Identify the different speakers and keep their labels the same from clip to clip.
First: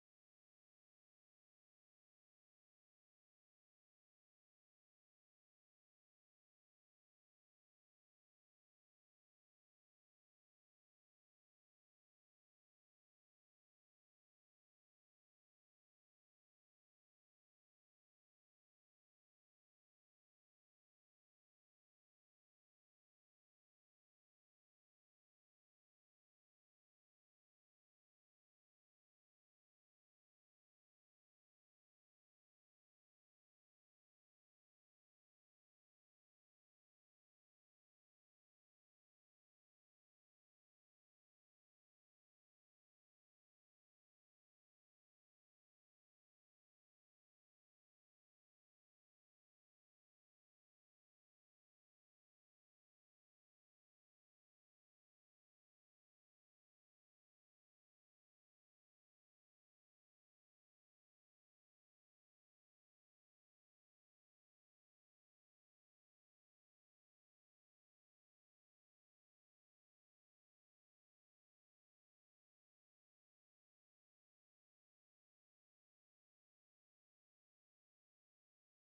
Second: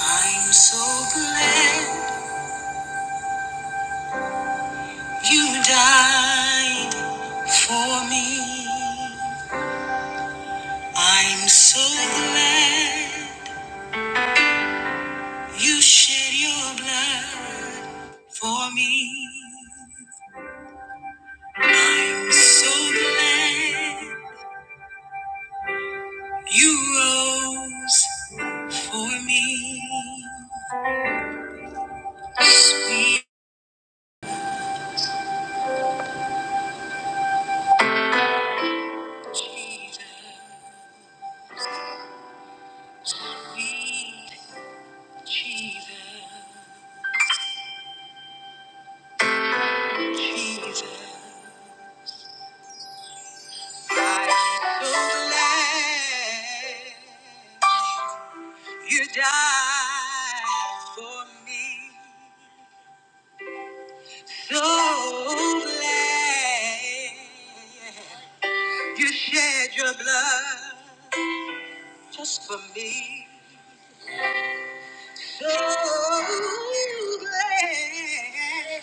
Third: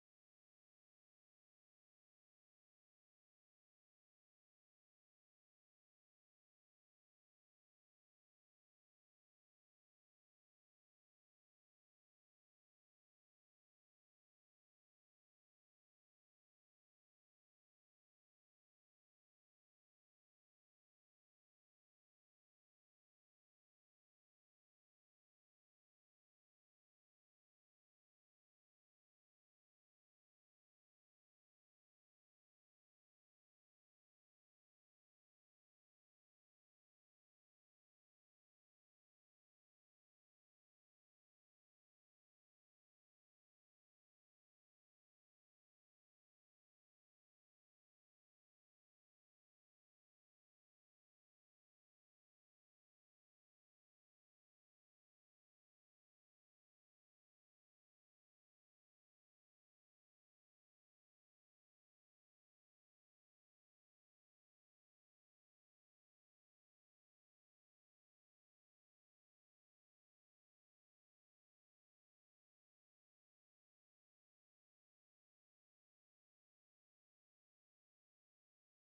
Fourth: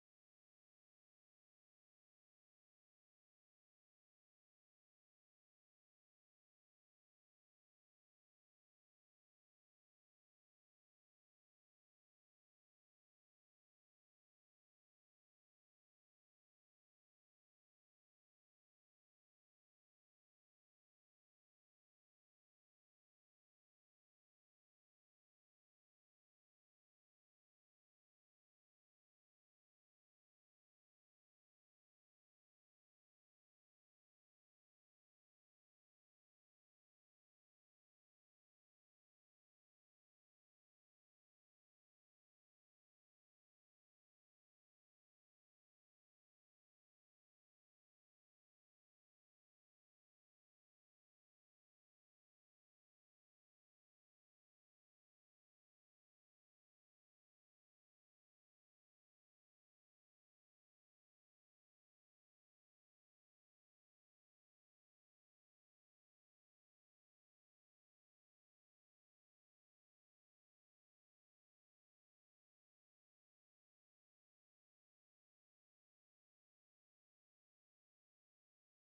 Speaker 1: I'm so glad you died for me. I'm so glad you shed your blood for me. I'm so glad you rose for me. Sweet Jesus, sweet Jesus, Jesus. I'm so glad you died for me. So glad you shed your blood just for me. So glad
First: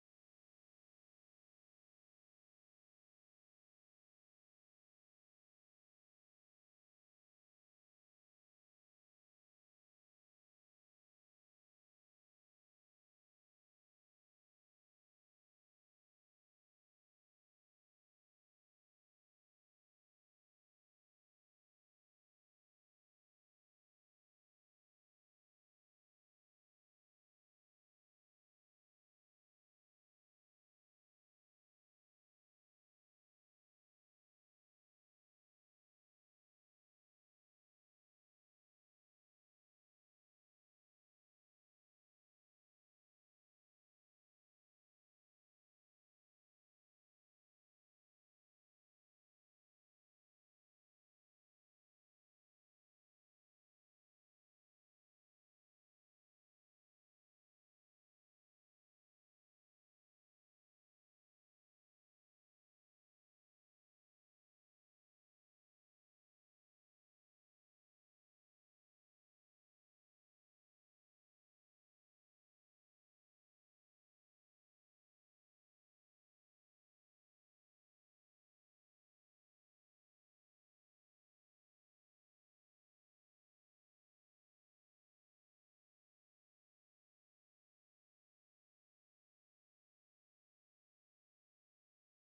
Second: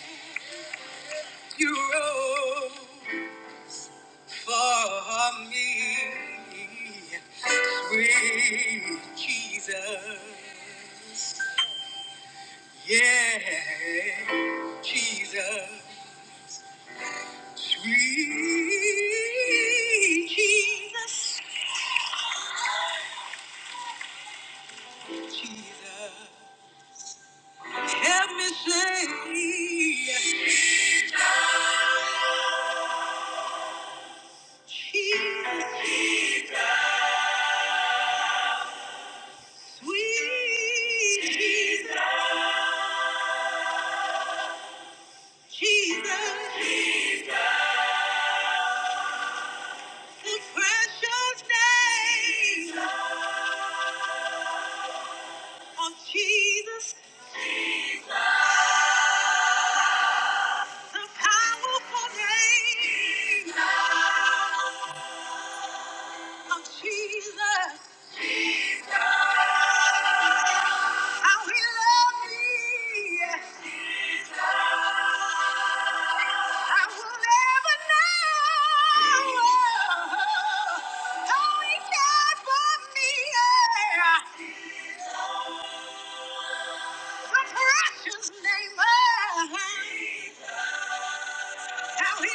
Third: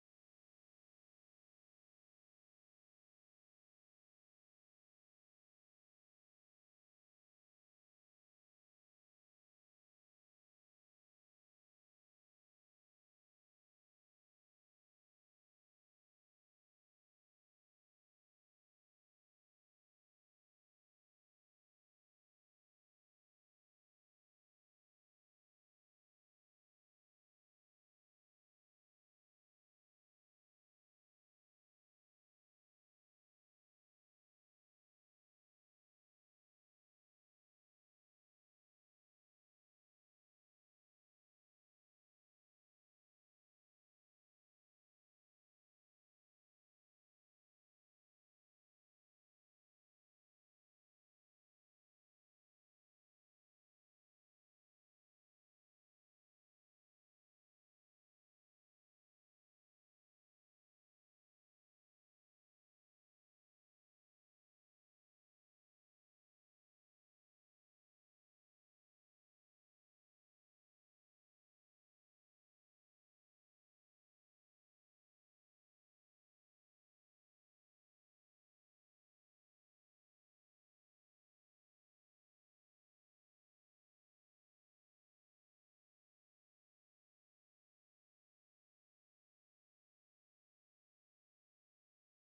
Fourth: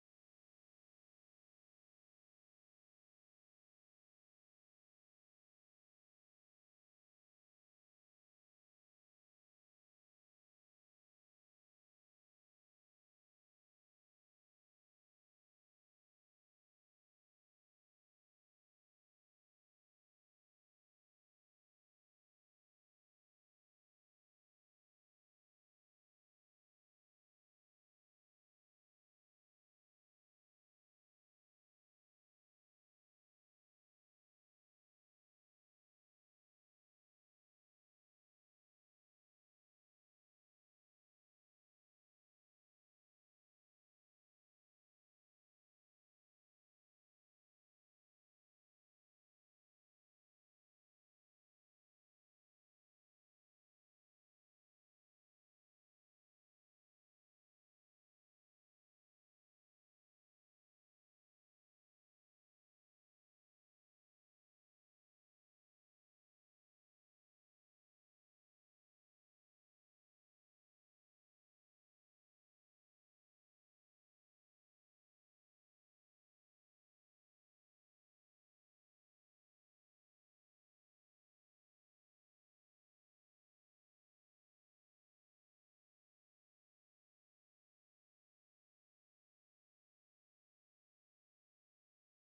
Speaker 1: you rose for me, sweet Jesus. Yeah, Jesus, sweet Jesus, Jesus, help me say, Jesus, Jesus, sweet Jesus, Jesus, the precious name of Jesus. The powerful name of Jesus. How he loved me. I will never know how he cared for me. yeah. The precious name of How he loved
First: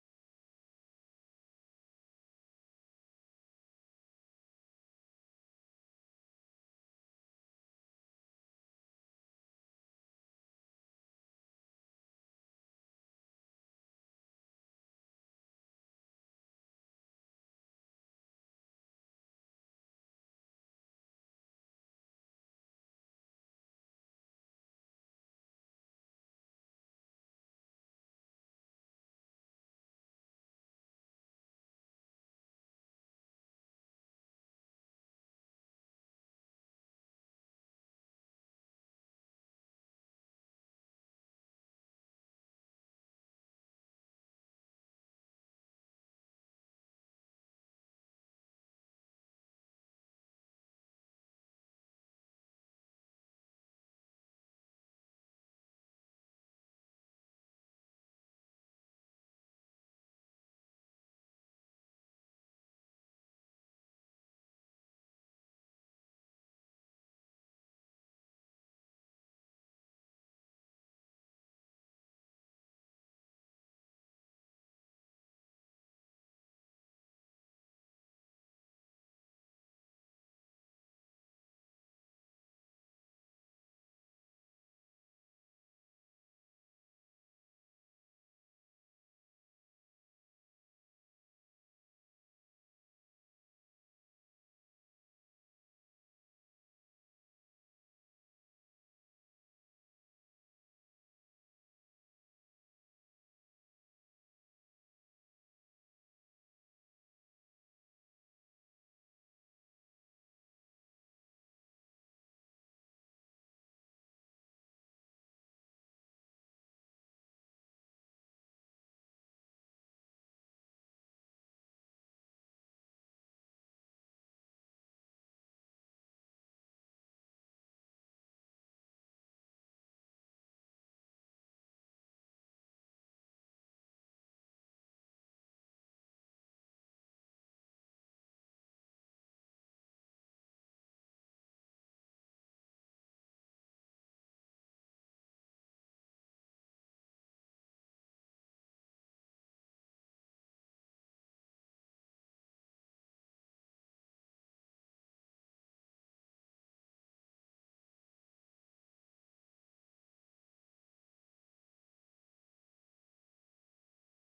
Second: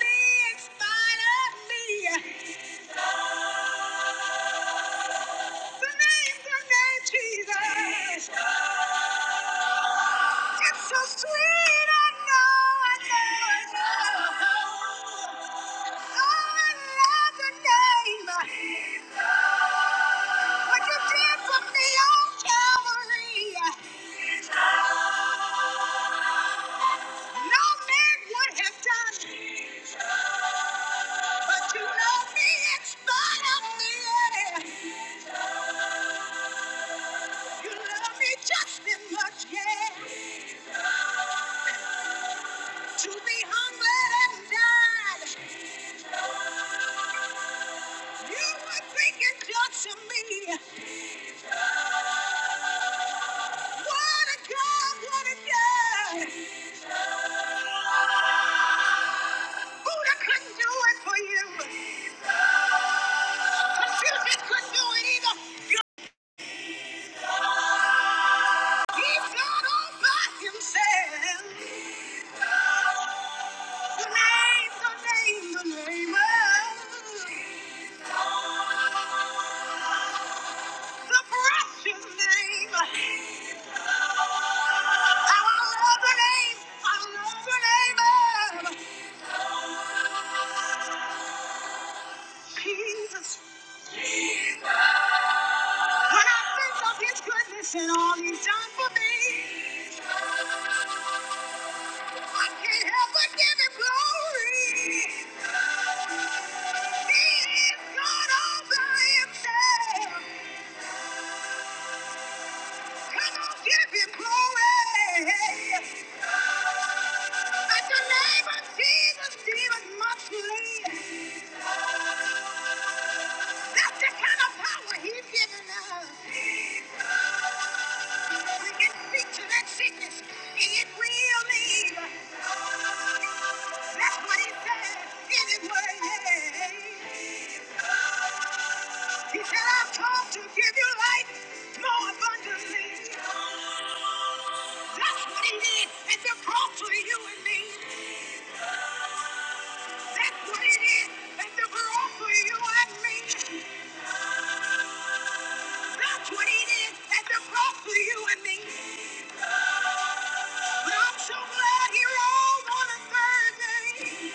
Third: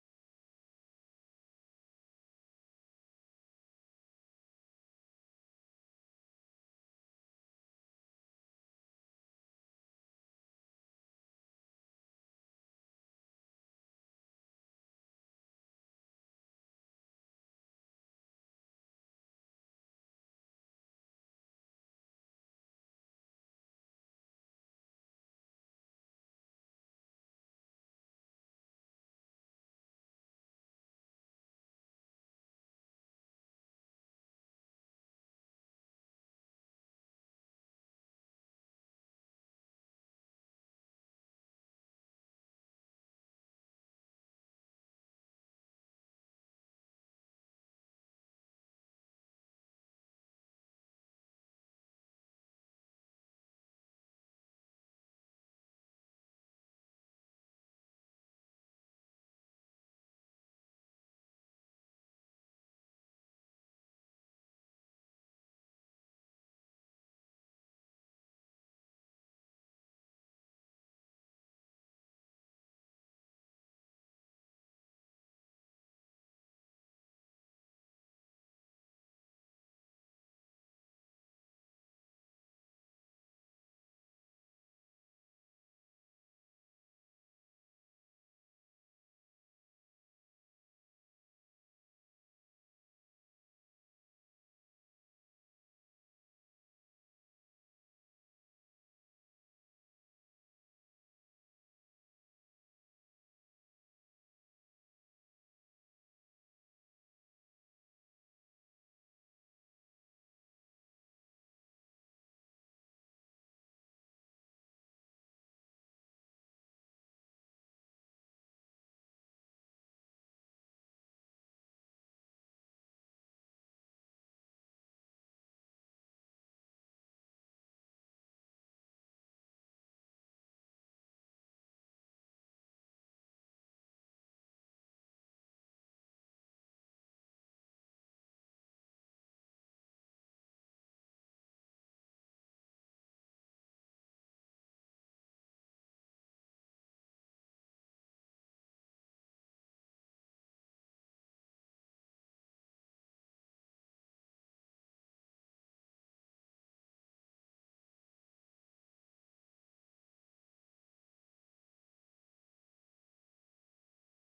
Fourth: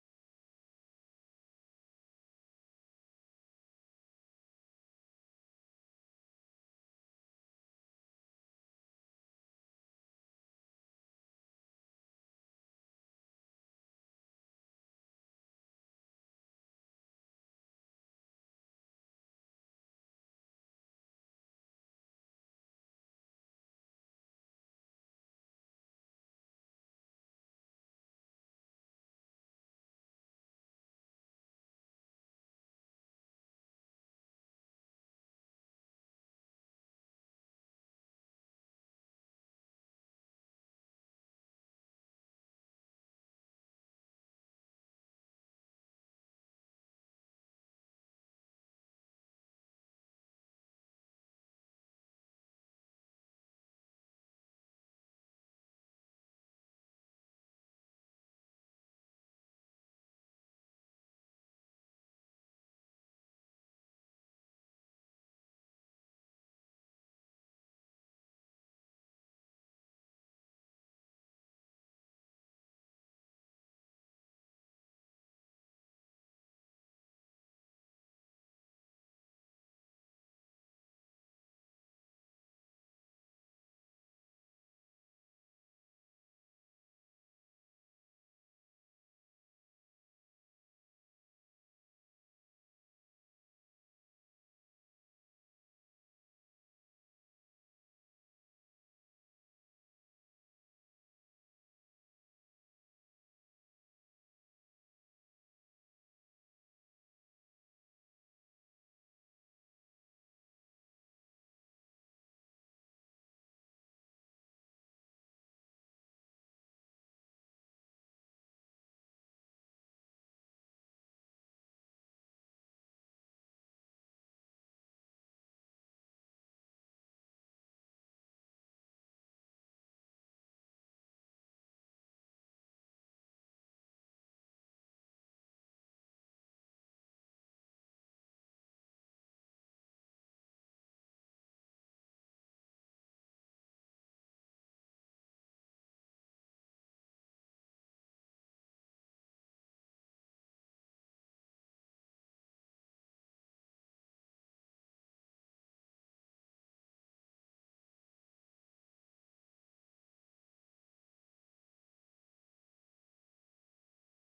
Speaker 1: me in spite of me. The name, the name Jesus. It's so sweet, I know, I know, I know. Oh, I love the name. What you did for me on Calvary. No man would have done, it. but you love me in spite of me. You love me just as much, yeah, to be humble and die. You were thinking just of me. What a God, what a God. Buddha couldn't do it for you. Confucius couldn't do it either. He's not all by himself. The name, the name, the name of The precious name. How I love the name. I love the name of Jesus. When I think of his goodness and all he's done for me, I can't help but give him glory. He is God all by himself. Come on, give him glory. At the name of Jesus, demons must flee. That's the kind of power he's given us. We can speak to that sickness, and it will leave. That's what he said in his word. He said, I've come to give you life more abundantly. That's what he did at the cross for you and me. That's what it is at the cross for you and me. That's what it is at the cross for you and me. But I'm so glad he rose on a Thursday.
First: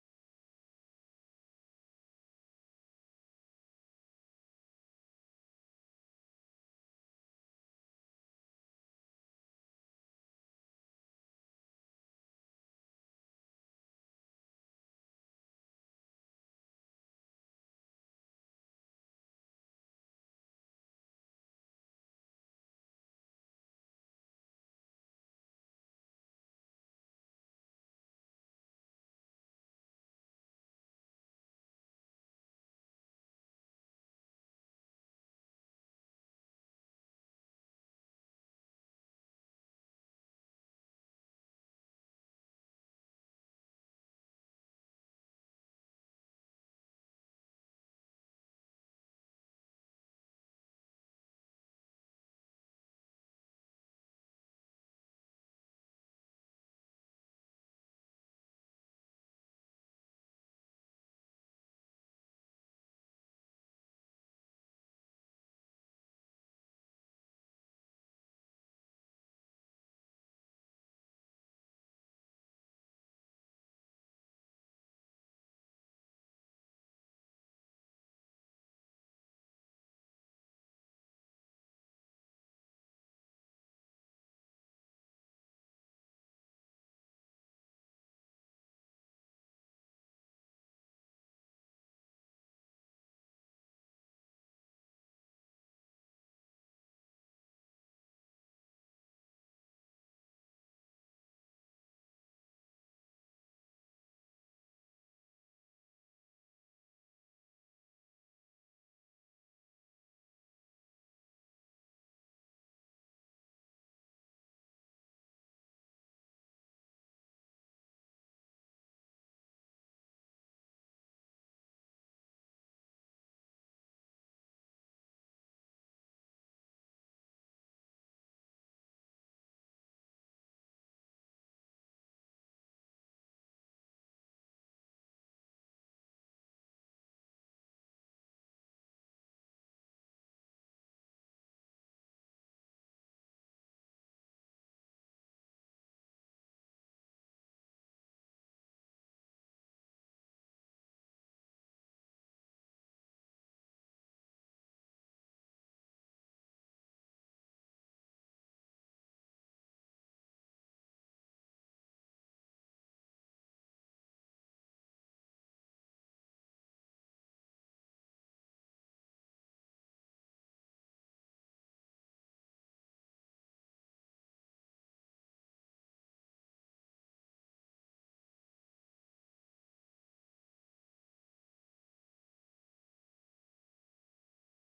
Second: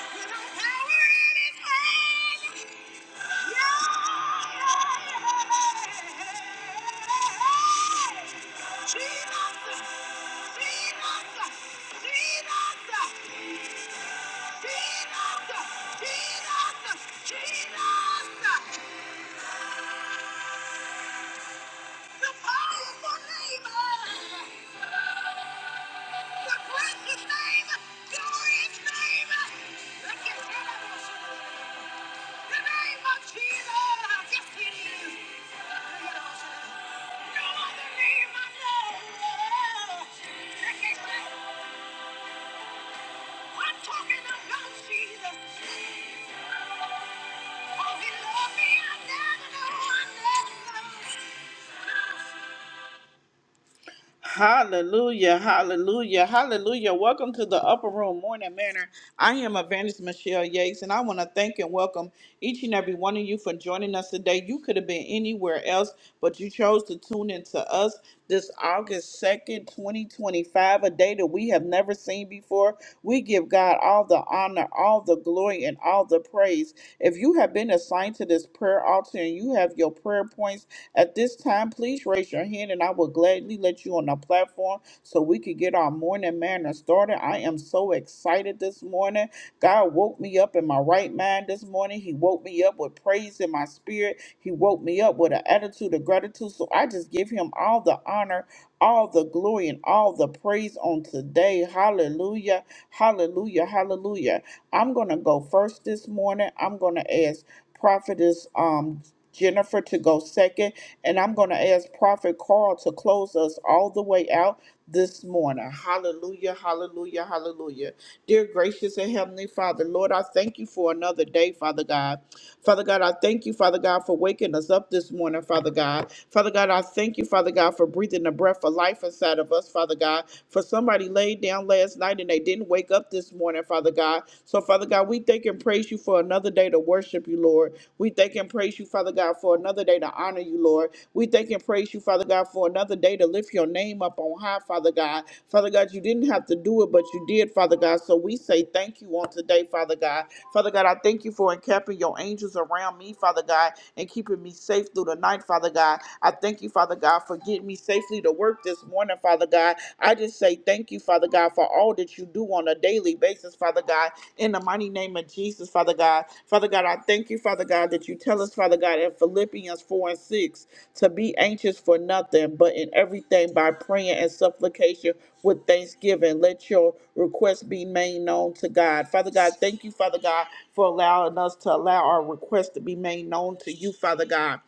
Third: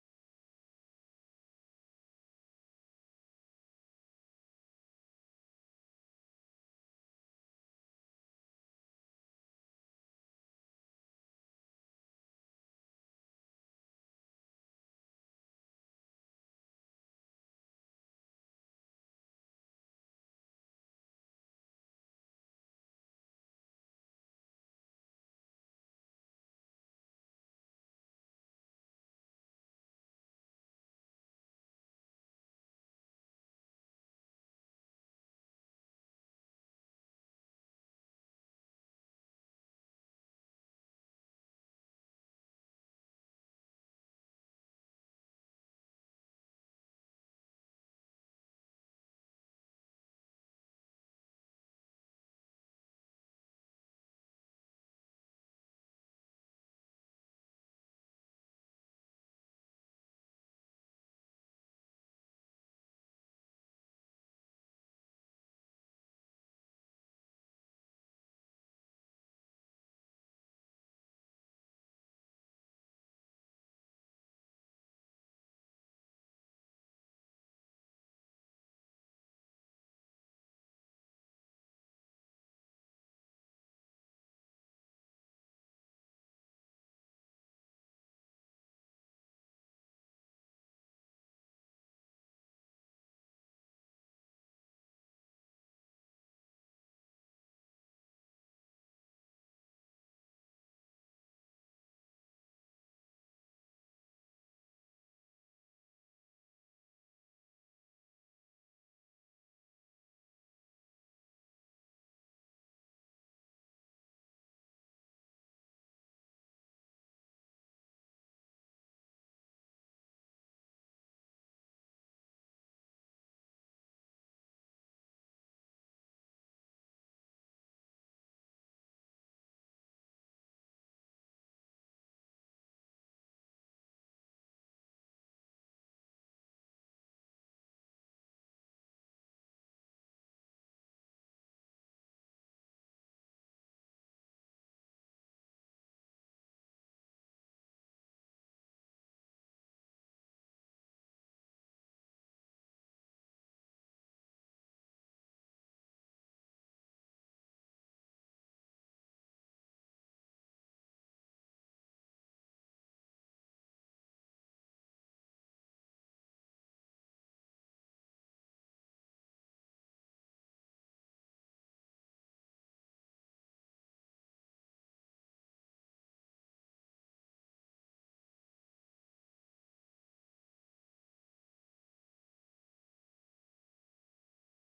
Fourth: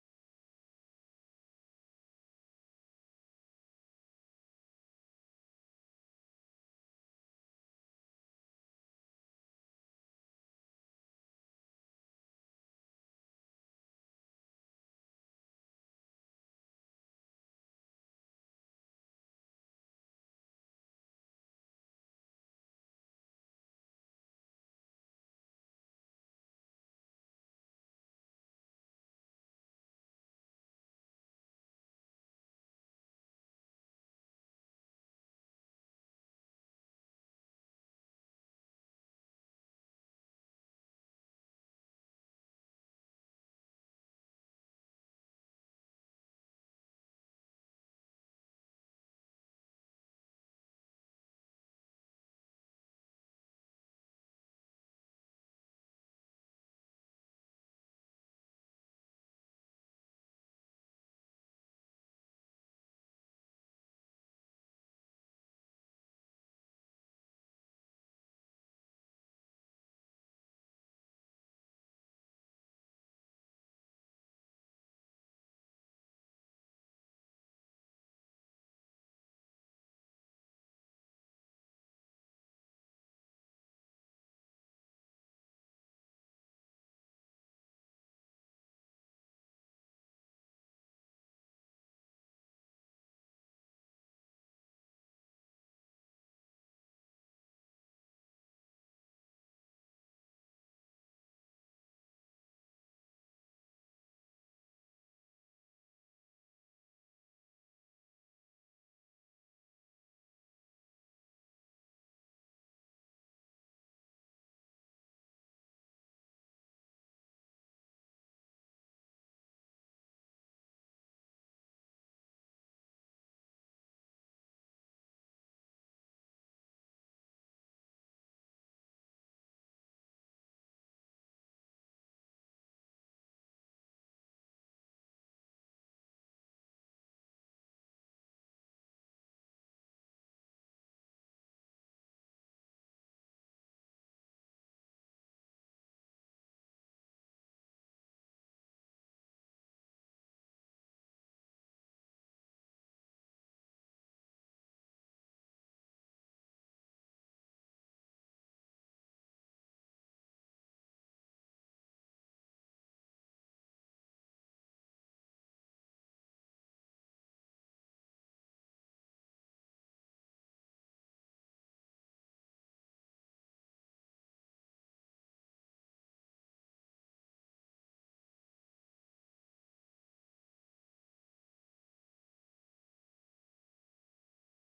Speaker 1: With no power in his hands. Yeah. Jesus. Jesus. Jesus. Jesus. Jesus! I'm talking about Jesus. Oh, he loved me. I never knew. I never knew. Hallelujah, hallelujah, hallelujah. Welcome to the Upper Room Morning Manor. I am Evangelist Michelle Yates, and I want to thank and welcome each and every one of you for joining us today. You could have been anywhere else, but you chose to tune in to us this August 2nd, 2025, a day that we have never seen before. We give God all the honor, all the glory, and all the praise. If you have been assigned to this prayer altar and you have your prayer points, at this time, please raise your hand and I will gladly let you on the platform so we can get our morning manner started. I am so excited this morning. God woke me up in my right mind this morning. He woke me up with praise in my spirit. He woke me up with an attitude of gratitude. So I just give him all the honor, all the glory, and all the praise on today. Hallelujah. Hallelujah. Hallelujah. I'm going to go first this morning. I'm going to ask Prophetess um, Jennifer to go second and I'm going to ask Prophet Carl to close us all the way out this morning. Hallelujah, hallelujah, hallelujah. Dear gracious and heavenly Father, Lord, I thank you for another day, Father God. Father God, I thank you, Father God, for waking us up this morning, Father God. Father God, I thank you, Father God, for breathing the breath of life inside of us, Father God. For somebody laid down last night and they didn't wake up this morning, Father God. So, Father God, we thank and praise you for another day to worship you, Lord. We thank and praise you, Father God, for another day to honor honor you, Lord. We thank and praise you, Father God, for another day to lift your name up on high, Father God. Father God, you didn't have to do it, but you did, Father God. So we say thank you on today, Father God. Father God, I thank you for encamping your angels around me, Father God, and keeping me safe through the night, Father God. I thank you, Father God, for getting me safely to work this morning, Father God. I just say thank you, Father God, for all that you do on a daily basis, Father God, in the mighty name of Jesus, Father God. Father God, I thank you, Father God, that you tell us, Father God, in Philippians 4 and 6, to be anxious for nothing, but in everything by prayer and supplication with thanksgiving. Let your requests be made known to God. Father God, thank you, Father God, for allowing us to allow our requests to be made known to you, Father God.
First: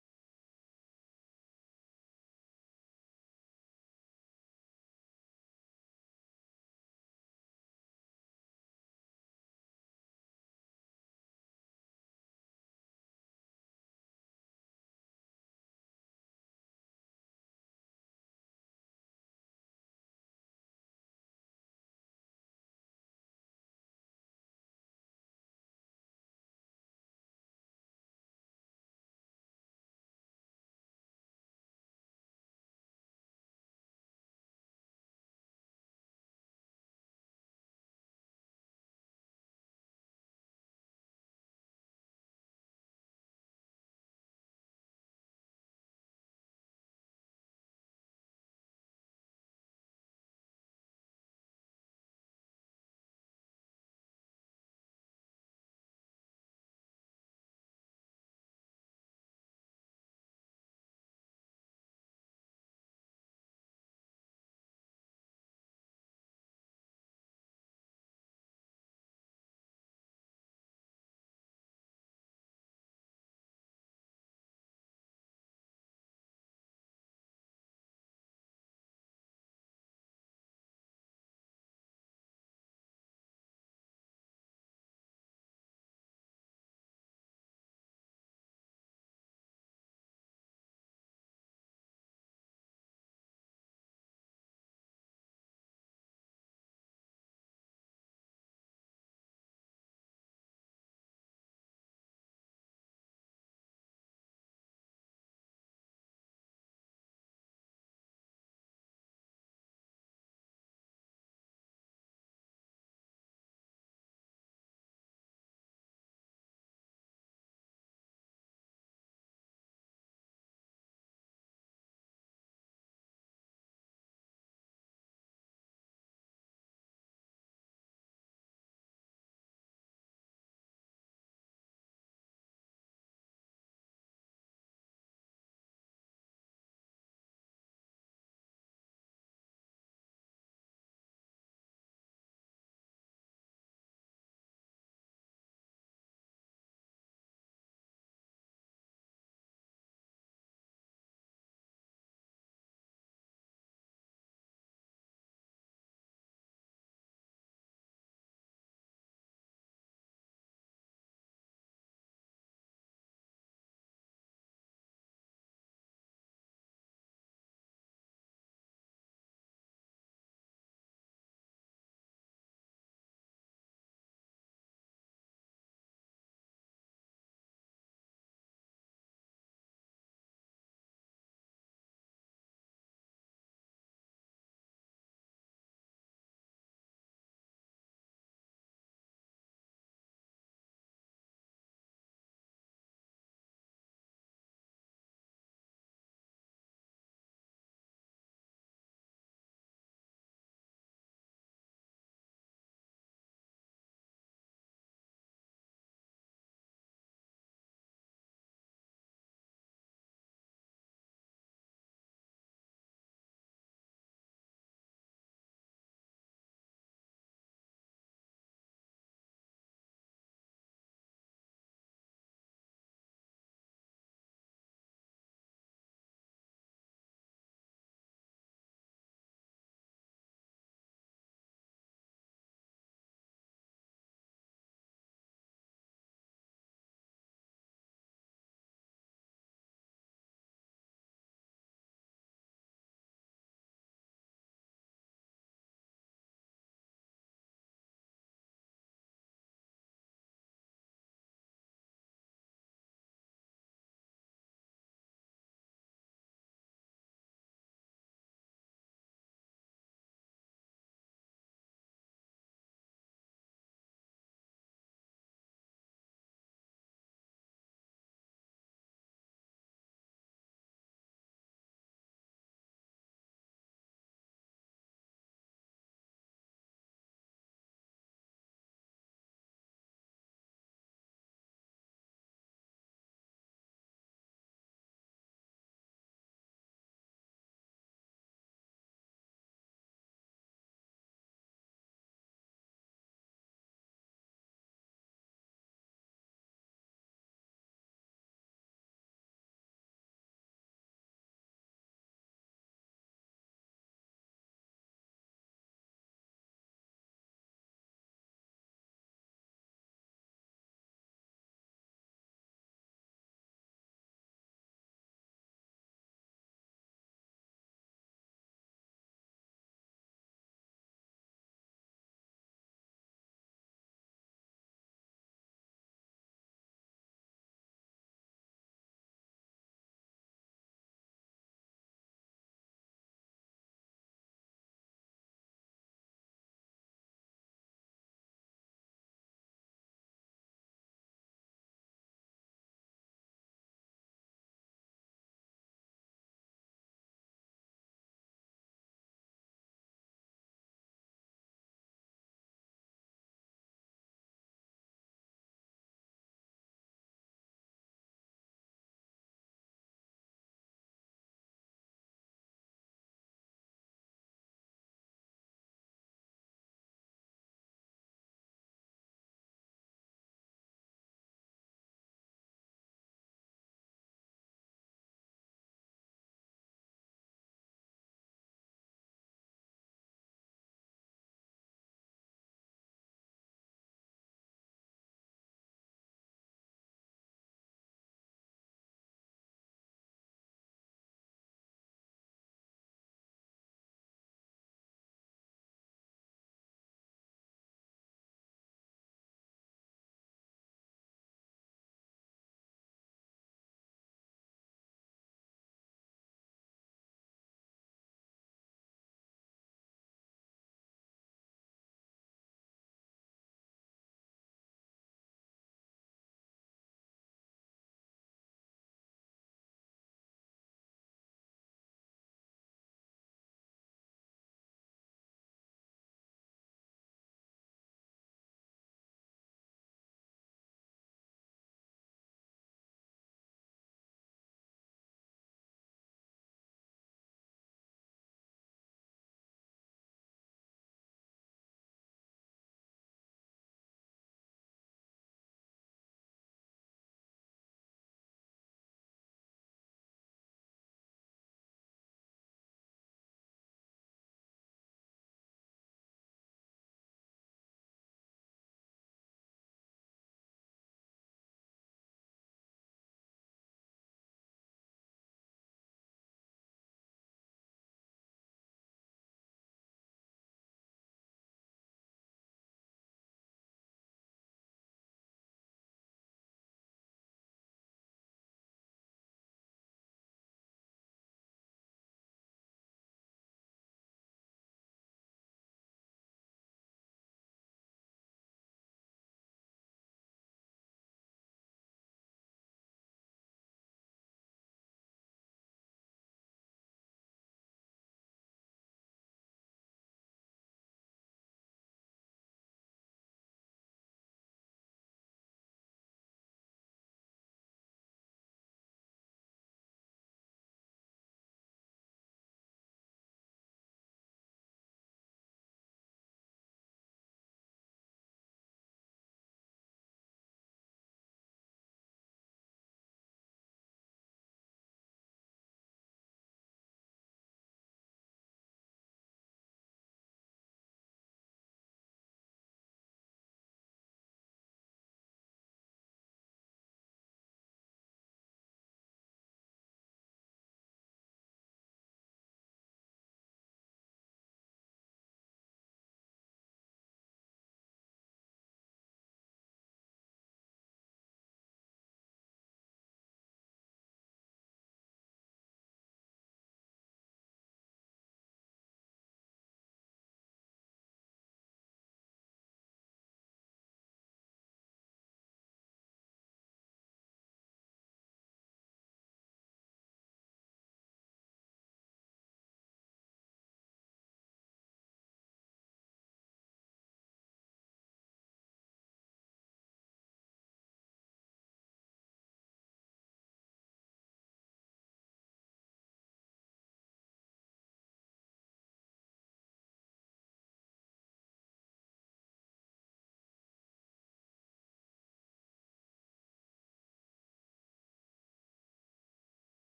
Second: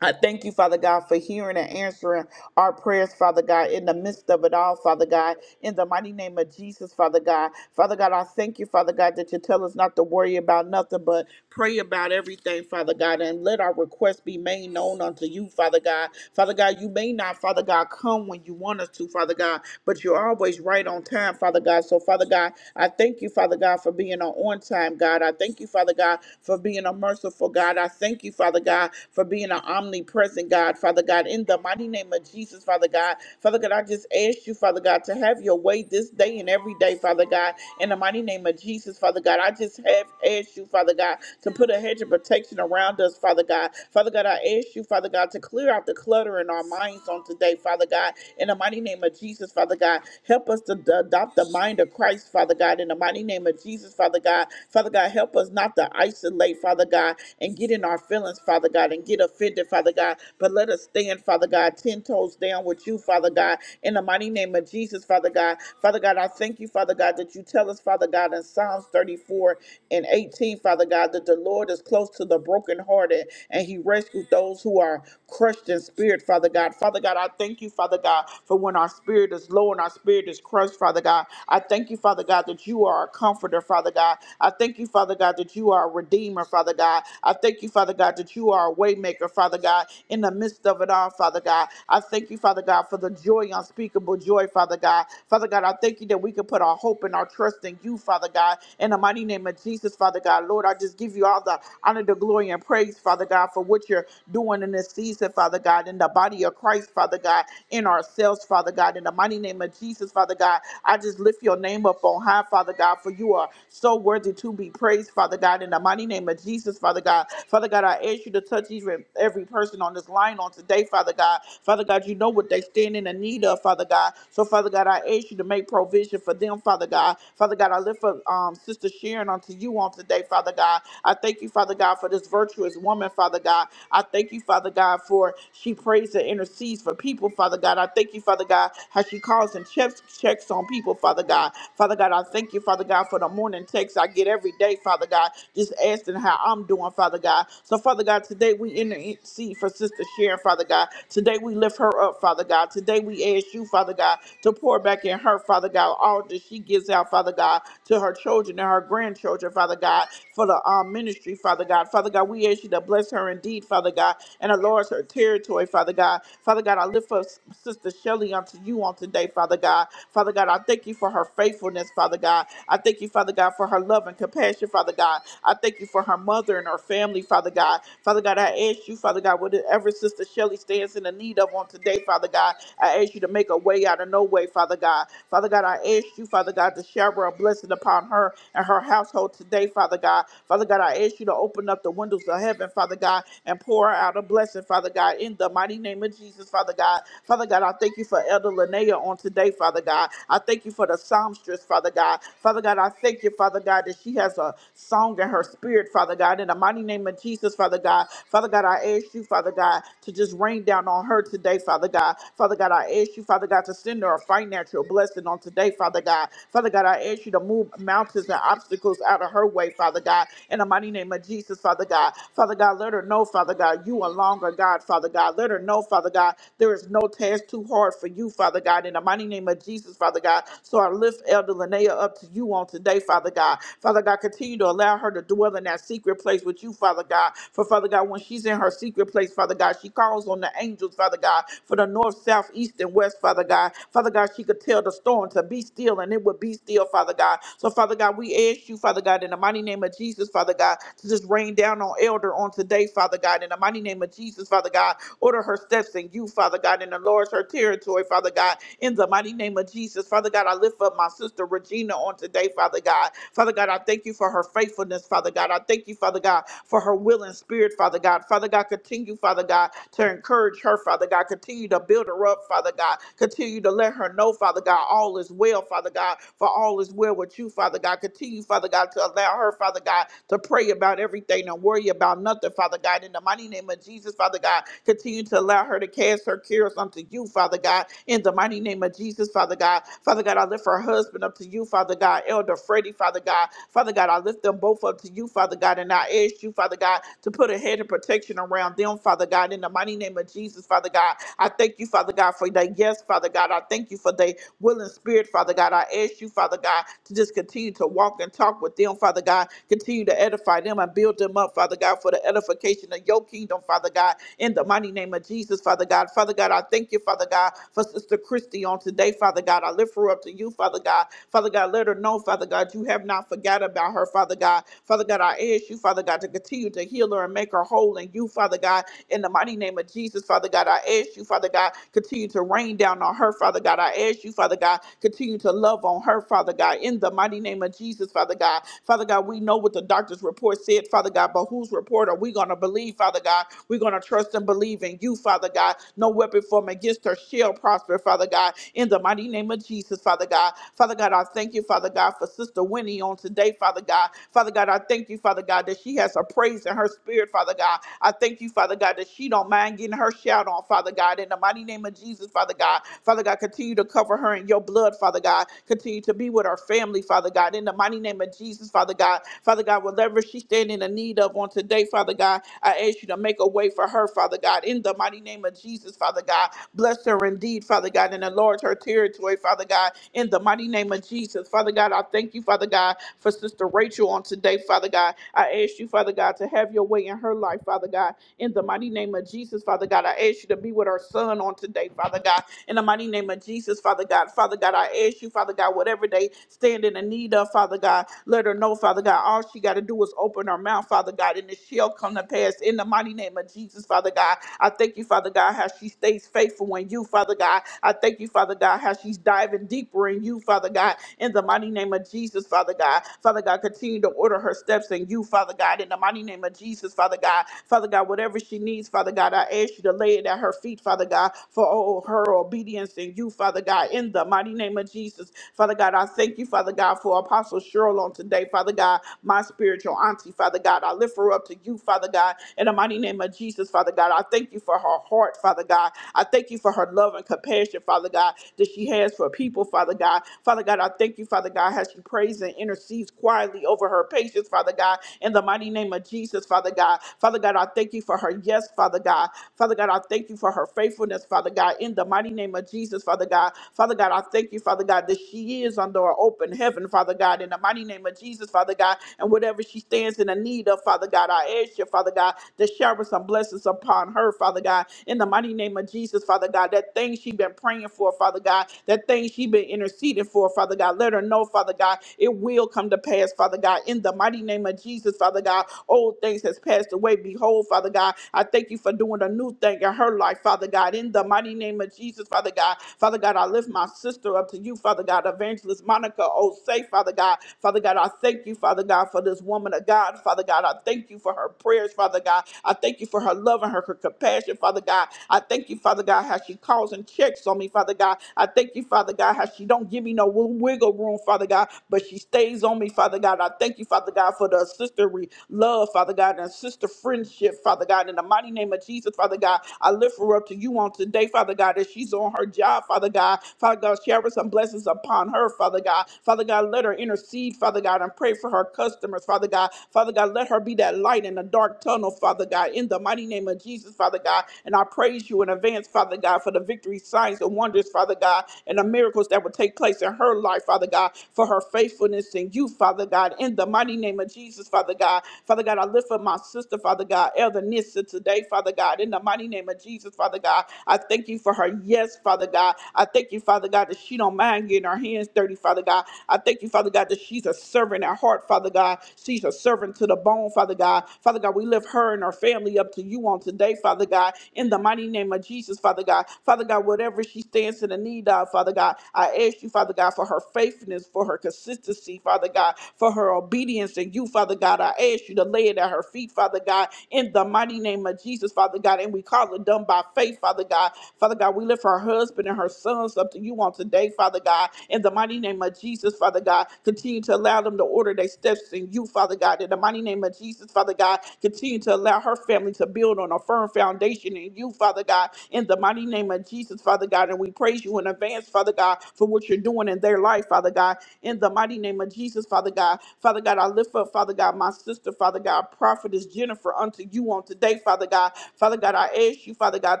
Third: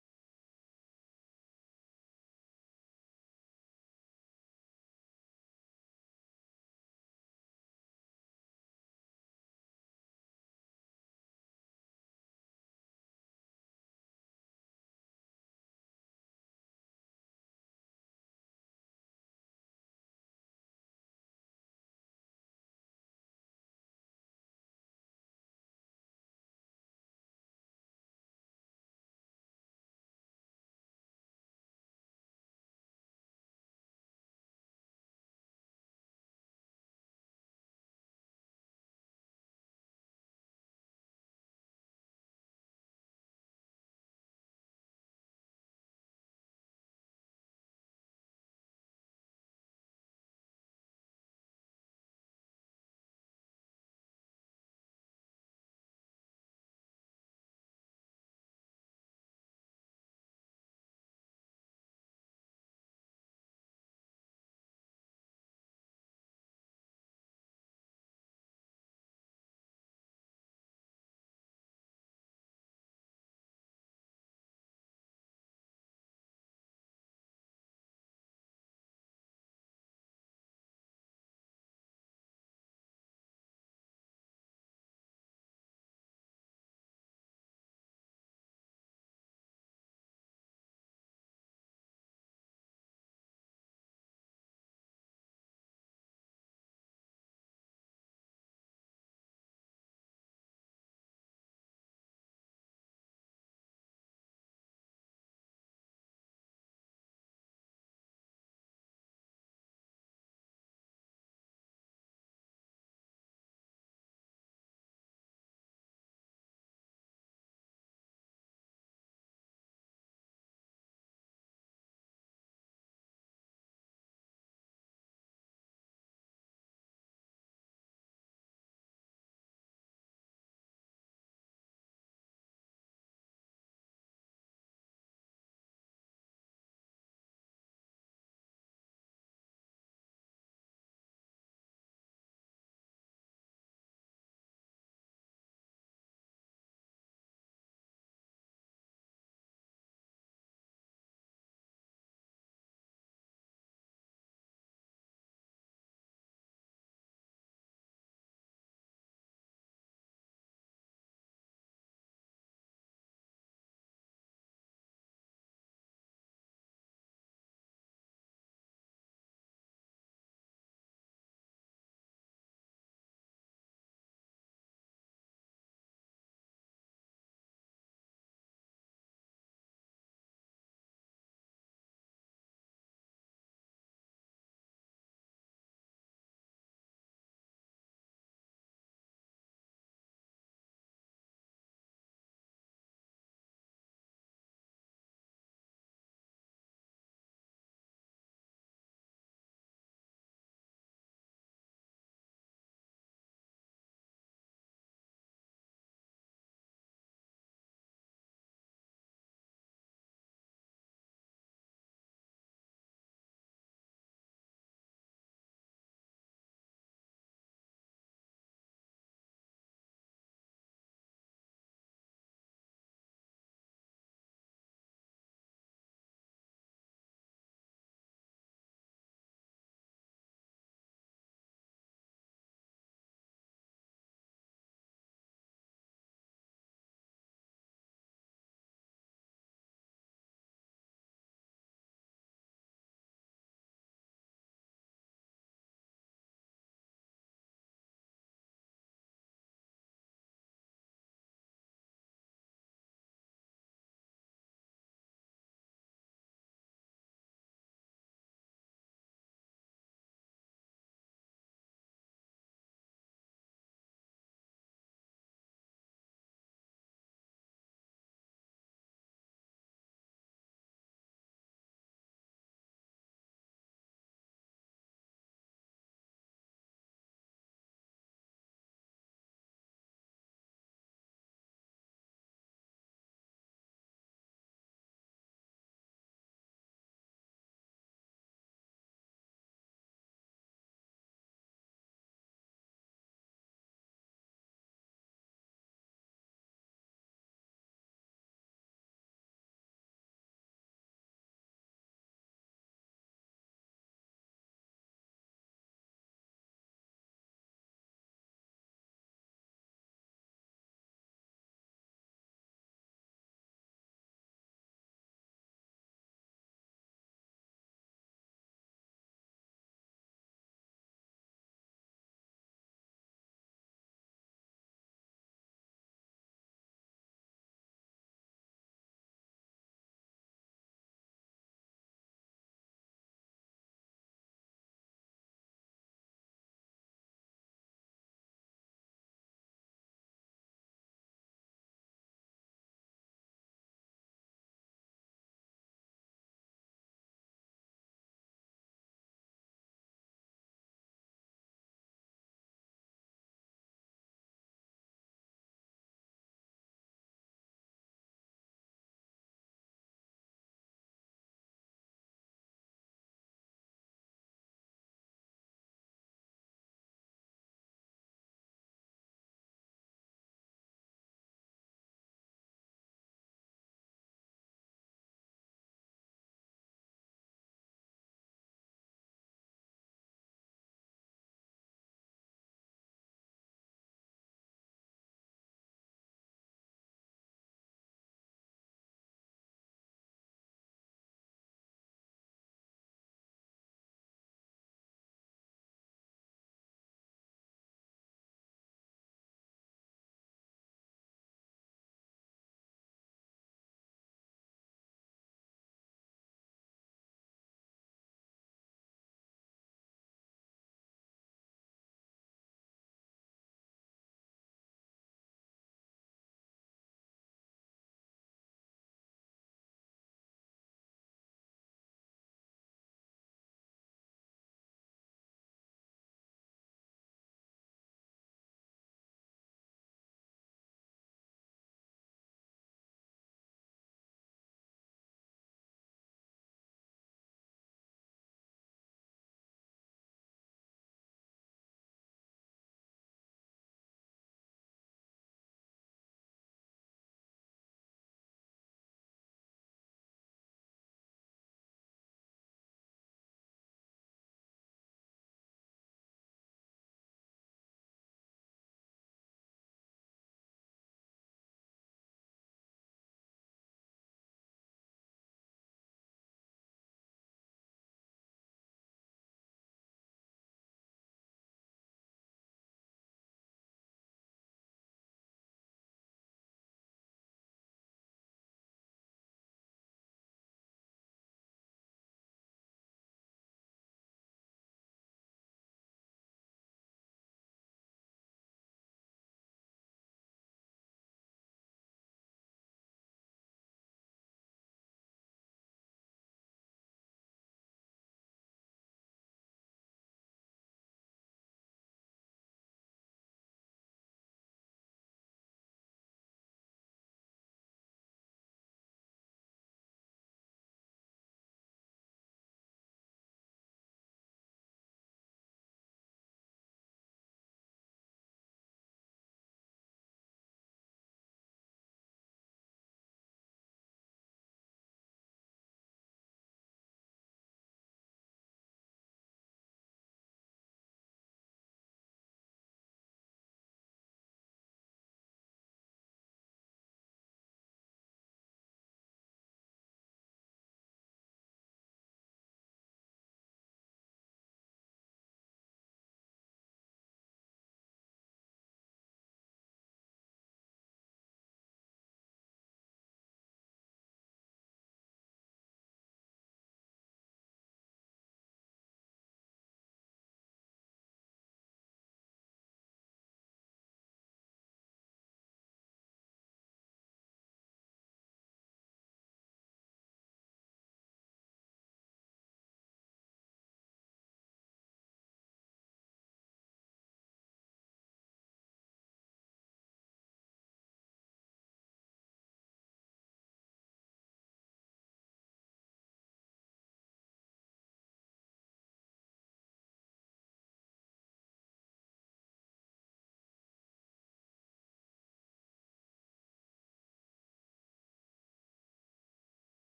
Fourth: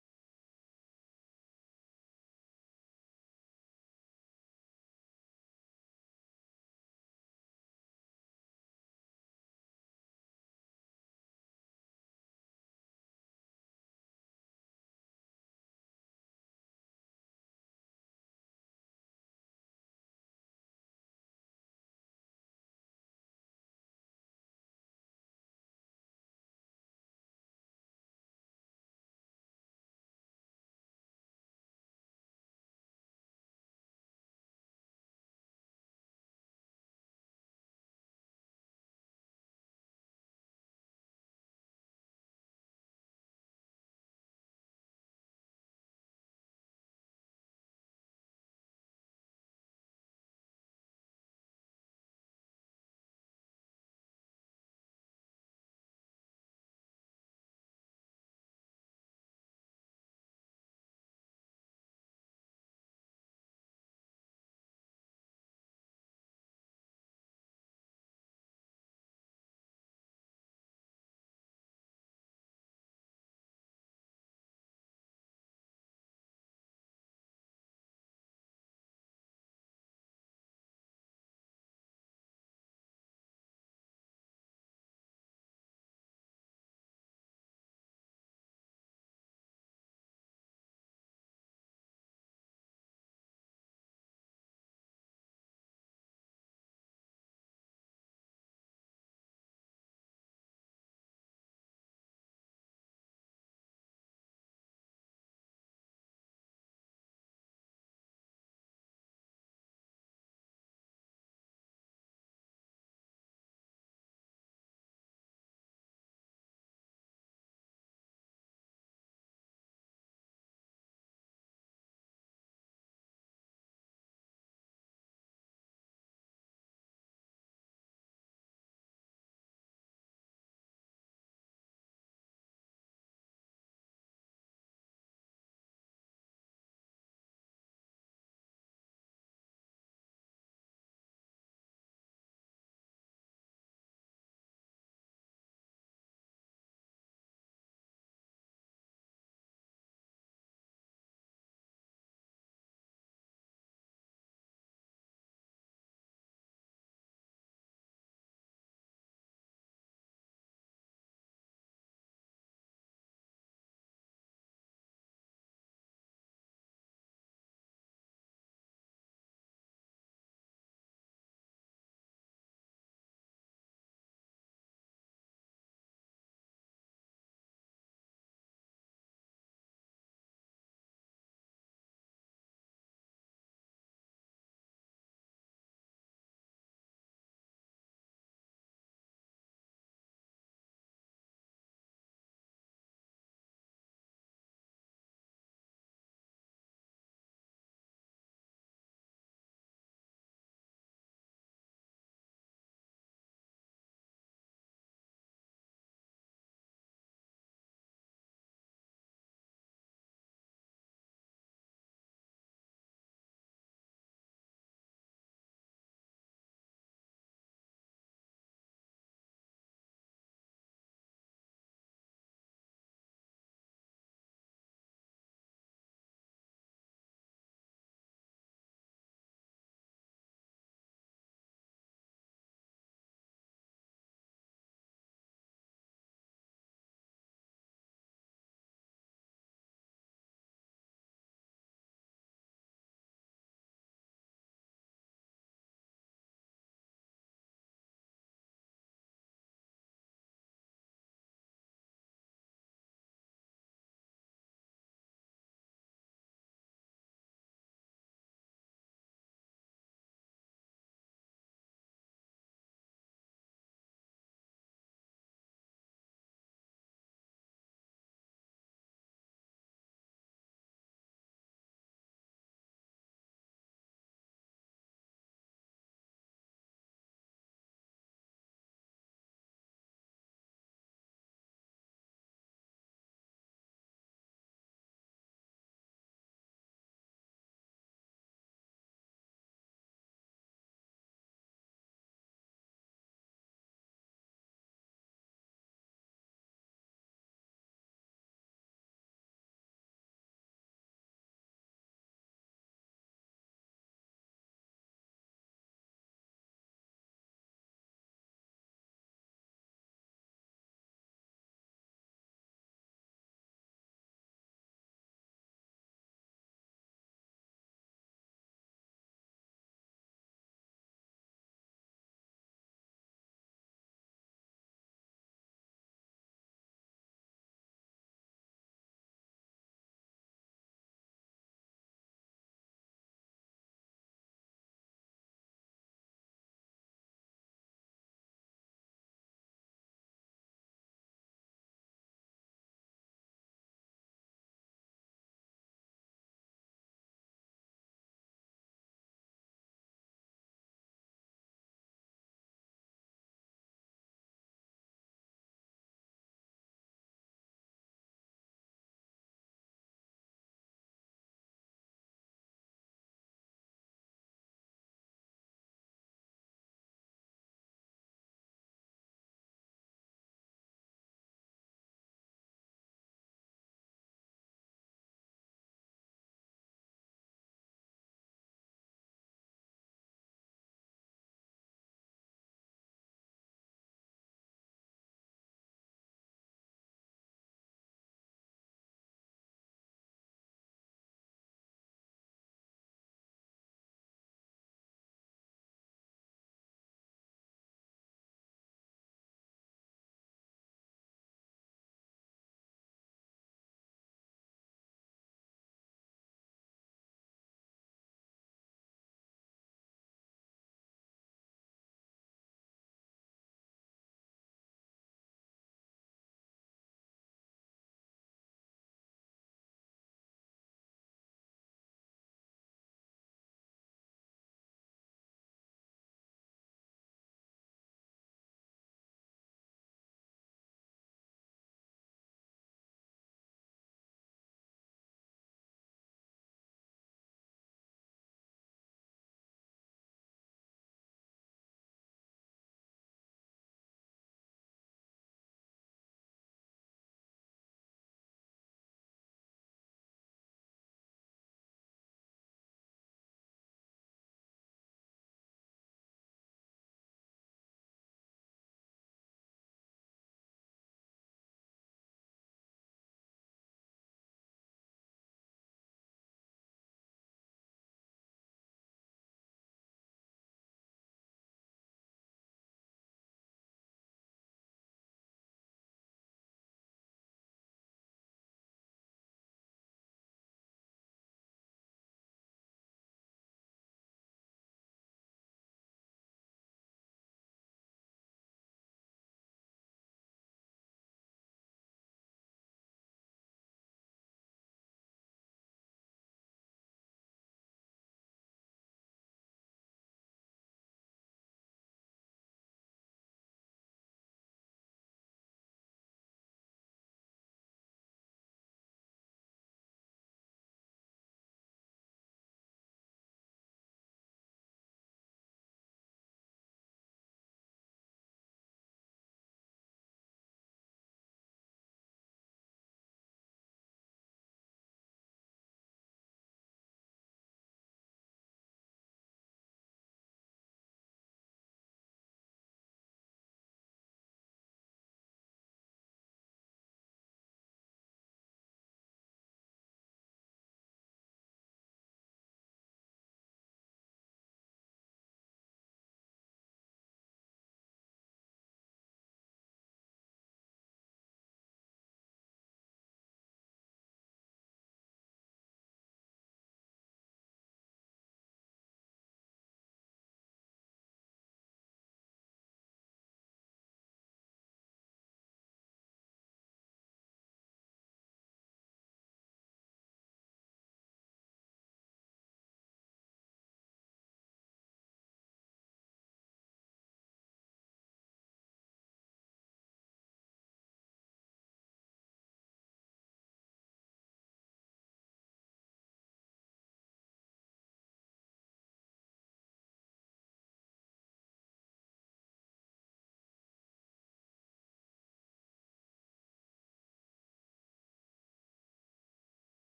Speaker 1: I thank you, Father God, for hearing and answering our prayers, Father God, in the midst of it all, Father God, in the mighty name of Jesus, Father God. Father God, I thank you, Father God, that you tell us not to worry about nothing, but pray about everything, Father God, and let our requests be made known unto you, Father God. Father God, you may not, Father God, come when you want us want us to, Father God. But you're always right on time, Father God. So, Father God, I thank you, Father God, for being an on time God. I thank you, Father God, for being a merciful God. I thank you, Father God, for being an omnipresent God, Father God. In the mighty name of Jesus, Father God, Father God, I just ask you, Father God, to have your way this day and every day, Father God. In the mighty name of Jesus, Father God, I just have asked you, Father God, to put a hedge of protection around us, Father God. Father God, I ask you, Father God, to clear out the clutter in our minds on today, Father God. In the mighty name of Jesus, Father God, help us to d- adopt the mind of Christ, Father God. In the mighty name of Jesus, Father God, Father God, help us not to isolate, Father God, and get in our feelings, Father God, and get offended, Father God. But let us stand, Father God, ten toes down with you, Father God. In the mighty name of Jesus, Father God, Father God, I I thank you, Father God, that you tell us, Father God, in Psalms 34 and 18, Father God, that the Lord is close to the brokenhearted and he rescues those who are crushed in spirit, Father God. Father God, I thank you, Father God, for when our spirit is low and our spirit is crushed, Father God. I thank you, Father God, that you are a comforter, Father God. I thank you, Father God, that you are a redeemer, Father God. I thank you, Father God, that you are a waymaker, Father God, in the midst of it all, Father God. I thank you, Father God, for the joy, unspeakable joy, Father God. God. Father God, I thank you that we can put our hope and our trust in you, Father God. In the mighty name of Jesus, Father God, Lord, I just give you all the honor, the glory, and praise, Father God, for what you're doing in this season, Father God, in the body of Christ, Father God, in ourselves, Father God, in the mighty name of Jesus, Father God. I just lift your name up on high, Father God, for you are so worthy to be praised, Father God, in the mighty name of Jesus, Father God. Father God, I ask you to touch each and every person on this line on today, Father God. Father God, you know what they stand in the need of need of, Father God. So, Father God, I ask you to make provision for them, Father God. Father God, I lift up um, Sister Sharon unto you on today, Father God. I thank you, Father God, for this virtuous woman, Father God. I thank you, Father God, for she prays and intercedes for people, Father God. I thank you, Father God, how she calls and checks checks on people, Father God. Father God, I thank you, Father God, for the morning text I get every day, Father God, just asking how I'm doing, Father God. So, Father God, today we intercede for Sister Sharon, Father God. Today we lift her up up, Father God. Today we ask you, Father God, to pour back in her, Father God, all that she gives out, Father God, to her children and her grandchildren, Father God, for the um, ministry, Father God. Father God, we ask you to bless her indeed, Father God, and enlarge her territory, Father God. Father God, I lift up Sister Shelley unto you on today, Father God. Father God, I thank you for her faithfulness, Father God. I thank you, Father God, for her love and compassion, Father God. I thank you for her mother and her family, Father God. Father God, I ask you, Father God, whatever Sister Shelley stands stands in the need of on today, Father God. I ask you to make a way out of no way, Father God. Father God, I ask you, Father God, to shower a blessing upon her and her household today, Father God. Father God, I ask you to open up the windows of heaven, Father God, and pour out a blessing, Father God, in the mighty name of Jesus, Father God. Father God, I thank you for Elder Linnea on today, Father God. I thank you for the songstress, Father God. Father God, I thank you, Father God, that she has a song in her spirit, Father God. In the mighty name of Jesus, Father God. Father God, I ask you, you, Father God, to just rain down on her today, Father God. Father God, I ask you, Father God, to send her a financial blessing on today, Father God. Father God, I ask you to move mountains and obstacles out of her way, Father God. In the mighty name of Jesus, Father God. Father God, let her know, Father God, you are longer, God, Father God. Let her know, Father God, there is no task too hard for you, Father God. In the mighty name of Jesus, Father God. So I lift Elder Linnea up to you on today, Father God. Father God, continue to allow her to dwell in that secret place with you, Father God. For Father. Father God, when she's in her secret place, Father God, she calls on the angels, Father God, for the north, south, east, and west, Father God. Father God, she could tell the storm to be still, and it would be still, Father God. So, Father God, we ask you, Father God, in the mighty name of Jesus, Father God, to just rain down on Elder on today, Father God, in the mighty name of Jesus, Father God. Order her steps in you, Father God, and enlarge her territory, Father God, in the mighty name of Jesus. Father God, I lift up my sister Regina on today, Father God. Father God, I thank you for her faithfulness, Father God. I thank you, Father God, for her will and spirit, Father God. Father God, continue, Father God, to encourage her, Father God. Continue to build her up, Father God. Continue to let her know, Father God, all is well, Father God, for all is well with you, Father God. Continue, Father God, to allow her, Father God, to pray about everything and worry about nothing, Father God. In the mighty name of Jesus, Father God, continue to allow allow her to cast her cares unto you, Father God, in the mighty name of Jesus, Father God. Father God, I lift her husband up to you, Father God, Elder Freddie, Father God. Father God, I lift them both up to you, Father God, and I ask you, Father God, to put a head of protection around them, Father God, in the mighty name of Jesus, Father God. I thank you, Father God, for their yes, Father God. I thank you for they willing spirit, Father God. I ask you, Father God, to just continue to walk and talk with them, Father God. Continue to edify them and build them up, Father God, for the edification of your kingdom, Father God. In the mighty name of Jesus, Father God. Father God, I thank you, Father God, for Sister Christy on today, Father God. I lift her up to you, Father God. Father God, let her know, Father God, you have not forgotten about her, Father God. Father God, I ask you, Father God, to continue to heal her healer and maker whole in you, Father God. In the mighty name of Jesus, Father God, I ask you, Father God, continue to rain down on her, Father God. I ask you, Father God, continue to love on her, Father God. In the mighty name of Jesus, Father God. Father God, we know what the doctor's report said, Father God, but whose report are we going to believe, Father God? We're going to trust and believe in you, Father God. No weapon formed against her shall prosper, Father God. In the mighty name of Jesus. Jesus, Father God. Father God, I thank you, Father God, for Sister Winnie on today, Father God. Father God, I thank you, Father God, that she has a praise in her spirit, Father God. I thank you, Father God, that she don't mind getting her shout on, Father God. In the mighty name of Jesus, Father God. Father God, continue to cover her in your blood, Father God. Continue to be with her family, Father God. In the mighty name of Jesus, Father God. Father God, whatever she's standing in need of on today, Father God, I ask you to make a way for her, Father God. In the mighty name of Jesus, Father God. Bless her indeed, Father God, and enlarge her territory, Father God, in the mighty name of Jesus. Father God, I thank you, Father God, for Sister Rachel on today, Father God. I ask you, Father God, to have your way in her life, Father God, in the mighty name of Jesus, Father God. I ask you to be with her son on today, Father God. In the mighty name of Jesus, Father God, Father God, I ask you, Father God, whatever they stand in the need of, Father God, let her know, Father God, all she got to do is open her mouth, Father God, and it shall come to pass. In the mighty name of Jesus, Father God, I thank you, Father God, how she stays faithful in you, Father God. I thank you, Father God, how she's diving deeper in you, Father God. In the mighty name of Jesus, Father God. Father God, continue to order her steps in you, Father God. In the mighty name of Jesus, Father God. Father God, whatever she needs, Father God, I ask you to lay it at her feet, Father God, for oh, her obedience in you, Father God, in the mighty name of Jesus. Father God, I thank you, Father God, for Apostle Cheryl on today, Father God, my spiritual auntie, Father God. I lift her up to you, Father God, in the mighty name of Jesus, Father God. I thank you for her heart, Father God. I thank you for her love and compassion, Father God, that she has for people, Father God. Father God, I thank you, Father God, how she prays and intercedes quietly over her patience, Father God, in the mighty name of Jesus, Father God. Father God, I thank you for her yes, Father. God. Father God, I thank you for her faithfulness, Father God, in the mighty name of Jesus, Father God. Father God, I thank you, Father God, that she is under an open heaven, Father God, in the mighty name of Jesus, Father God, and whatever she stands in the need of, Father God, I ask you, Father God, to shower some blessings upon her, Father God, in the mighty name of Jesus, Father God, that thing she been praying for, Father God, that thing she been interceding for, Father God, let her know, Father God, it will come to pass, Father God, in the mighty name of Jesus, Father God, old things has passed away, Behold, Father God. I thank you for doing a new thing in her life, Father God. In the mighty name of Jesus, Father God. Father God, I lift my sister up to you, Father God. Evangelist Monica Osei, Father God. Father God, I thank you, Father God, for this woman of God, Father God. I thank you for her prayers, Father God. I thank you for her love and her, her compassion, Father God. I thank you, Father God, how she calls and checks on me, Father God. I thank you, Father God, how she don't give me no wiggle room, Father God, but she stays on me, Father God. I thank you, Father God, for the sister love, Father God, and sister friendship, Father God, in the mighty name of Jesus, Father God. I lift her up to you on today, Father God, as she's on her job, Father God. Father God, shower some blessings upon her, Father God. Father God, let her intercede, Father God, and pray for her customers, Father God. Father God, let her be that light in the dark tunnel, Father God, in the mighty name of Jesus, Father God. And I praise you in advance, Father God, for the victory, signs, and wonders, Father God, and the miracles that will take place in her life, Father God, for her faithfulness in you, Father God, in the the mighty name of Jesus, Father God. Father God, I lift up my sister, Father God, Elder Nissa today, Father God, in the mighty name of Jesus, Father God. I thank you for her yes, Father God. I thank you, Father God, that she don't mind getting her hands dirty, Father God. I thank you, Father God, that she's a servant at heart, Father God. She's a servant to the bone, Father God. Father God, we lift her and her family up to you on today, Father God, in the mighty name of Jesus, Father God. Father God, whatever she stands in the need of, Father God, I ask you, Father God, for her faithfulness, for her consistency sister C, Father God, for her obedience and you, Father God. I ask you to lay it at her feet, Father God, in the mighty name of Jesus, Father God. And we call it done by faith, Father God. Father God, we lift her husband and her sons up to you on today, Father God. In the mighty name of Jesus, Father God, continue to allow them to order their steps in you, Father God. In the mighty name of Jesus, Father God, continue to allow her family to build on a firm foundation in you, Father God. In the mighty name of Jesus, Father God. And we praise you in advance, Father God, for what you're doing in their their life, Father God, in the mighty name of Jesus, Father God. Father God, I lift up, Father God, my sister, Father God, prophetess Jennifer, unto you on today, Father God. Father God, I ask you, Father God,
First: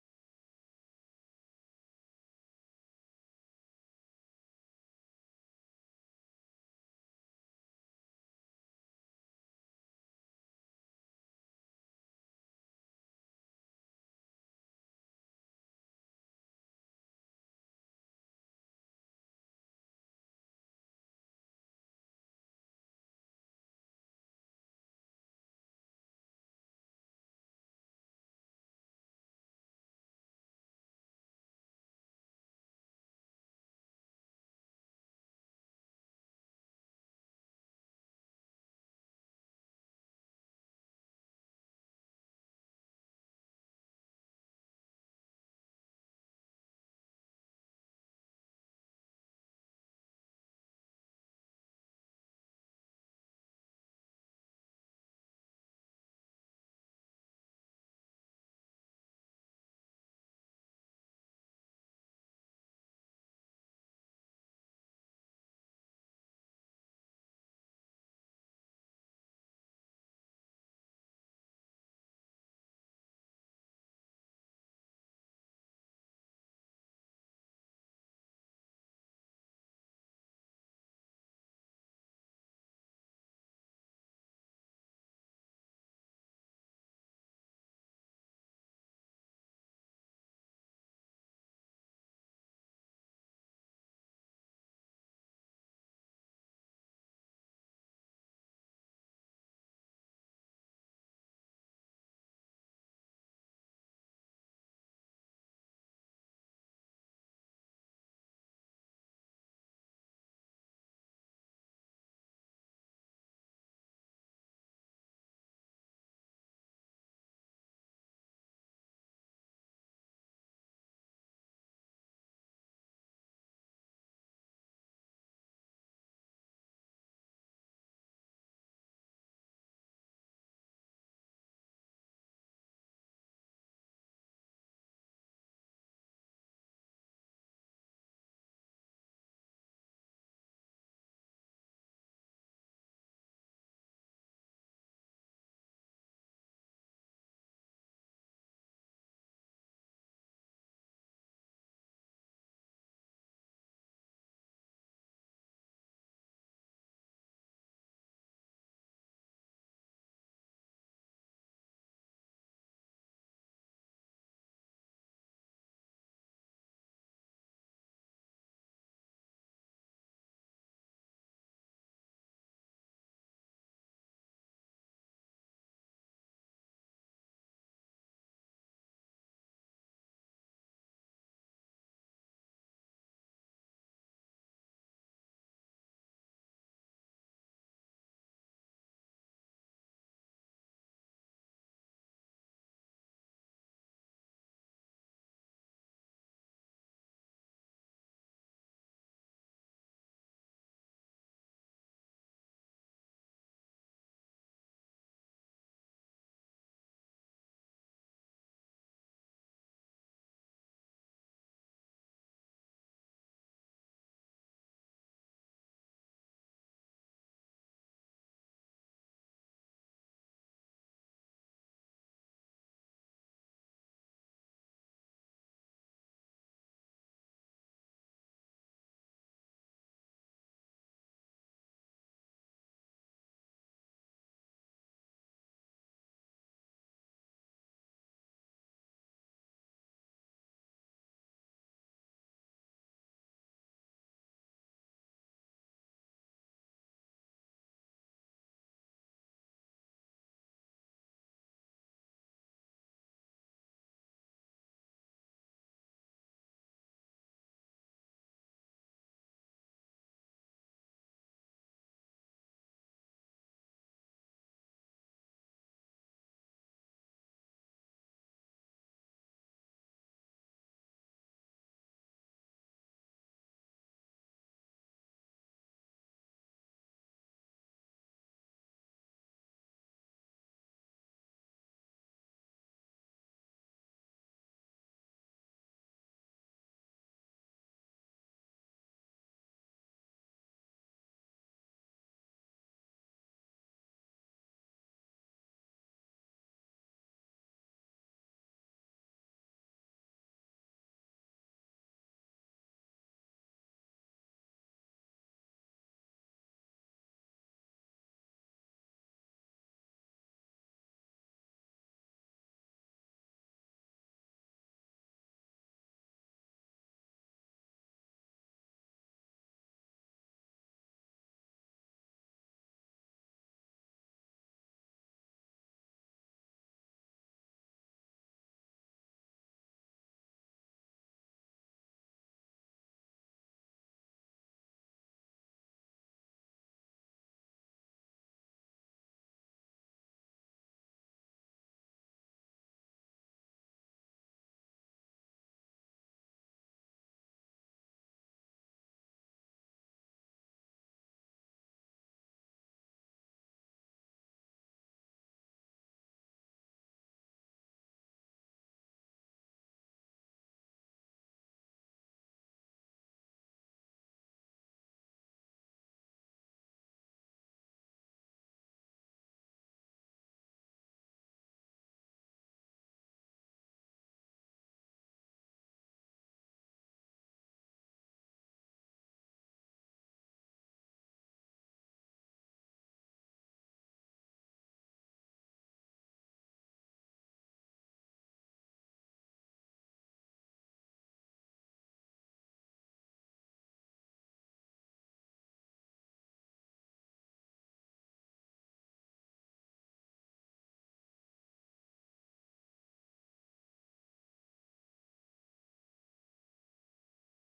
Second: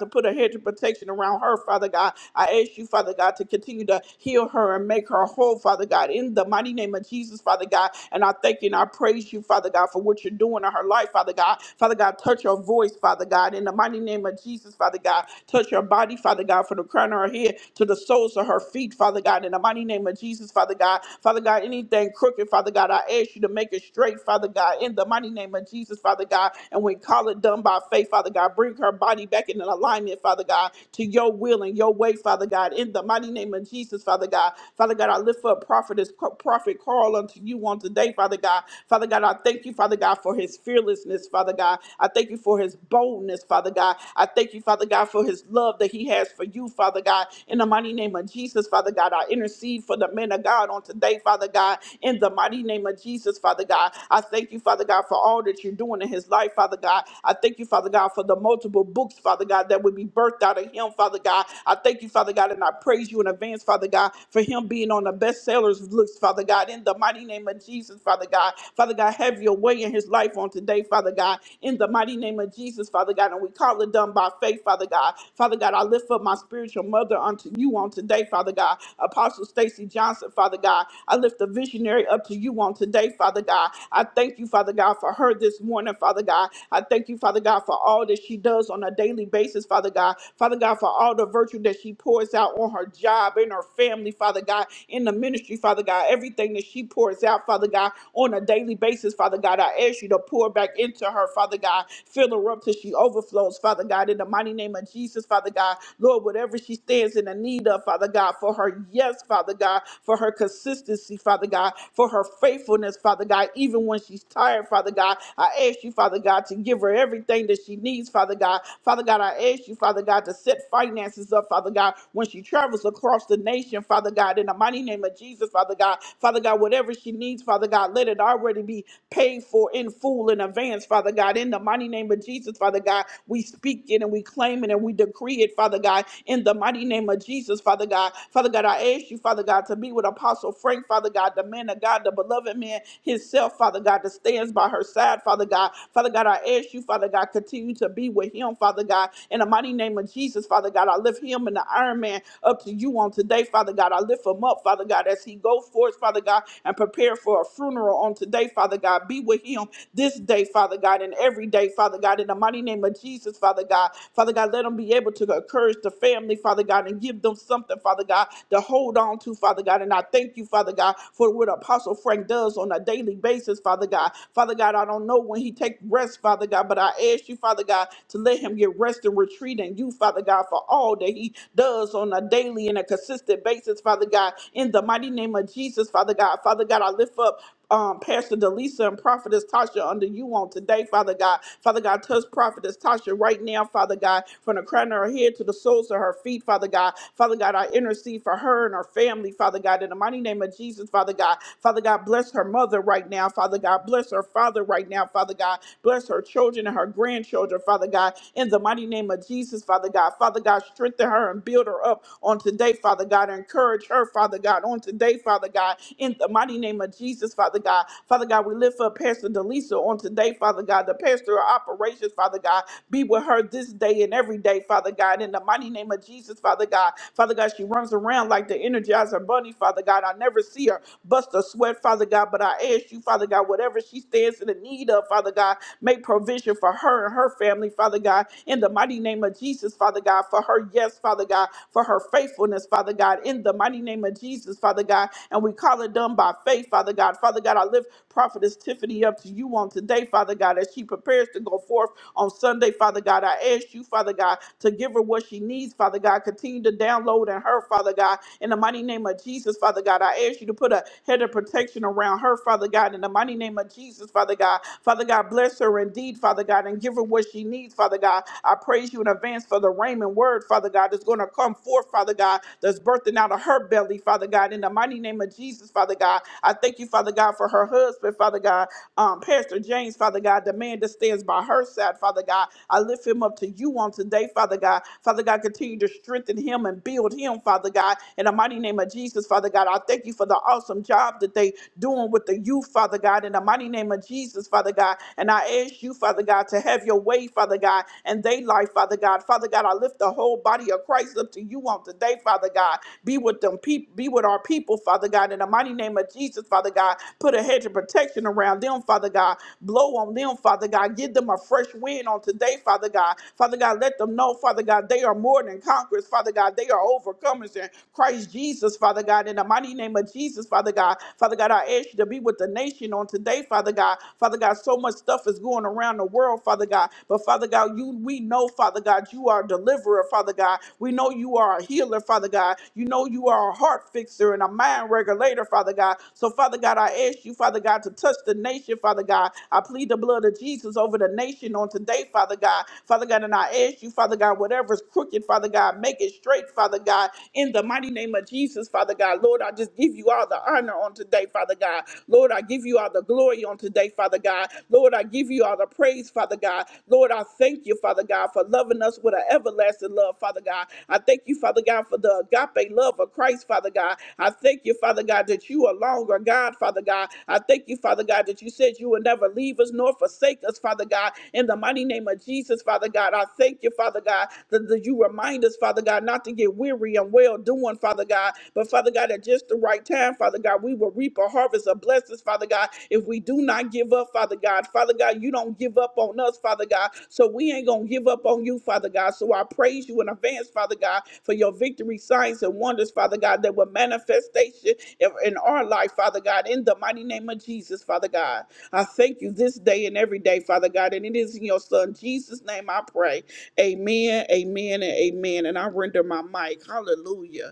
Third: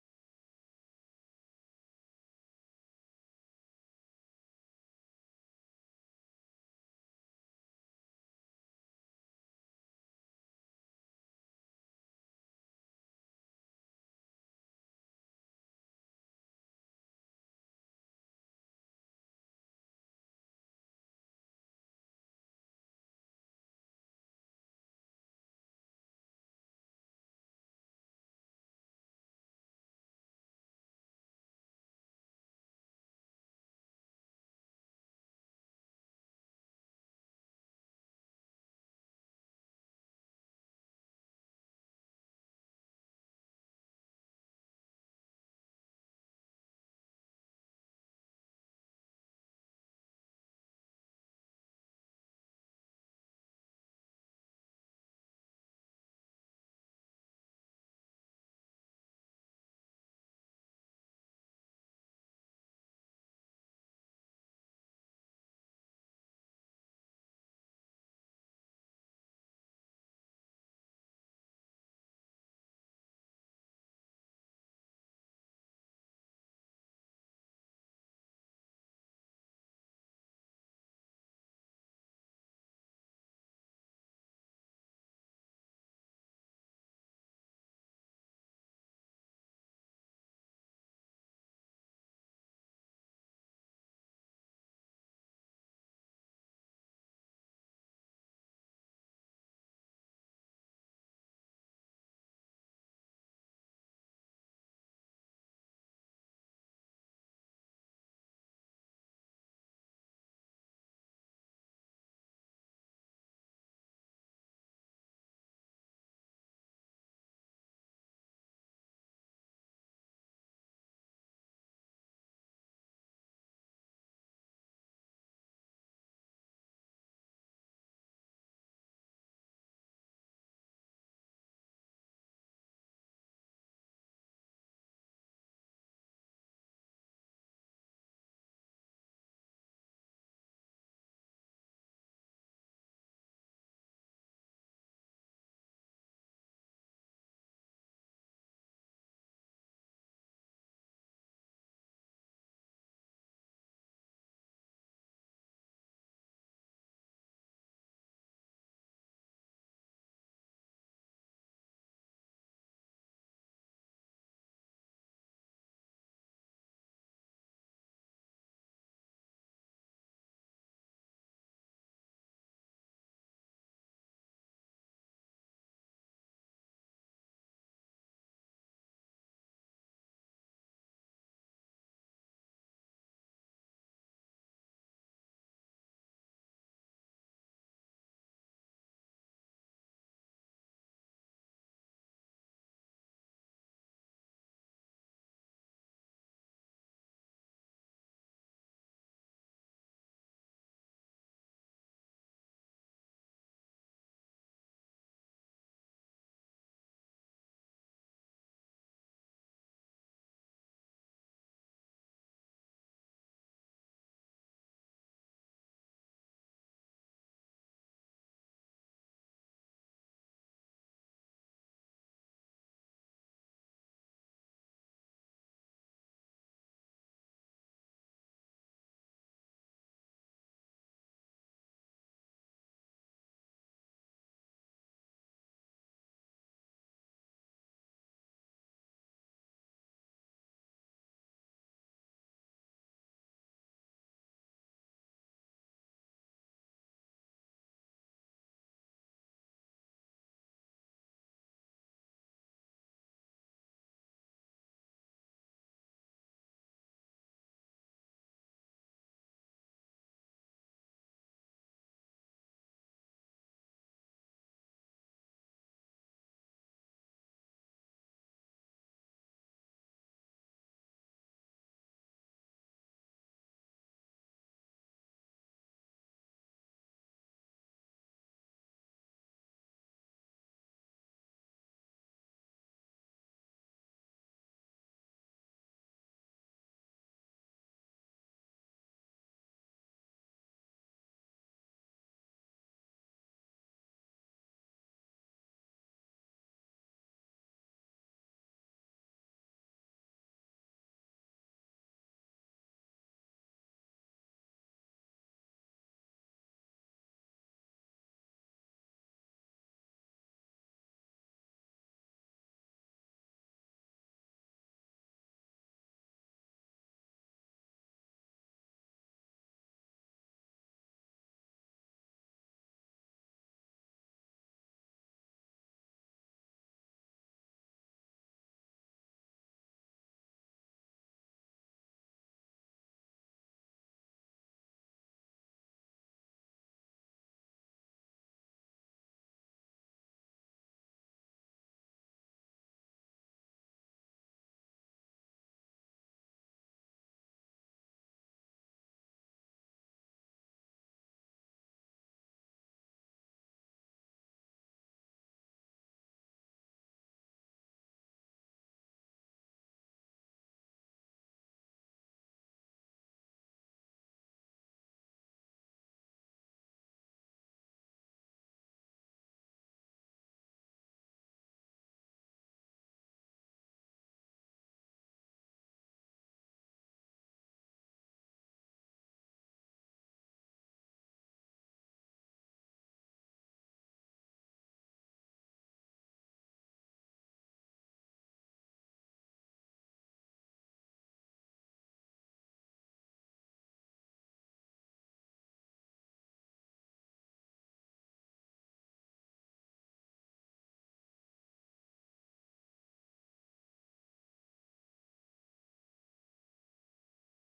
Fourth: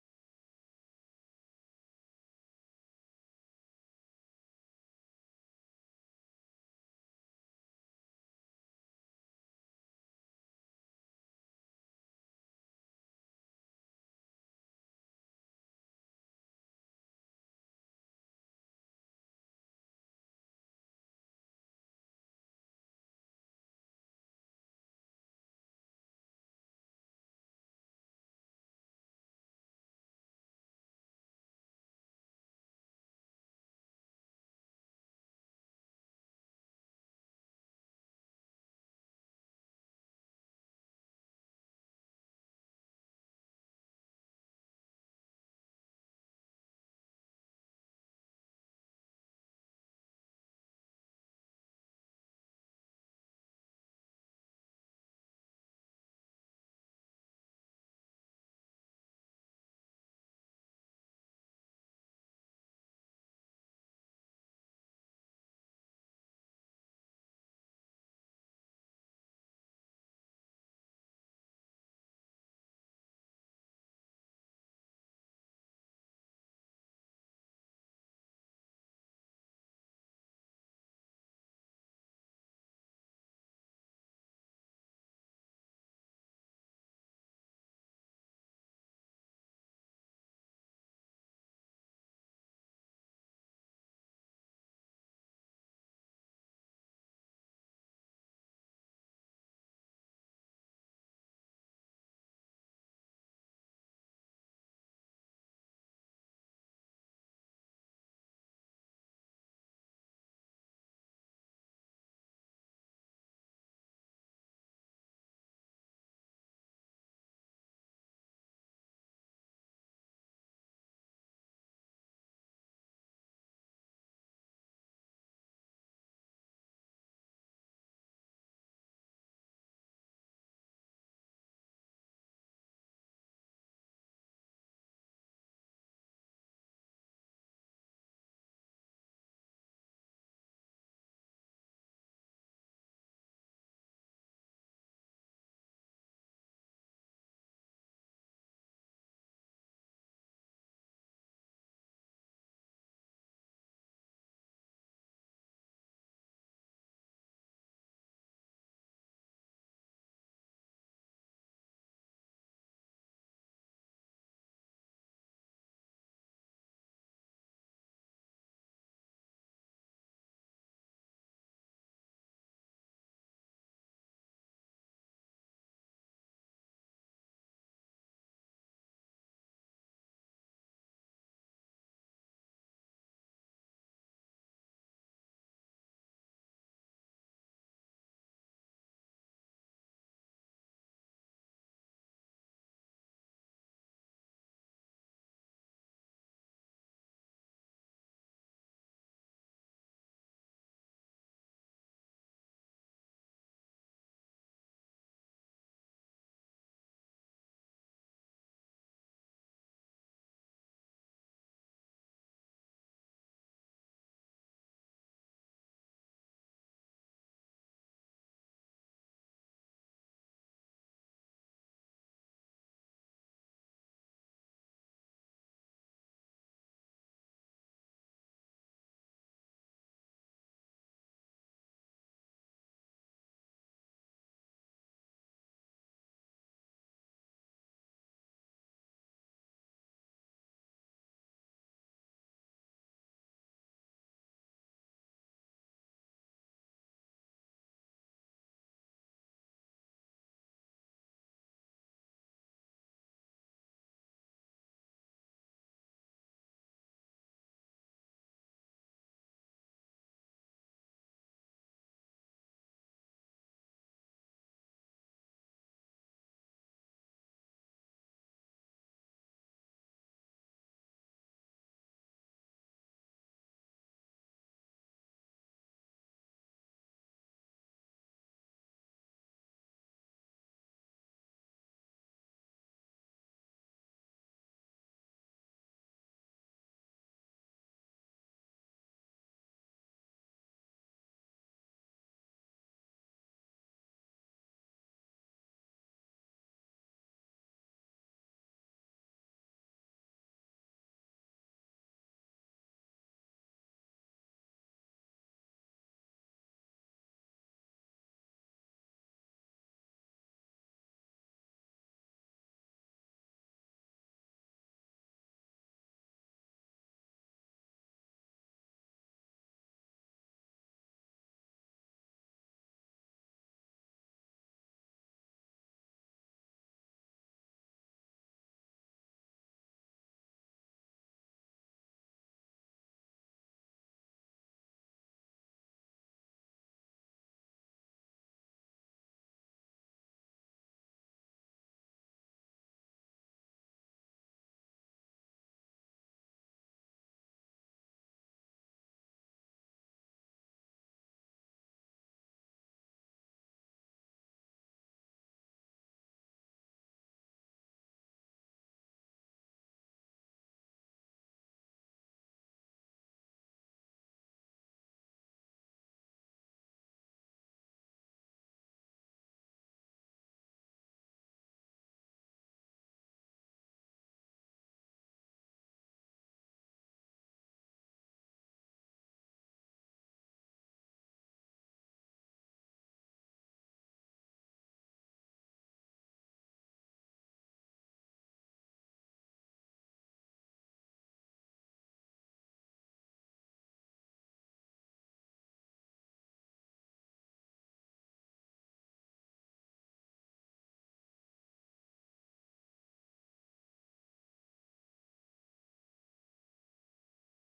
Speaker 1: to put a hedge of protection around her, Father God. I ask you, Father God, to continue to heal her and make her whole, Father God, in the mighty name of Jesus, Father God. And I thank you and I praise you, Father God, for what you're doing in her life, Father God. Father God, touch her voice, Father God, in the mighty name of Jesus, Father God. Touch her body, Father God, from the crown of her head to the soles toes to her feet, Father God, in the mighty name of Jesus, Father God. Father God, anything crooked, Father God, I ask you to make it straight, Father God, in the mighty name of Jesus, Father God. And we call it done by faith, Father God. Bring her body back in alignment, Father God, to your will and your way, Father God, in the mighty name of Jesus, Father God. Father God, I lift up prophetess, prophet Carl unto you on today, Father God. Father God, I thank you, Father God, for his fearlessness, Father God. I thank you for his boldness, Father God. I thank you, Father God, for his love that he has for for you, Father God. In the mighty name of Jesus, Father God, I intercede for the men of God on today, Father God. In the mighty name of Jesus, Father God, I thank you, Father God, for all that you're doing in his life, Father God. I thank you, Father God, for the multiple books, Father God, that would be birthed out of him, Father God. I thank you, Father God, and I praise you in advance, Father God, for him being on the bestsellers list, Father God. In the mighty name of Jesus, Father God, Father God, have your way in his life on today, Father God. In the mighty name of Jesus, Father God, and we call it done by faith, Father. Father God. Father God, I lift up my spiritual mother unto you on today, Father God. Apostle Stacy Johnson, Father God. I lift the visionary up to you on today, Father God. I thank you, Father God, for her this morning, Father God. I thank you, Father God, for all that she does on a daily basis, Father God. Father God, for all the virtue that she pours out on her job, in her family, Father God, in the ministry, Father God. Everything that she pours out, Father God, on a daily basis, Father God. I ask you to pour back into her, Father God. Fill her up till she she overflows, Father God, in the mighty name of Jesus, Father God. Lord, whatever she stands in the need of, Father God, for her yes, Father God, for her consistency, Father God, for her faithfulness, Father God, even when she's tired, Father God, I ask you, Father God, to give her everything that she needs, Father God. Father God, I ask you, Father God, to set finances up, Father God, when she travels across the nation, Father God, in the mighty name of Jesus, Father God. Father God, whatever she needs, Father God, let it already be paid for in full in advance, Father. Father God. In the mighty name of Jesus, Father God, we speak it and we claim it and we decree it, Father God. In the mighty name of Jesus, Father God. Father God, I ask you, Father God, to be with Apostle Frank, Father God, the man of God, the beloved man himself, Father God, that stands by her side, Father God. Father God, I ask you, Father God, continue to be with him, Father God. In the mighty name of Jesus, Father God, I lift him and the Iron Man up to you on today, Father God. I lift him up, Father God, as he goes forth, Father God, and prepare for a funeral on today, Father God. Be with be with him this day, Father God, and every day, Father God, in the mighty name of Jesus, Father God. Father God, let them be able to encourage the family, Father God, and give them something, Father God, to hold on to, Father God. And I thank you, Father God, for what Apostle Frank does on a daily basis, Father God. Father God, I don't know when he takes rest, Father God, but I ask you, Father God, to let him get rest and retreat in you, Father God, for all that he does on a daily and a consistent basis, Father God. In the mighty name of Jesus, Father God, Father God, I lift up um, Pastor Delisa and Prophetess Tasha under you on today, Father God. Father God, touch Prophetess Tasha right now, Father God, from the crown of her head to the soles of her feet, Father God. Father God, I intercede for her and her family, Father God, in the mighty name of Jesus, Father God. Father God, bless her mother right now, Father God. Bless her father right now, Father God. Bless her children and her grandchildren, Father God, in the mighty name of of Jesus, Father God. Father God, strengthen her and build her up on today, Father God. Encourage her, Father God, on today, Father God. In the mighty name of Jesus, Father God. Father God, we lift up Pastor Delisa on today, Father God. The pastor of operations, Father God. Be with her this day and every day, Father God. In the mighty name of Jesus, Father God. Father God, she runs around like the energizer bunny, Father God. I never see her bust a sweat, Father God. But I ask you, Father God, whatever she stands in the need of, Father God, make provision for her and her family, Father God, in the mighty name of Jesus, Father God, for her yes, Father God, for her faithfulness, Father God, in the mighty name of Jesus, Father God. And we call it done by faith, Father God. Father God, I lift Prophetess Tiffany up to you on today, Father God, as she prepares to go forth on Sunday, Father God. I ask you, Father God, to give her what she needs, Father God. Continue to download in her, Father God. In the mighty name of Jesus, Father God, I ask you to put a head of protection around her, Father God. In the mighty name of Jesus, Father God. Father God, bless her indeed, Father God, and give her what she needs, Father God. I praise you in advance for the Raymond word, Father God, that's going to come forth, Father God, that's birthing out of her belly, Father God. In the mighty name of Jesus, Father God, I thank you, Father God, for her husband, Father God. Um, Pastor James, Father God, the man that stands by her side, Father God, I lift him up to you on today, Father God. Father God, continue to strengthen him and build him, Father God. In the mighty name of Jesus, Father God, I thank you for the awesome job that they doing with the youth, Father God. In the mighty name of Jesus, Father God. And I ask you, Father God, to have your way, Father God, and they life, Father God. Father God, I lift the whole body of Christ up to you on today, Father God. Be with them people, be with our people people, Father God. In the mighty name of Jesus, Father God, put a hedge of protection around them, Father God. Blow on them, Father God. Give them a fresh wind on today, Father God. Father God, let them know, Father God, they are more than conquerors, Father God. They are overcomers in Christ Jesus, Father God. In the mighty name of Jesus, Father God. Father God, I ask you to be with the nation on today, Father God. Father God, so much stuff is going around the world, Father God. But Father God, you we know, Father God, you are a deliverer, Father God. Father God. We know you are a healer, Father God. You know you are a heart fixer and a mind regulator, Father God. So, Father God, I ask you, Father God, to touch the nation, Father God. I plead the blood of Jesus over the nation on today, Father God. Father God, and I ask you, Father God, whatever's crooked, Father God, make it straight, Father God, in the mighty name of Jesus, Father God. Lord, I just give you all the honor on today, Father God. Lord, I give you all the glory on today, Father God. Lord, I give you all the praise praise, Father God. Lord, I thank you, Father God, for loving us with an everlasting love, Father God. I thank you, Father God, for the agape love of Christ, Father God. I thank you, Father God, that you are longer, God, Father God. I thank you, Father God, that you said you would never leave us nor forsake us, Father God. In the mighty name of Jesus, Father God, I thank you, Father God, that, that you remind us, Father God, not to get weary and well doing, Father God, but Father God, at just the right time, Father God, we will reap a harvest bless us, Father God. If we do not give up, Father God, Father God, you don't give up on us, Father God. So we ain't going to give up on you, Father God. So I praise you in advance, Father God, for your victory, signs, and wonders, Father God, that were manifestation in in our life, Father God, in the mighty name of Jesus, Father God. I thank you this day and every day, Father God. And it is in your Son, Jesus' name, I pray. Amen, amen, and amen. And I render my mic. Hallelujah.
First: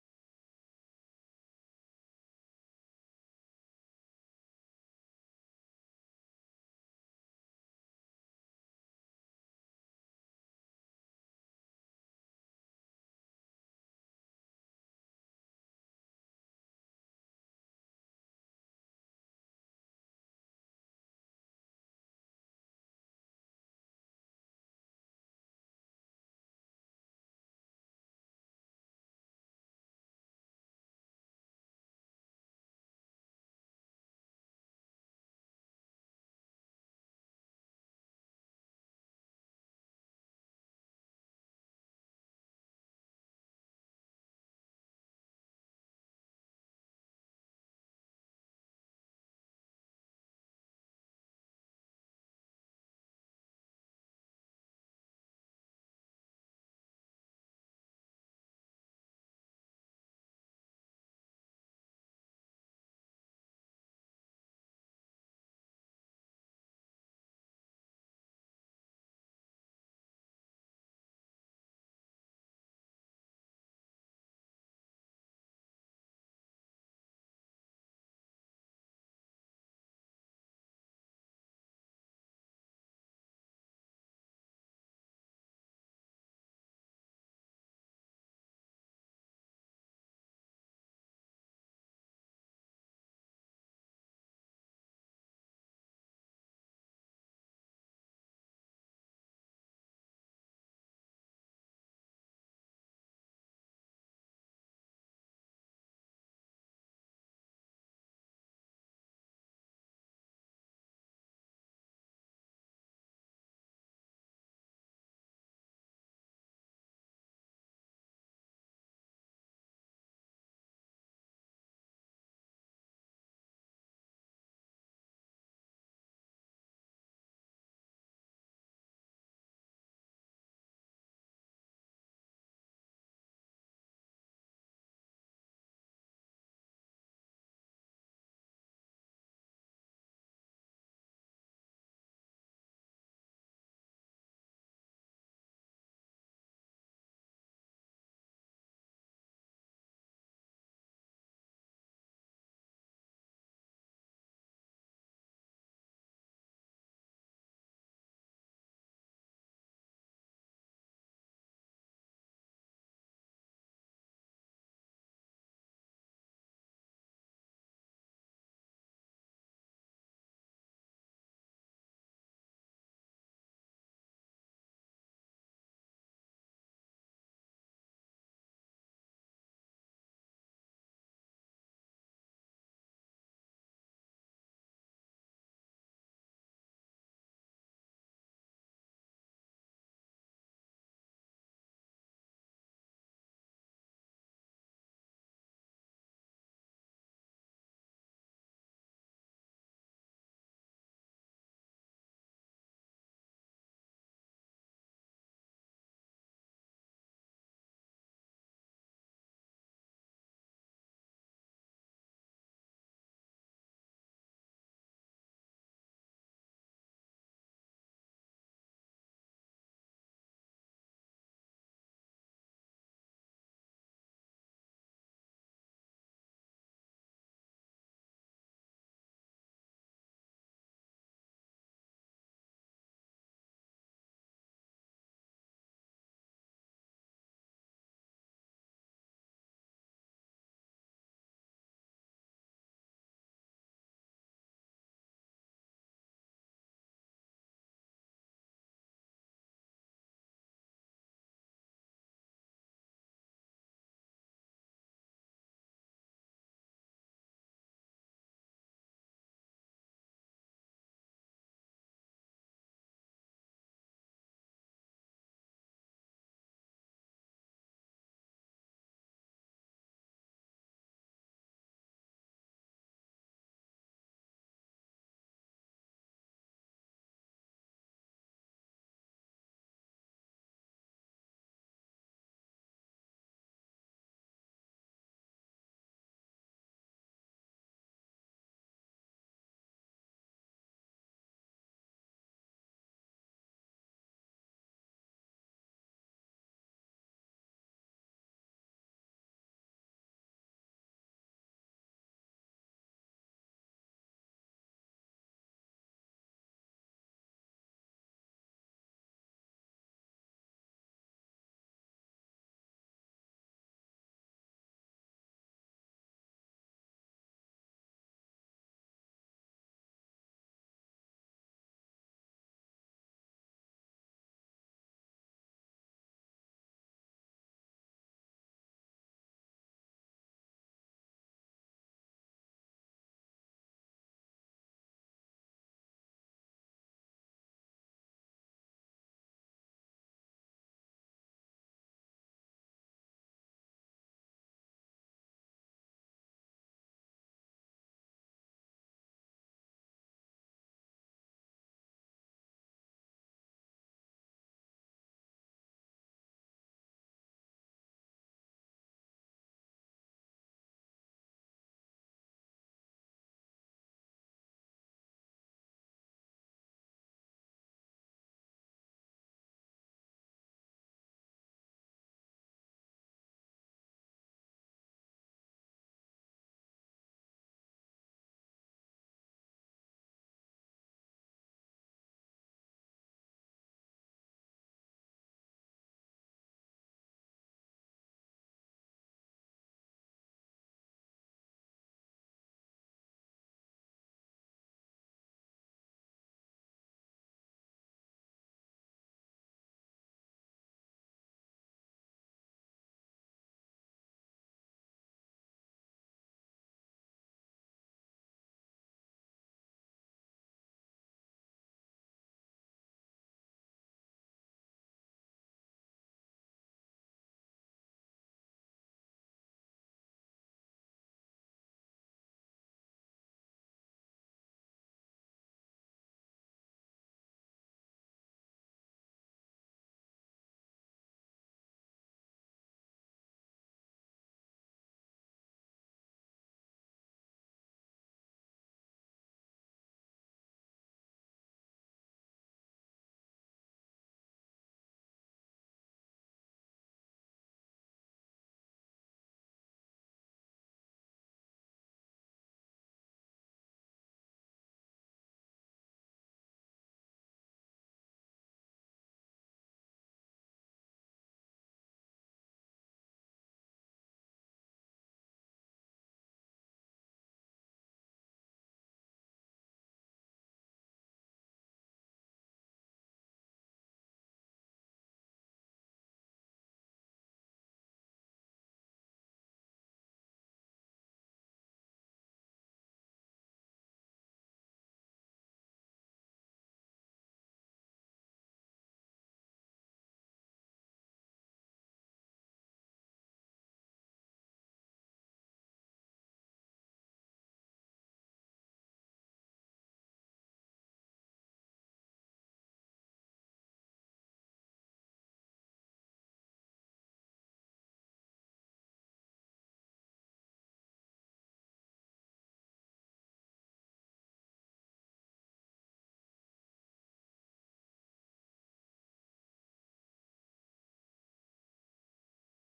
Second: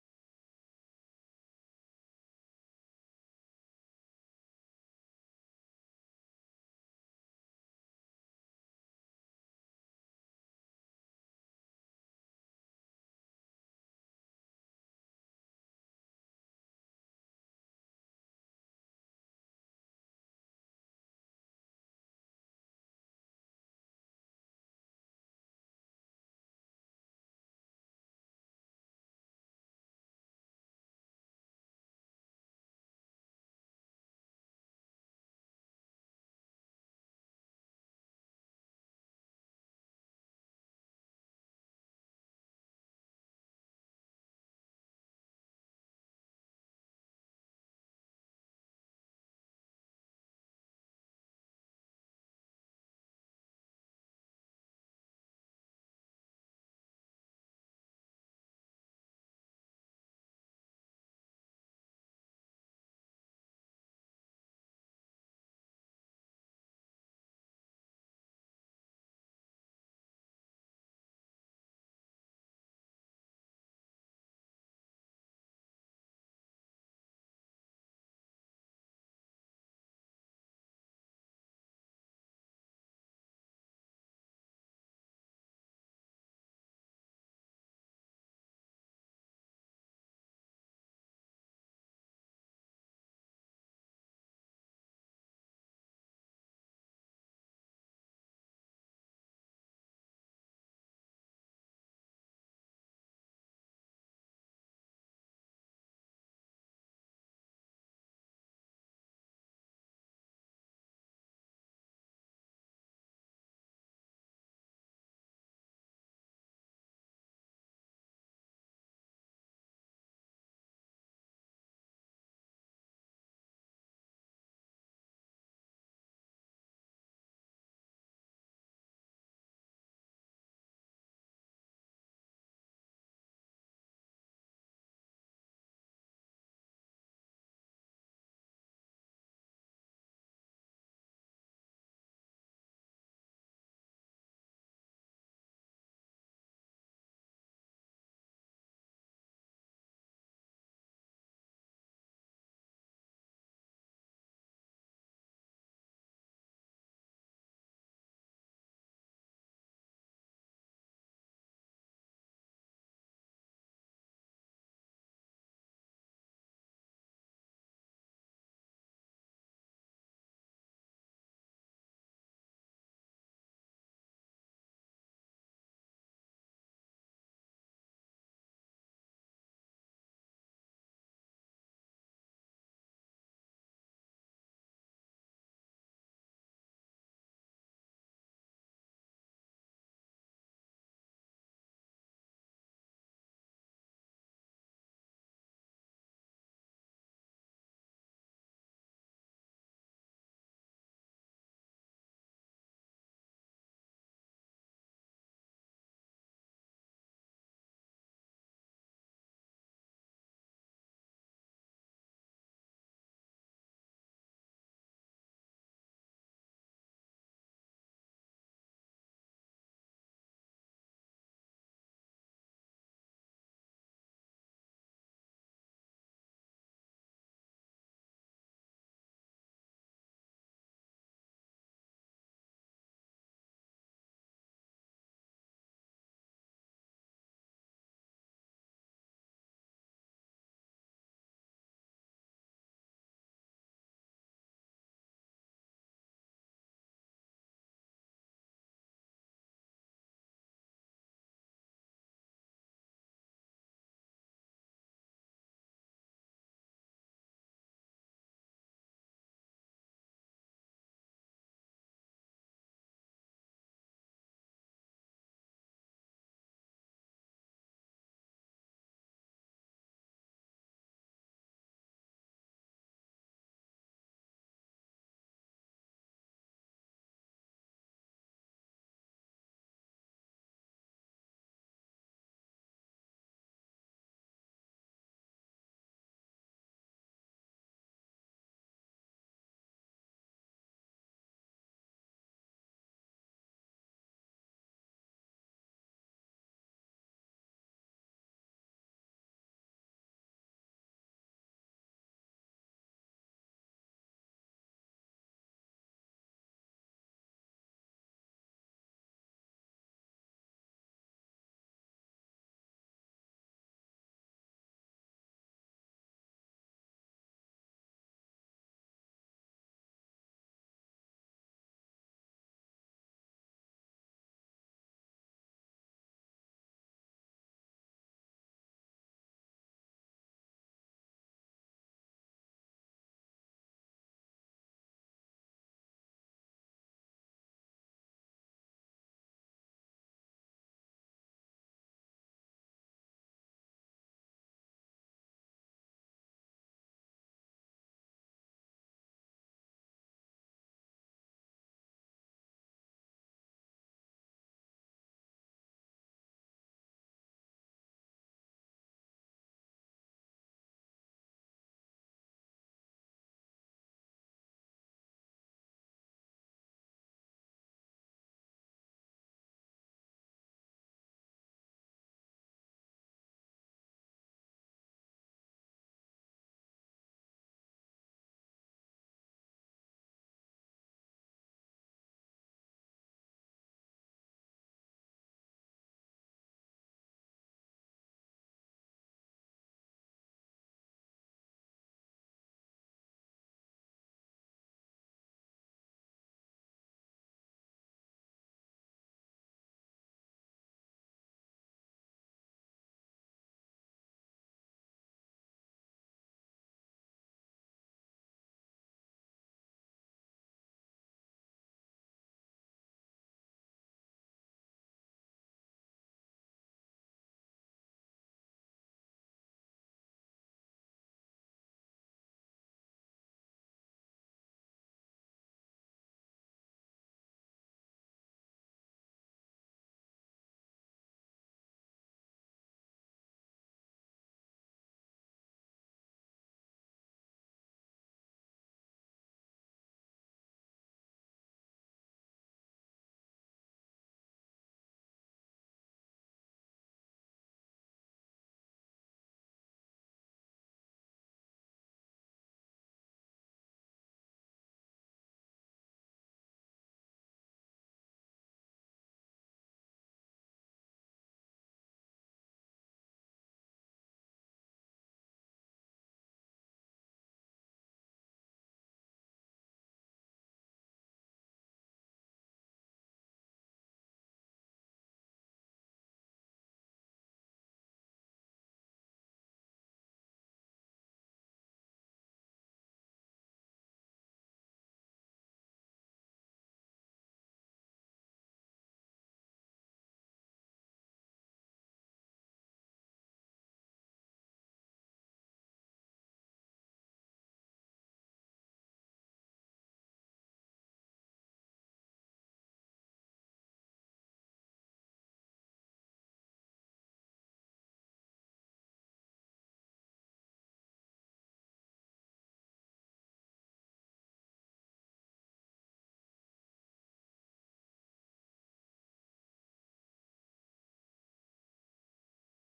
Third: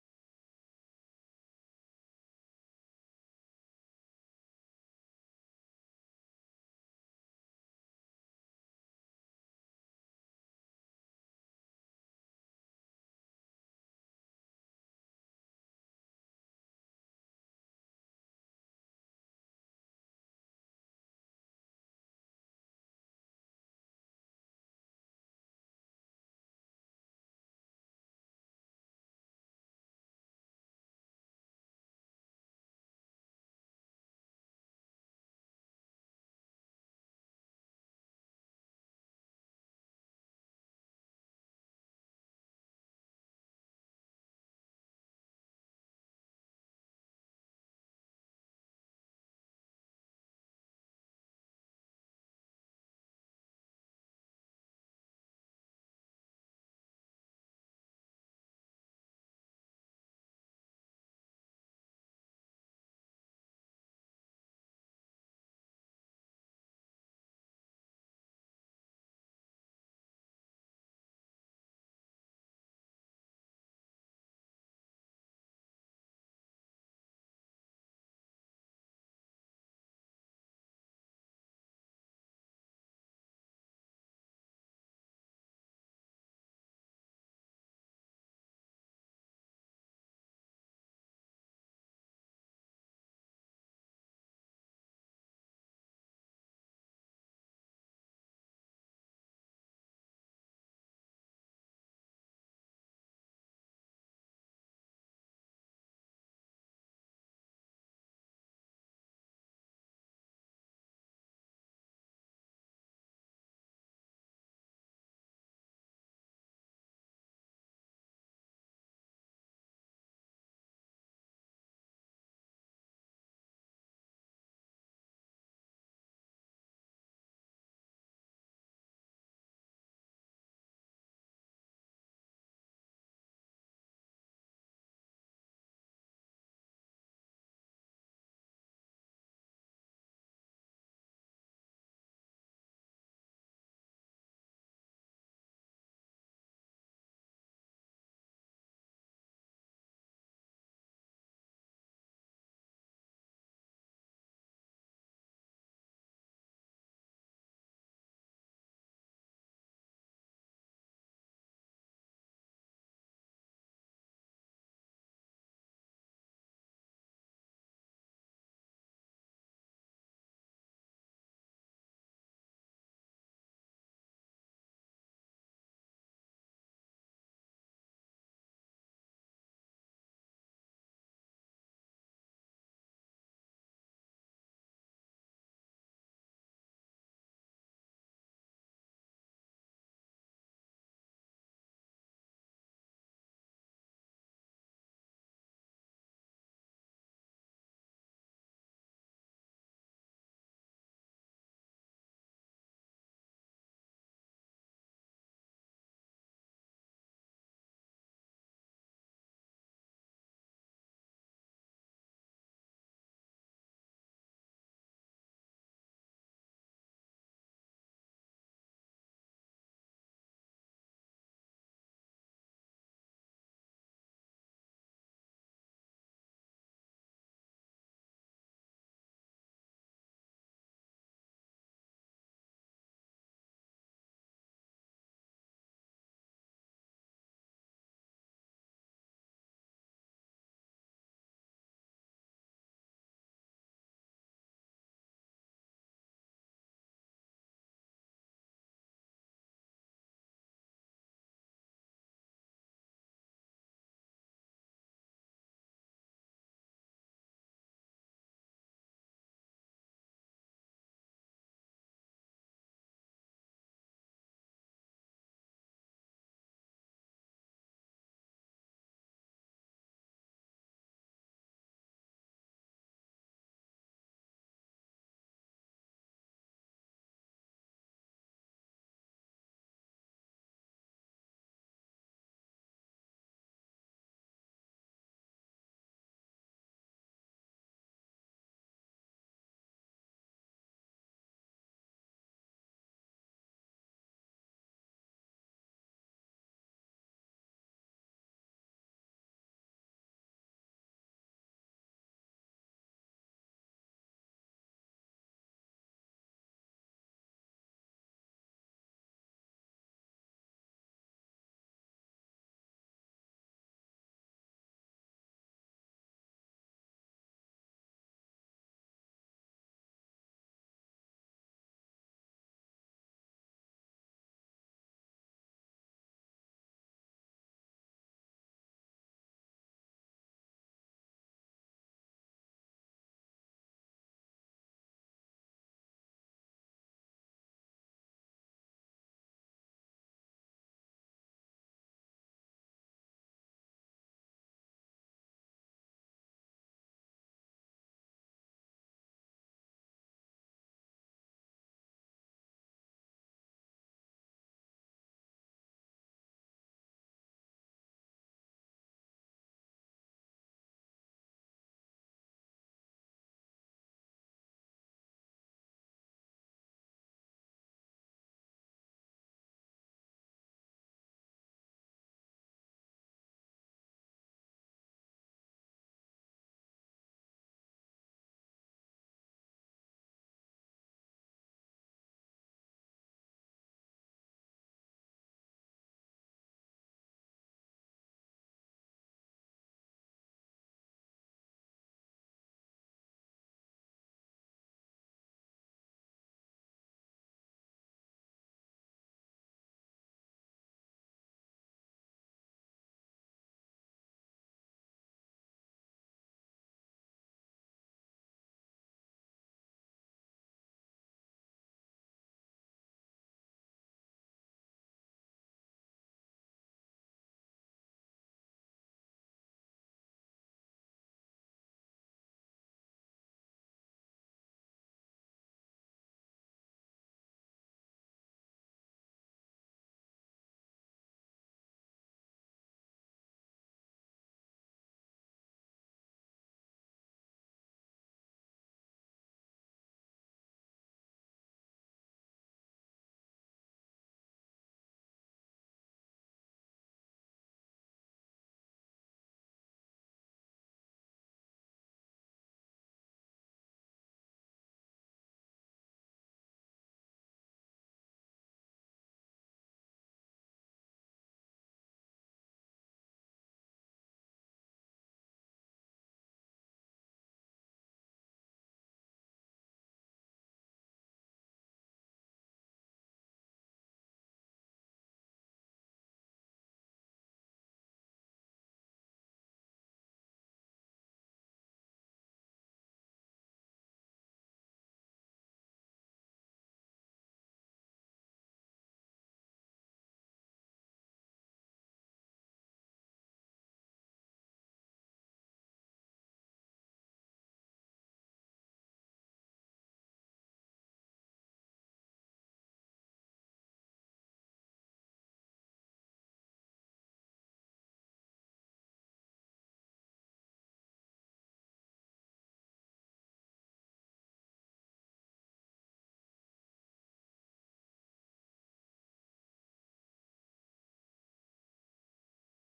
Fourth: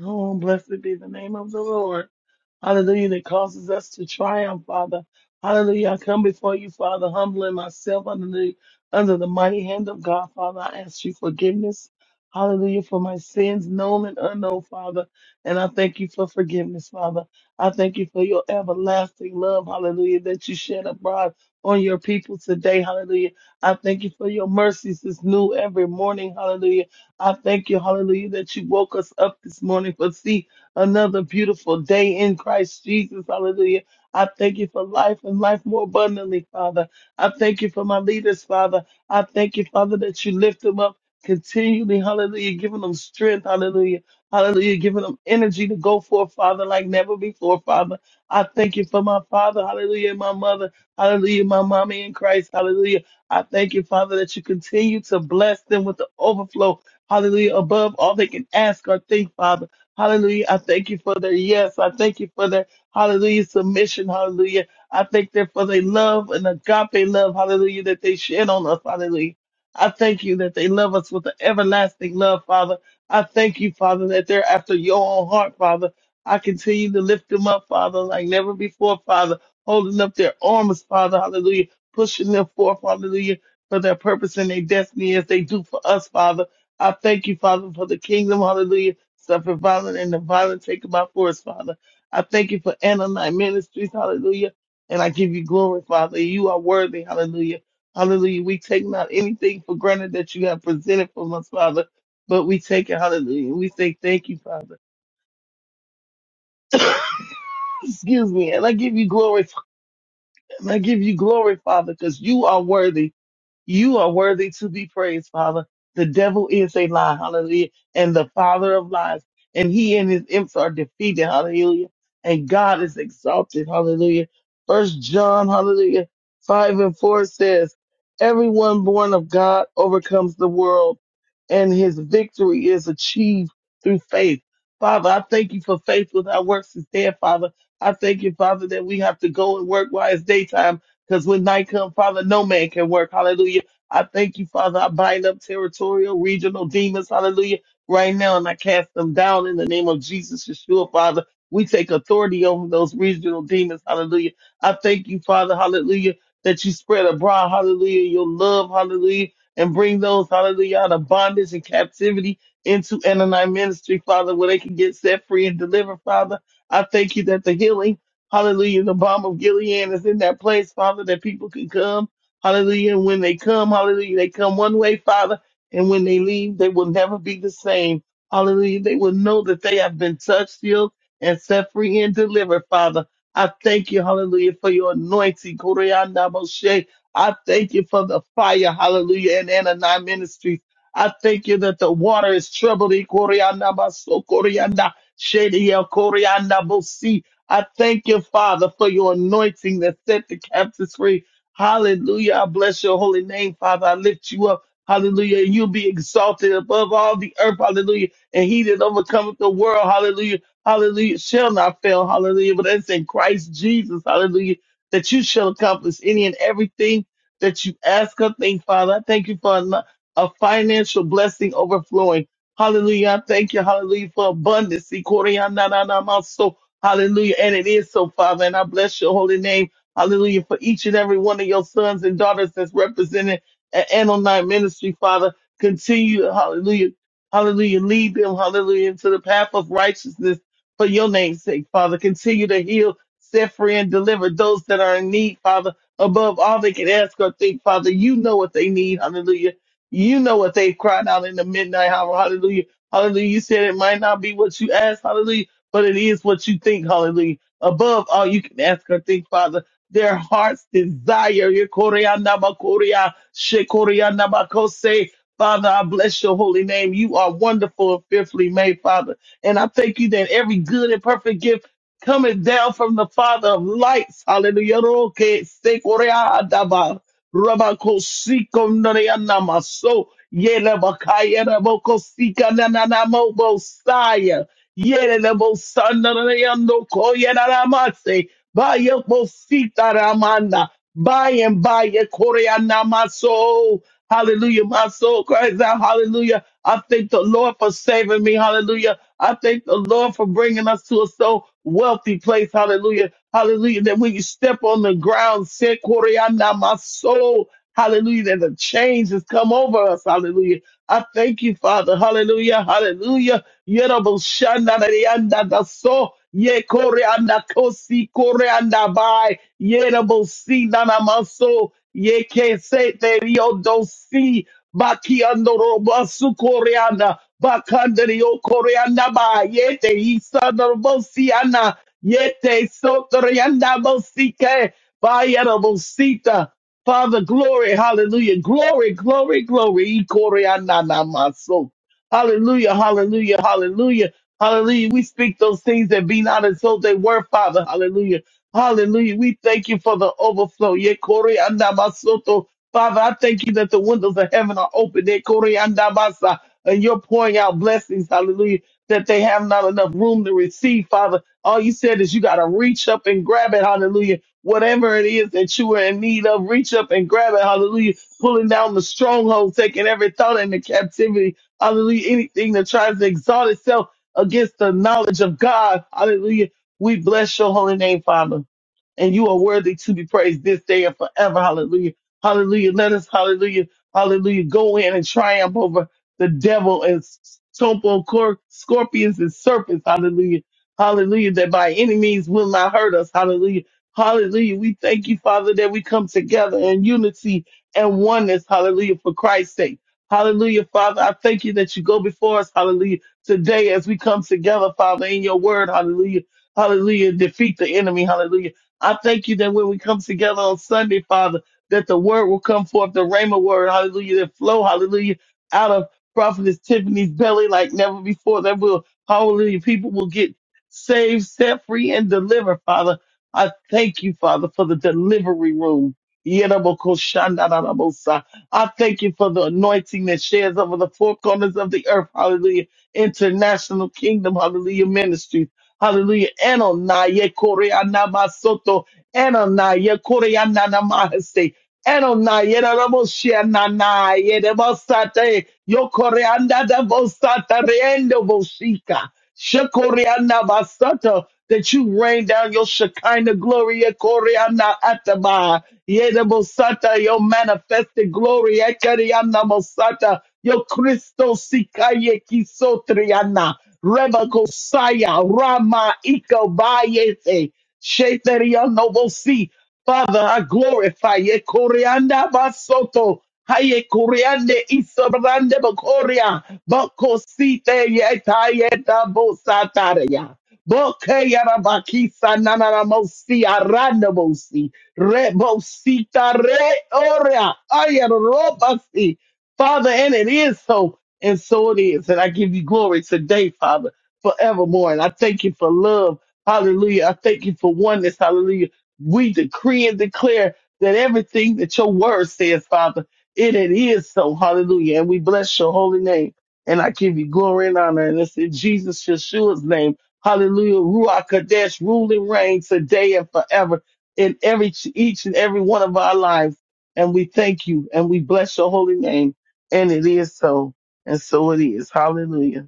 Speaker 2: Oh, blessed be the name of the Lord. Hallelujah. That causes us to triumph, Father. Hallelujah. I come before you, Father, humbling myself under the, under the mighty hand of God, Father. I ask you forgiveness. Hallelujah. For my sins, known and unknown, Father. And I thank you for forgiveness, Father. I thank you for your everlasting love. Hallelujah. That you shed abroad on your people today. Hallelujah. I thank you for your mercies is new every morning. Hallelujah. I thank you, hallelujah, that you woke us up this morning for see another beautiful day in Christ Jesus, hallelujah. I thank you for life and life more abundantly, Father. I thank you for my leaders, Father. I thank you, Father, that you lift them up continually, hallelujah, giving them strength, hallelujah, hallelujah, giving them energy to go forth, Father, like never before, Father. I thank you for my father, hallelujah, and my mother, hallelujah, my mommy in Christ, hallelujah. I thank you, Father, that you continue to bless them with the overflow Hallelujah. Above all they can ask or think, Father. Hallelujah. I thank you for their yes. I thank you for their hallelujah submission. Hallelujah. I thank them for their love and agape love. Hallelujah. That they shed on us. Hallelujah. I thank you that they love us with an everlasting love, Father. I thank you, Father, that they're after your own heart, Father. I continue to lift them up, Father, like never before, Father, holding up their arms, Father, hallelujah, pushing them forth, hallelujah, for their purpose and their destiny as they do for us, Father. I thank you, Father, for the kingdom, hallelujah, suffer violent and the violent taken by force, Father. I thank you for Anonite Ministries, hallelujah, and I give you glory, Father. You are worthy, hallelujah. Hallelujah. We take not anything for granted that you have presented from us, Father, but we take it, hallelujah. We say thank you, Father. Excuse me. And I give you glory, and I give you glory, Father, because you are worthy. You are worthy to be praised, Father. The devil is a lie, hallelujah, and the father of lies. And he and his imps are defeated, hallelujah. And God is exalted, hallelujah. First John, hallelujah, five and four says, Everyone born of God overcomes the world, and his victory is achieved through faith. Father, I thank you for faith without works is dead, Father. I thank you, Father, that we have to go and work while it's daytime because when night comes, Father, no man can work. Hallelujah. I thank you, Father. I bind up territorial, regional demons. Hallelujah. Right now, and I cast them down in the name of Jesus, Yeshua, Father. We take authority over those regional demons. Hallelujah. I thank you, Father. Hallelujah. That you spread abroad. Hallelujah. Your love. Hallelujah. And bring those, hallelujah, out of bondage and captivity into Ananite ministry, Father, where they can get set free and delivered, Father. I thank you that the healing Hallelujah. The bomb of Gilead is in that place, Father, that people can come. Hallelujah. And when they come, hallelujah, they come one way, Father. And when they leave, they will never be the same. Hallelujah. They will know that they have been touched, healed, and set free and delivered, Father. I thank you, hallelujah, for your anointing. Koryanda Moshe. I thank you for the fire, hallelujah, and Anani Ministries. I thank you that the water is troubled. Koryanda Maso, Koryanda Shady, Koryanda Bosi. I thank you, Father, for your anointing that set the captives free. Hallelujah. I bless your holy name, Father. I lift you up. Hallelujah. And you'll be exalted above all the earth. Hallelujah. And he that overcometh the world. Hallelujah. Hallelujah. Shall not fail. Hallelujah. But that's in Christ Jesus. Hallelujah. That you shall accomplish any and everything that you ask or think, Father. I thank you for a, a financial blessing overflowing. Hallelujah. I thank you. Hallelujah for abundance. Hallelujah. And it is so, Father. And I bless your holy name. Hallelujah. For each and every one of your sons and daughters that's represented at Anonite Ministry, Father. Continue, hallelujah. Hallelujah. Lead them, hallelujah, into the path of righteousness for your name's sake, Father. Continue to heal, set free, and deliver those that are in need, Father. Above all they can ask or think, Father, you know what they need. Hallelujah. You know what they've cried out in the midnight hour. Hallelujah. Hallelujah. You said it might not be what you asked. Hallelujah but it is what you think, hallelujah. Above all, you can ask or think, Father. Their heart's desire. Yekoria namakoria, shekoria namakose. Father, I bless your holy name. You are wonderful and fearfully made, Father. And I thank you that every good and perfect gift coming down from the Father of lights. Hallelujah. Roke, sekoria daba, rabakosiko noria namaso, yelebakaya rabokosika nananamobo Yerebosandareyandokoyerarabase. Bayebositaramanda. By and by, Yekoreanamaso. hallelujah, my soul cries out, hallelujah. I thank the Lord for saving me, hallelujah. I thank the Lord for bringing us to a so wealthy place, hallelujah, hallelujah. That when you step on the ground, say, Koreana, my soul. hallelujah, that the change has come over us, hallelujah. I thank you, Father. Hallelujah. Hallelujah. Yerobo shanda na yanda da so. Ye kore anda kosi kore anda bai. Yerobo si na na maso. Ye ke se te rio do si. Baki ando roba su kore anda. Bakanda rio kore anda bai. Ye te isa na robo si ana. Ye te so tori bo si ke. Bai yerobo sita. Father, glory, hallelujah, glory, glory, glory, Ikore anana maso. Hallelujah, hallelujah, hallelujah, hallelujah. We speak those things that be not as though they were, Father, hallelujah, hallelujah. We thank you for the overflow, Yekore anamasoto. Father, I thank you that the windows of heaven are open, Yekore andamasa, and you're pouring out blessings, hallelujah, that they have not enough room to receive, Father. All you said is you got to reach up and grab it, hallelujah whatever it is that you are in need of, reach up and grab it. Hallelujah. Pulling down the stronghold, taking every thought into captivity. Hallelujah. Anything that tries to exalt itself against the knowledge of God. Hallelujah. We bless your holy name, Father and you are worthy to be praised this day and forever. Hallelujah. Hallelujah. Let us, hallelujah, hallelujah, go in and triumph over the devil and stumble scorpions and serpents. Hallelujah. Hallelujah. That by any means will not hurt us. Hallelujah. Hallelujah. We thank you, Father, that we come together in unity and oneness. Hallelujah. For Christ's sake. Hallelujah, Father. I thank you that you go before us. Hallelujah. Today, as we come together, Father, in your word. Hallelujah. Hallelujah. Defeat the enemy. Hallelujah I thank you that when we come together on Sunday, Father, that the word will come forth, the rhema word, hallelujah, that flow, hallelujah, out of prophetess Tiffany's belly like never before. That will, hallelujah, people will get saved, set free, and delivered, Father. I thank you, Father, for the delivery room. Yerabokoshandarabosai. I thank you for the anointing that shares over the four corners of the earth. Hallelujah. International Kingdom. Hallelujah. Ministry. Hallelujah. Enonaya koreana masoto. Enonaya koreana namaste. Enonaya ramoshia nanaya Yo coreanda da bosata reendo bosika. Shekoreanda basata. That you rain down your Shekinah glory. eh, Koreanda ataba. Yeda bosata. Your manifested glory. Ekarianda bosata. Your Christo sikaye kisotriana. Reba kosaya. Rama iko Bayete Sheteriano bosi. Father, I glorify you. Koreanda basoto. Haye koreande isobrande bakoria. Bako yeta yeta bosataria. Boke yarabakisa nanana mosi aranda mosi. Re bosita re oria. Ayarobasi. Father, and it is so. And so it is. And I give you glory today, Father, forevermore. And I thank you for love. Hallelujah. I thank you for oneness. Hallelujah we decree and declare that everything that your word says, Father, it, it is so. Hallelujah. And we bless your holy name. And I give you glory and honor. And it's in Jesus Yeshua's name. Hallelujah. Ruach Kadesh, rule and reign today and forever in every each and every one of our lives. And we thank you and we bless your holy name. And it is so. And so it is. Hallelujah.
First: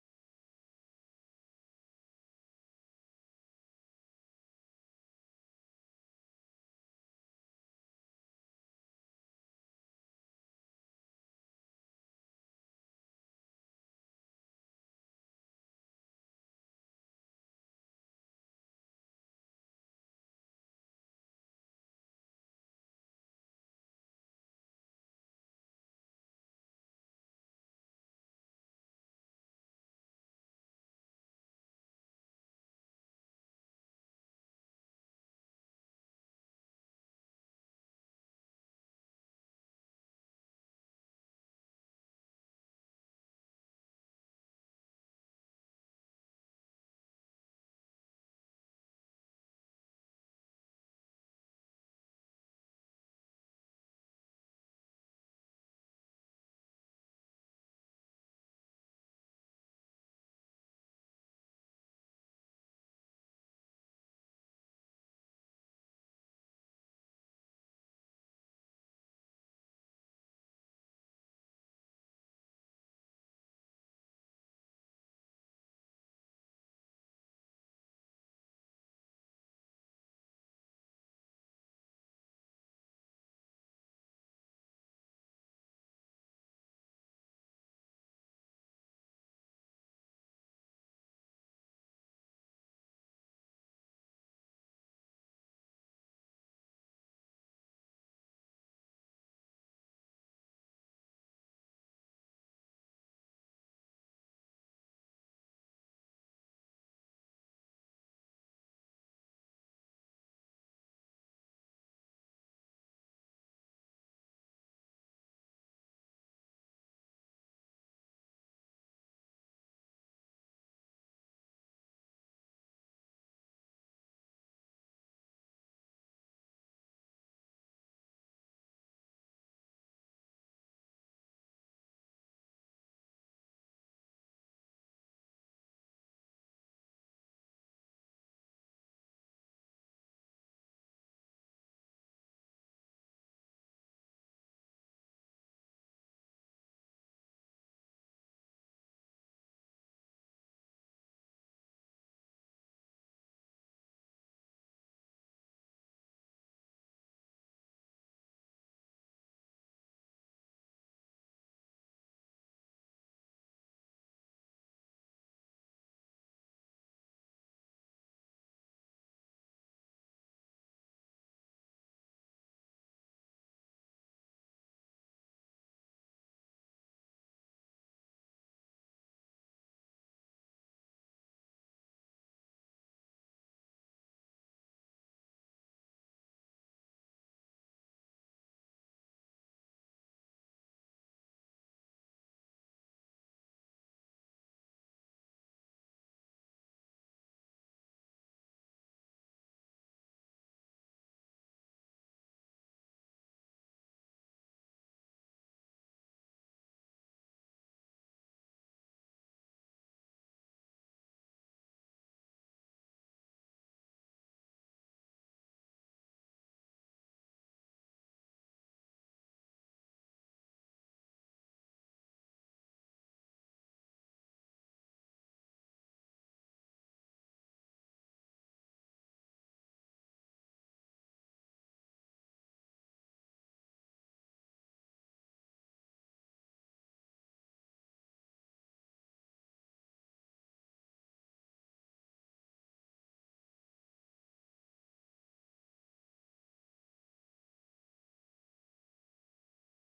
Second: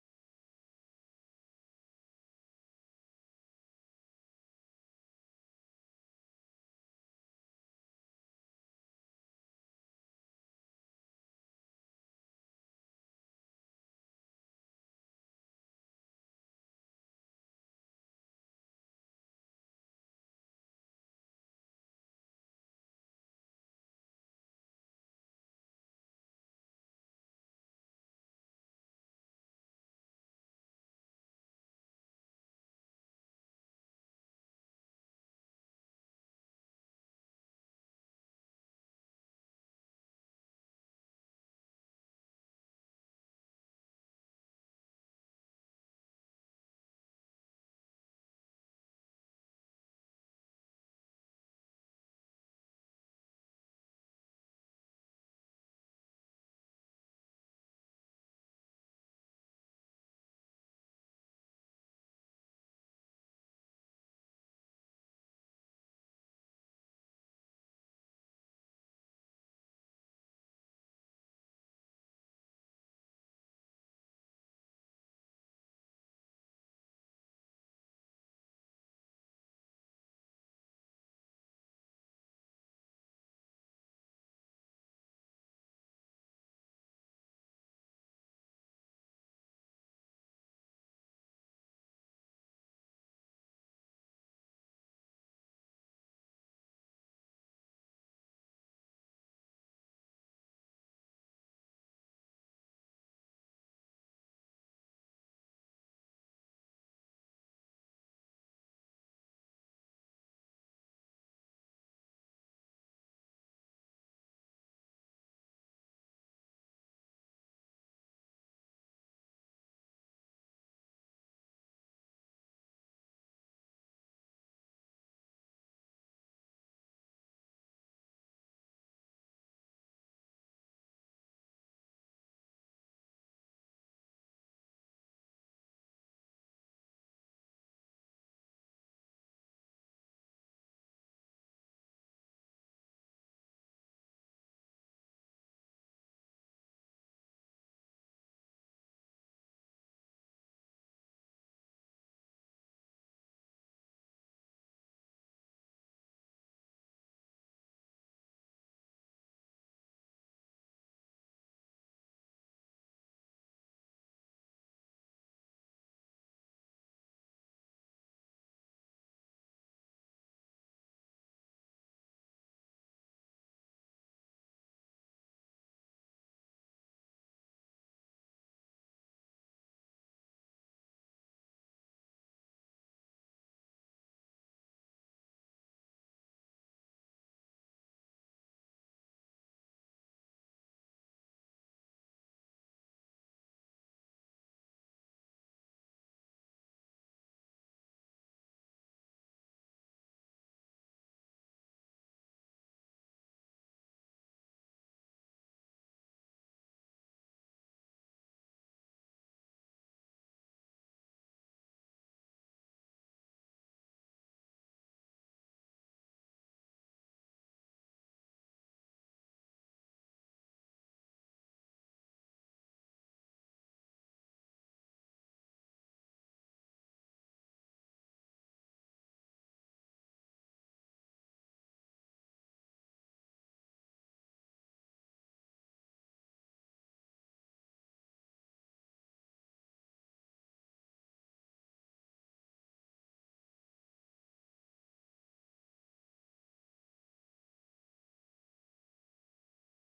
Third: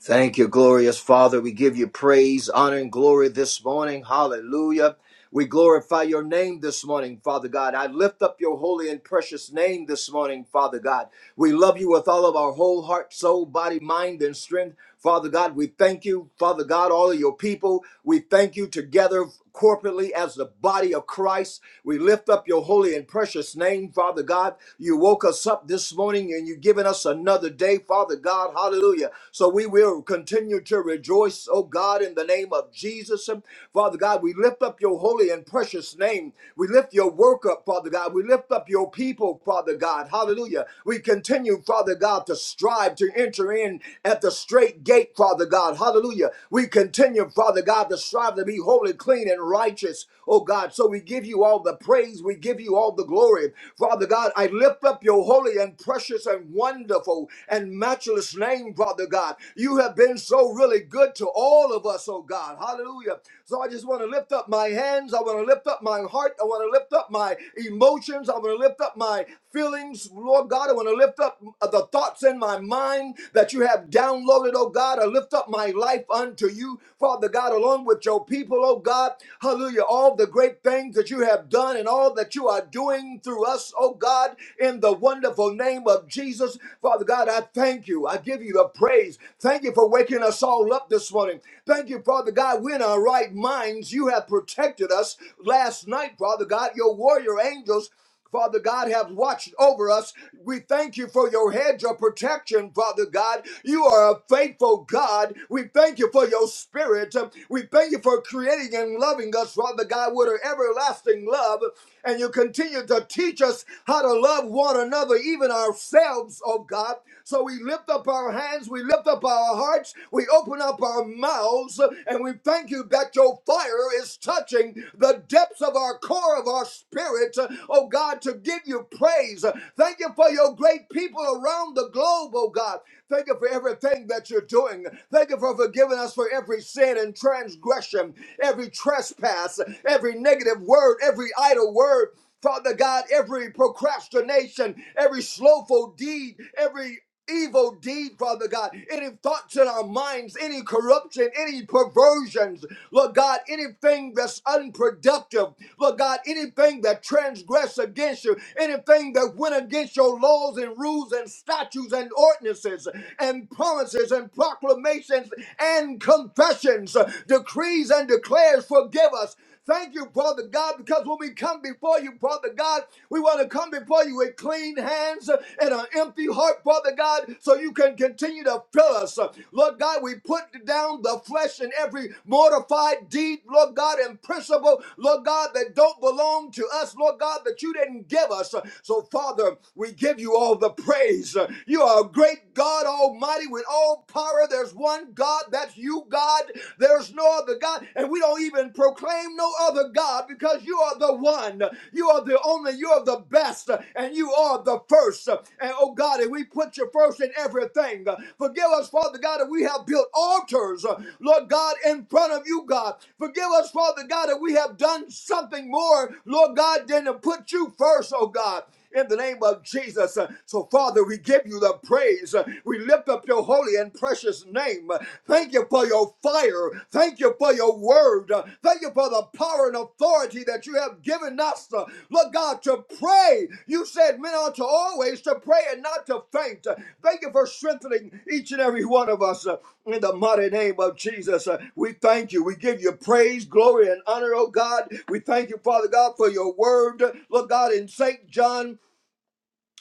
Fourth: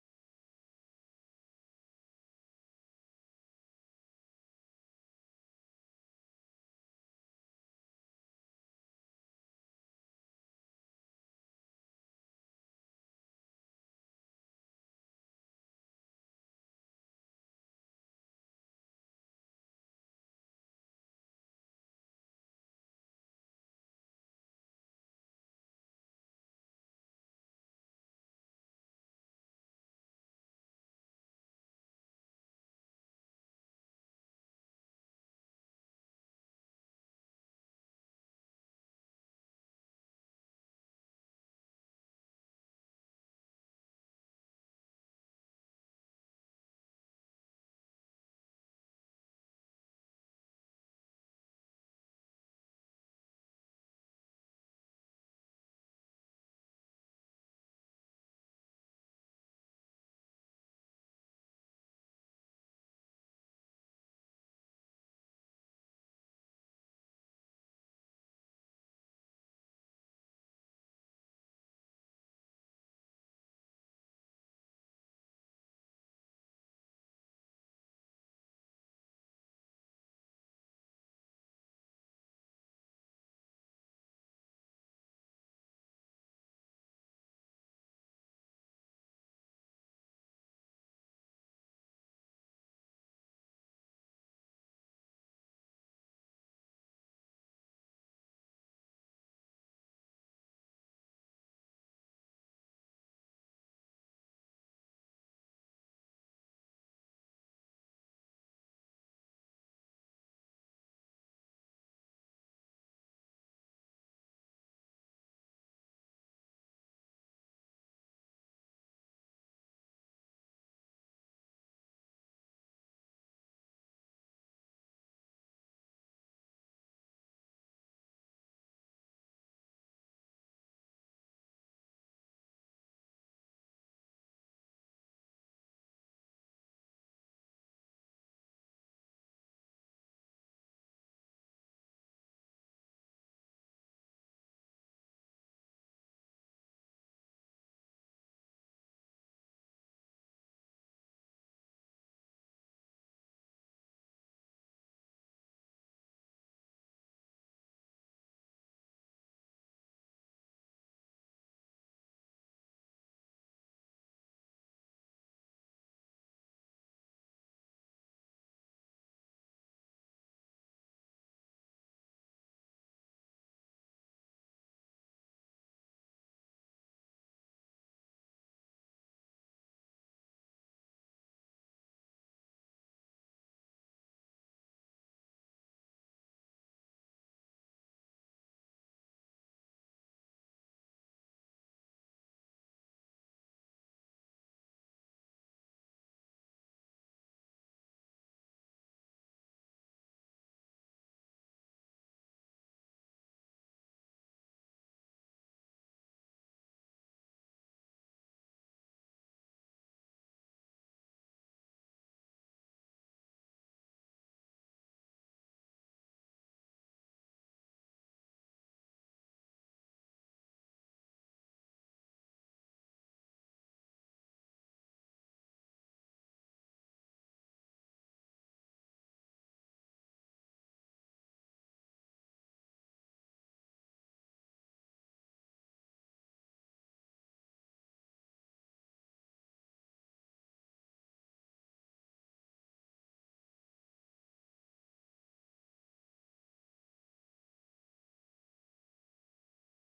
Speaker 3: Thank you, glorious Father. We give you praise, honor, and glory this morning. Hallelujah. We glorify your name this morning, Father God. I lift up your holy and precious name this morning, Father God. We love you with all of our whole heart, soul, body, mind, and strength. Father God, we thank you, Father God, all of your people. We thank you together corporately as the body of Christ. We lift up your holy and precious name, Father God. You woke us up this morning and you've given us another day, Father God. Hallelujah. So we will continue to rejoice, oh God, in the name of Jesus. And Father God, we lift up your holy and precious name. We lift your work up, Father God. We lift up your people, Father God. Hallelujah. We continue, Father God, to strive to enter in at the straight gate, Father God. Hallelujah. We continue, Father God, to strive strive to be holy, clean, and righteous, oh God. So we give you all the praise, we give you all the glory. Father God, I lift up your holy and precious and wonderful and matchless name, Father God. You have been so really good to all of us, oh God. Hallelujah. So I just want to lift up my hands, I want to lift up my heart, I want to lift up my emotions, I want to lift up my feelings, Lord God. I want to lift up the thoughts in my mind that you have downloaded, oh God. I lift up my life unto you do, Father God, along with your people, oh God. Hallelujah. All the great things that you have done and all that you are doing through us, oh God, in the wonderful name of Jesus. Father God, I thank you. I give you the praise. Thank you for waking us all up this morning. Thank you, Father God. We're in our right minds. You have protected us last night, Father God. Your warrior angels. Father God, have watched over us. We thank you for your hedge of protection, Father God. You are a faithful God. We thank you for your spirit. We thank you for creating and loving us, Father God, with an everlasting love. And you continue to teach us how to love one another, even ourselves, oh God. So we lift up our hands, we lift up our hearts, we open up our mouths, and we thank you that your spiritual fire is touching the depths of our core of our spirit, oh God, to give you praise. Thank you for your great people around the globe, oh God. Thank you for everything that you're doing. Thank you for forgiving us for every sin and transgression, every trespass, every negative word, every idle word. Father God, every procrastination, every slothful deed, every evil deed, Father God, any thoughts in our minds, any corruption, any perversions, Lord God, anything that's unproductive, Lord God, anything that transgress against you, anything that went against your laws and rules and statutes and ordinances and promises and proclamations and confessions, decrees and declares, forgive us Thank you, Father God, because when we come before you, Father God, we want to come before you with clean hands and an empty heart, Father God, so you can continue to fill us. Lord God, we put down the flesh and every mortified deed, Lord God, and principle, Lord God, that don't belong to us, Lord God, that you didn't give us. So, Father, we give you all the praise. You are a great God Almighty with all power. There's one God, that's you you, God. There's no other God, and we don't even proclaim no other God because you are the one. You are the only, you are the best, and you are the first. And oh God, and we put you first in everything. Forgive us, Father God, that we have built altars, Lord God, in front of you, God. Forgive us, Father God, that we have done something more, Lord God, than to put you first, oh God in the name of Jesus. Uh, So, Father, we give you the praise. Uh, We lift up your holy and precious name. Uh, Thank you for your fire. Thank you for your word. Uh, Thank you for the power and authority that you have given us, uh, Lord God, to pray. You you said men ought to always to pray and not to faint. Thank you for strengthening each and every one of us uh, in the mighty name of Jesus. Uh, We thank you. We give you praise, glory, and honor, oh God. We thank you, Father God, for your word. Look, God, in St. John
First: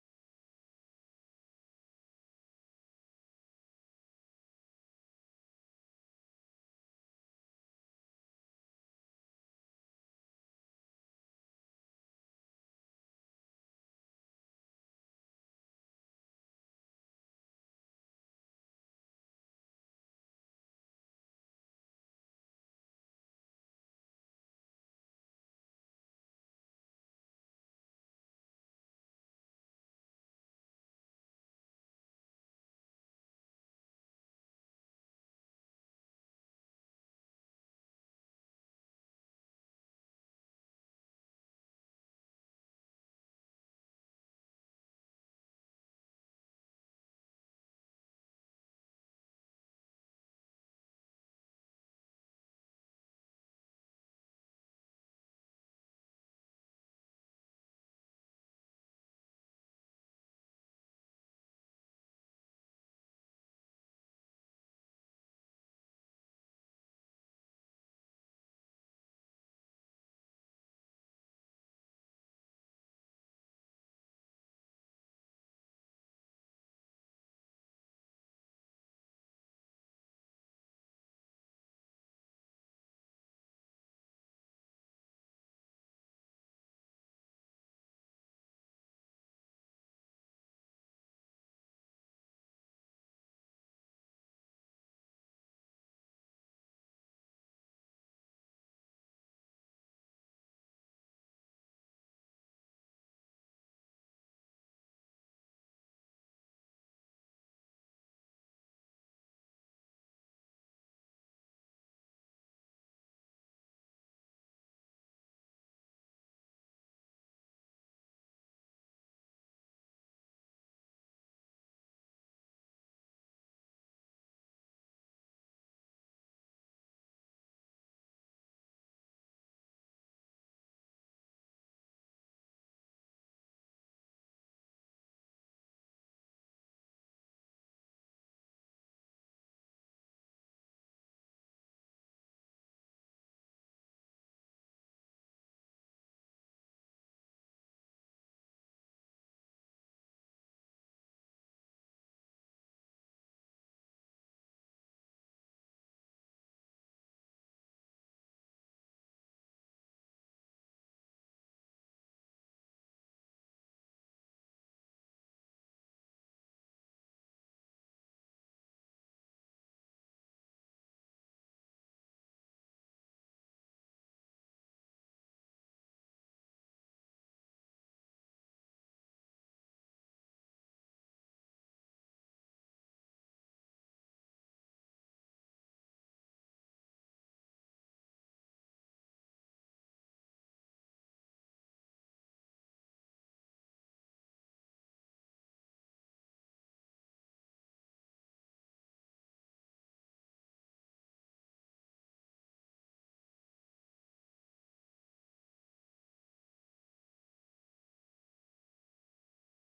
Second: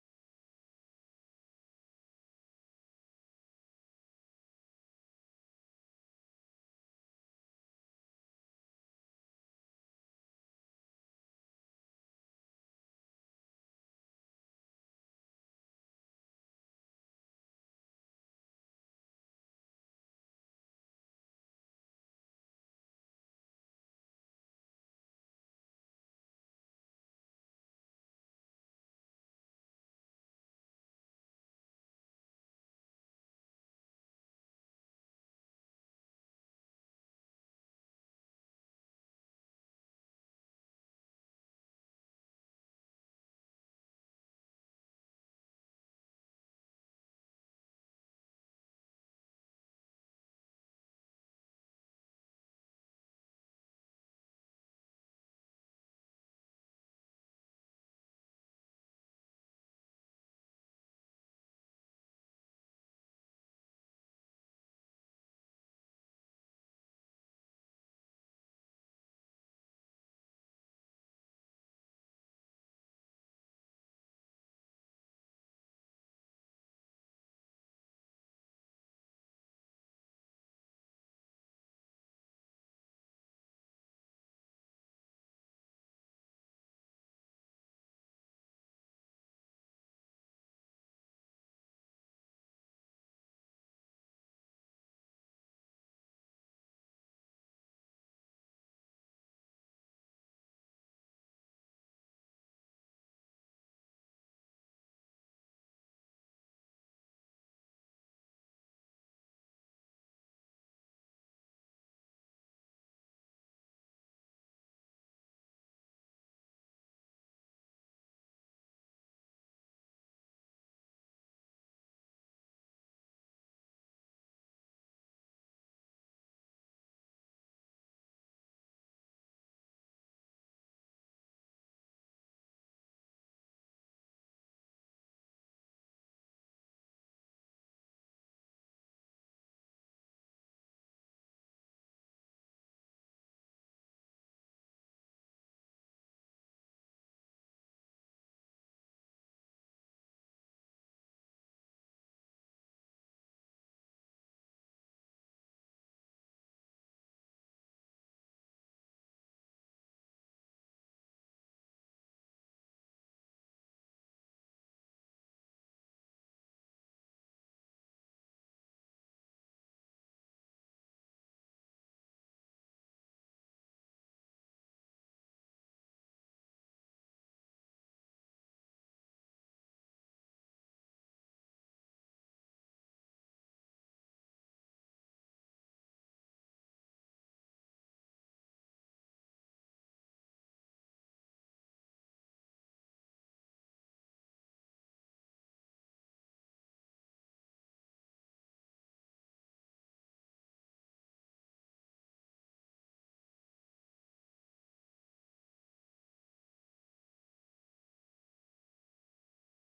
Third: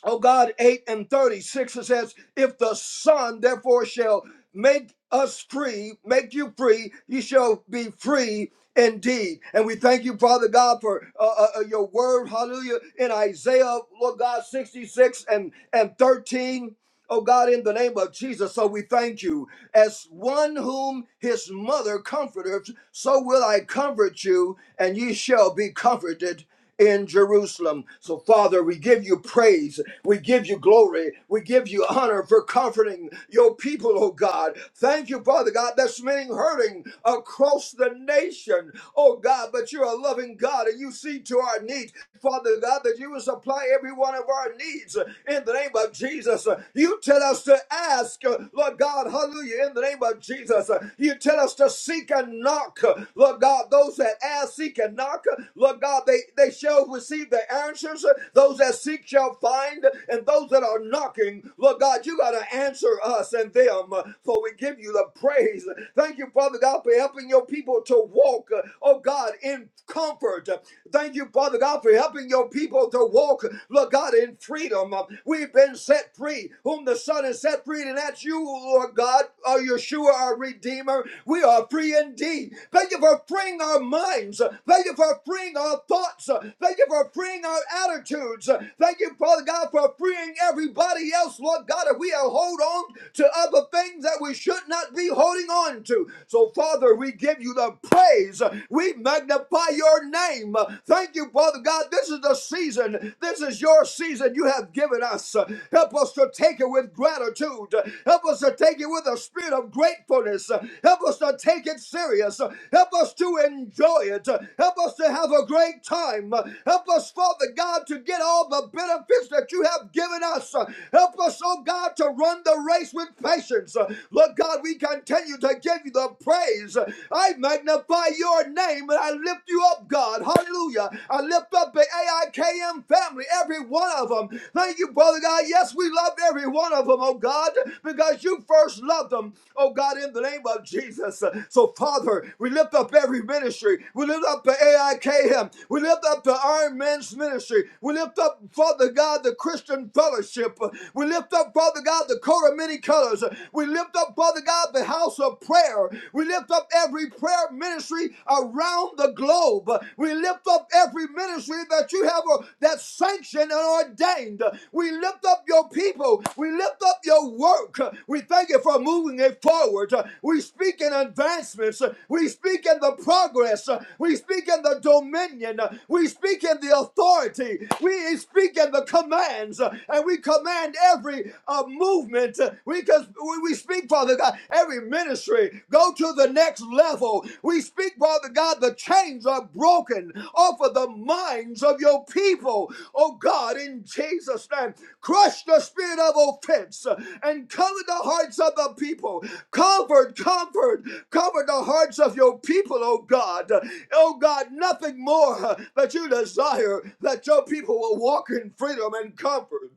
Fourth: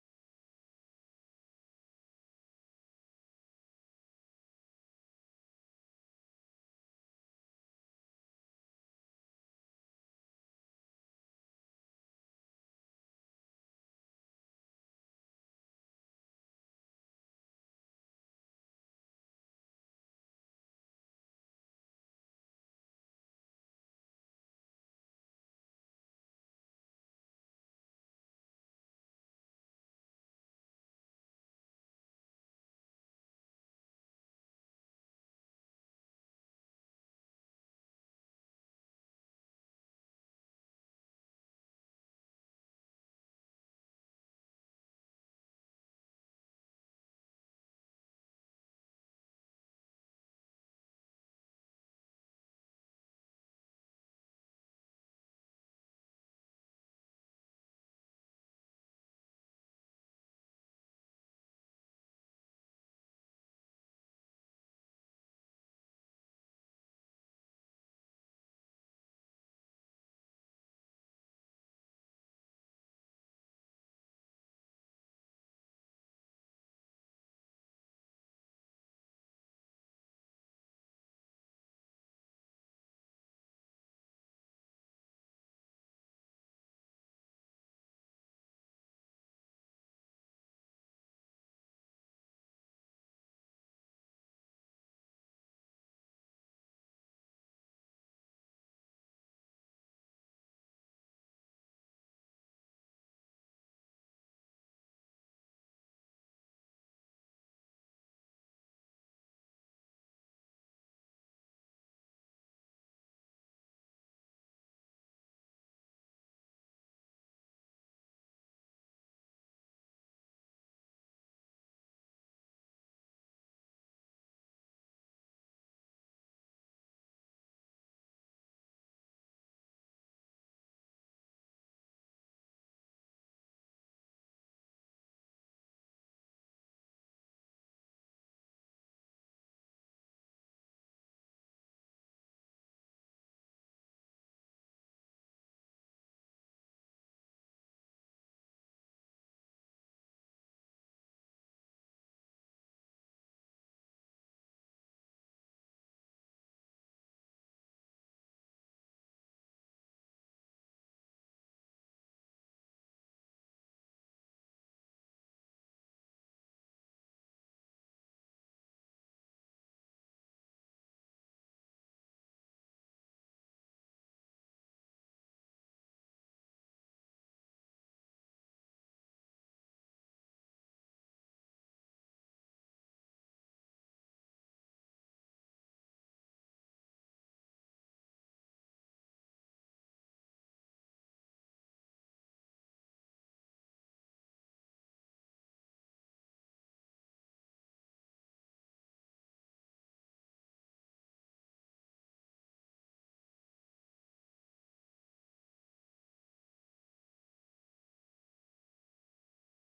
Speaker 3: oh God, 8 and 36, it says, If the Son therefore shall make us free, make you free, you shall be free indeed. And we thank you, Father God, for uh, uh, uh, your word, hallelujah, in Isaiah, Lord God, 66 and, and 13. Oh God, in the name of Jesus, so we thank you. As one whom his mother comforteth, so will I comfort you, and ye shall be comforted in Jerusalem. So, Father, we give you praise. We give you glory. We give you honor for comforting your people, oh God. Thank you, Father God. There's many hurting across the nation, oh God, but you're a loving God and you see to our needs. Father God, that you will supply every one of our needs in the name of Jesus. You tell us to ask, Lord God, hallelujah, in the name of Jesus. You tell us to seek and knock, Lord God, those that ask, seek and knock. Lord God, they, they shall receive the answers. Those that seek shall find, and those that are knocking, Lord God, you got to answer us and them, for we give you the praise. Thank you, Father God, for helping your people to walk, oh God, in comfort. Thank you, Father God, for helping your people to walk, Lord God, in freedom. We've been set free, whom the Son has set free, and that's you, Lord God, our Yeshua, our Redeemer. We are free indeed. Thank you for freeing our minds minds. Thank you for freeing our thoughts. Thank you for freeing our attitudes. Thank you, Father God, for freeing everybody else, Lord God, if we are hold on to other things that we should not be holding on to. So, Father, we give you the praise. We magnify your name. Thank you, Father God. This is the season. This is your season you have given us. Help us to take it with gratitude. Help us to take it with a spirit of gratefulness. Help us to take it serious. Help Help us to enjoy it. Help us to have a great time. Help us, Father God, to get all the benefits that you have given us. Help us, oh God, to run the race with patience. Lord God, we continue to give you the praise. I magnify your name and I lift you up, God. Hallelujah. I lift up the AIKM family, every one of them. Thank you, Brother God. Yes, we love every one of them, oh God, because you first loved them, oh God, in the name of Jesus. So so, Father, we lift up every ministry. We lift up the AIKM. We lift up the Iron Men's ministry. We lift up, Father God, the Christian Fellowship. We lift up, Father God, the coat of many colors. We lift up, Father God, the house of prayer. We lift up every prayer ministry around the globe. We lift up every ministry that you have uh, that's sanctioned and ordained. We lift up your people. We lift up your work. We thank you for moving it forward. We we speak in advancements. We speak in the progress. We speak in the dominion. We speak in the authority. We speak in the commands. And we command every uh, movement. We, we we speak, Father God, every ministry. Go to the next level. We speak, Father God, the chains are broken off of the minds of your people. Oh God, in Jesus' name, crush the spirit of offense and cover the hearts of the people people. Comfort, comfort, comfort the hearts of your people, oh God. Oh God, nothing more that you desire that your people will walk in freedom and comfort.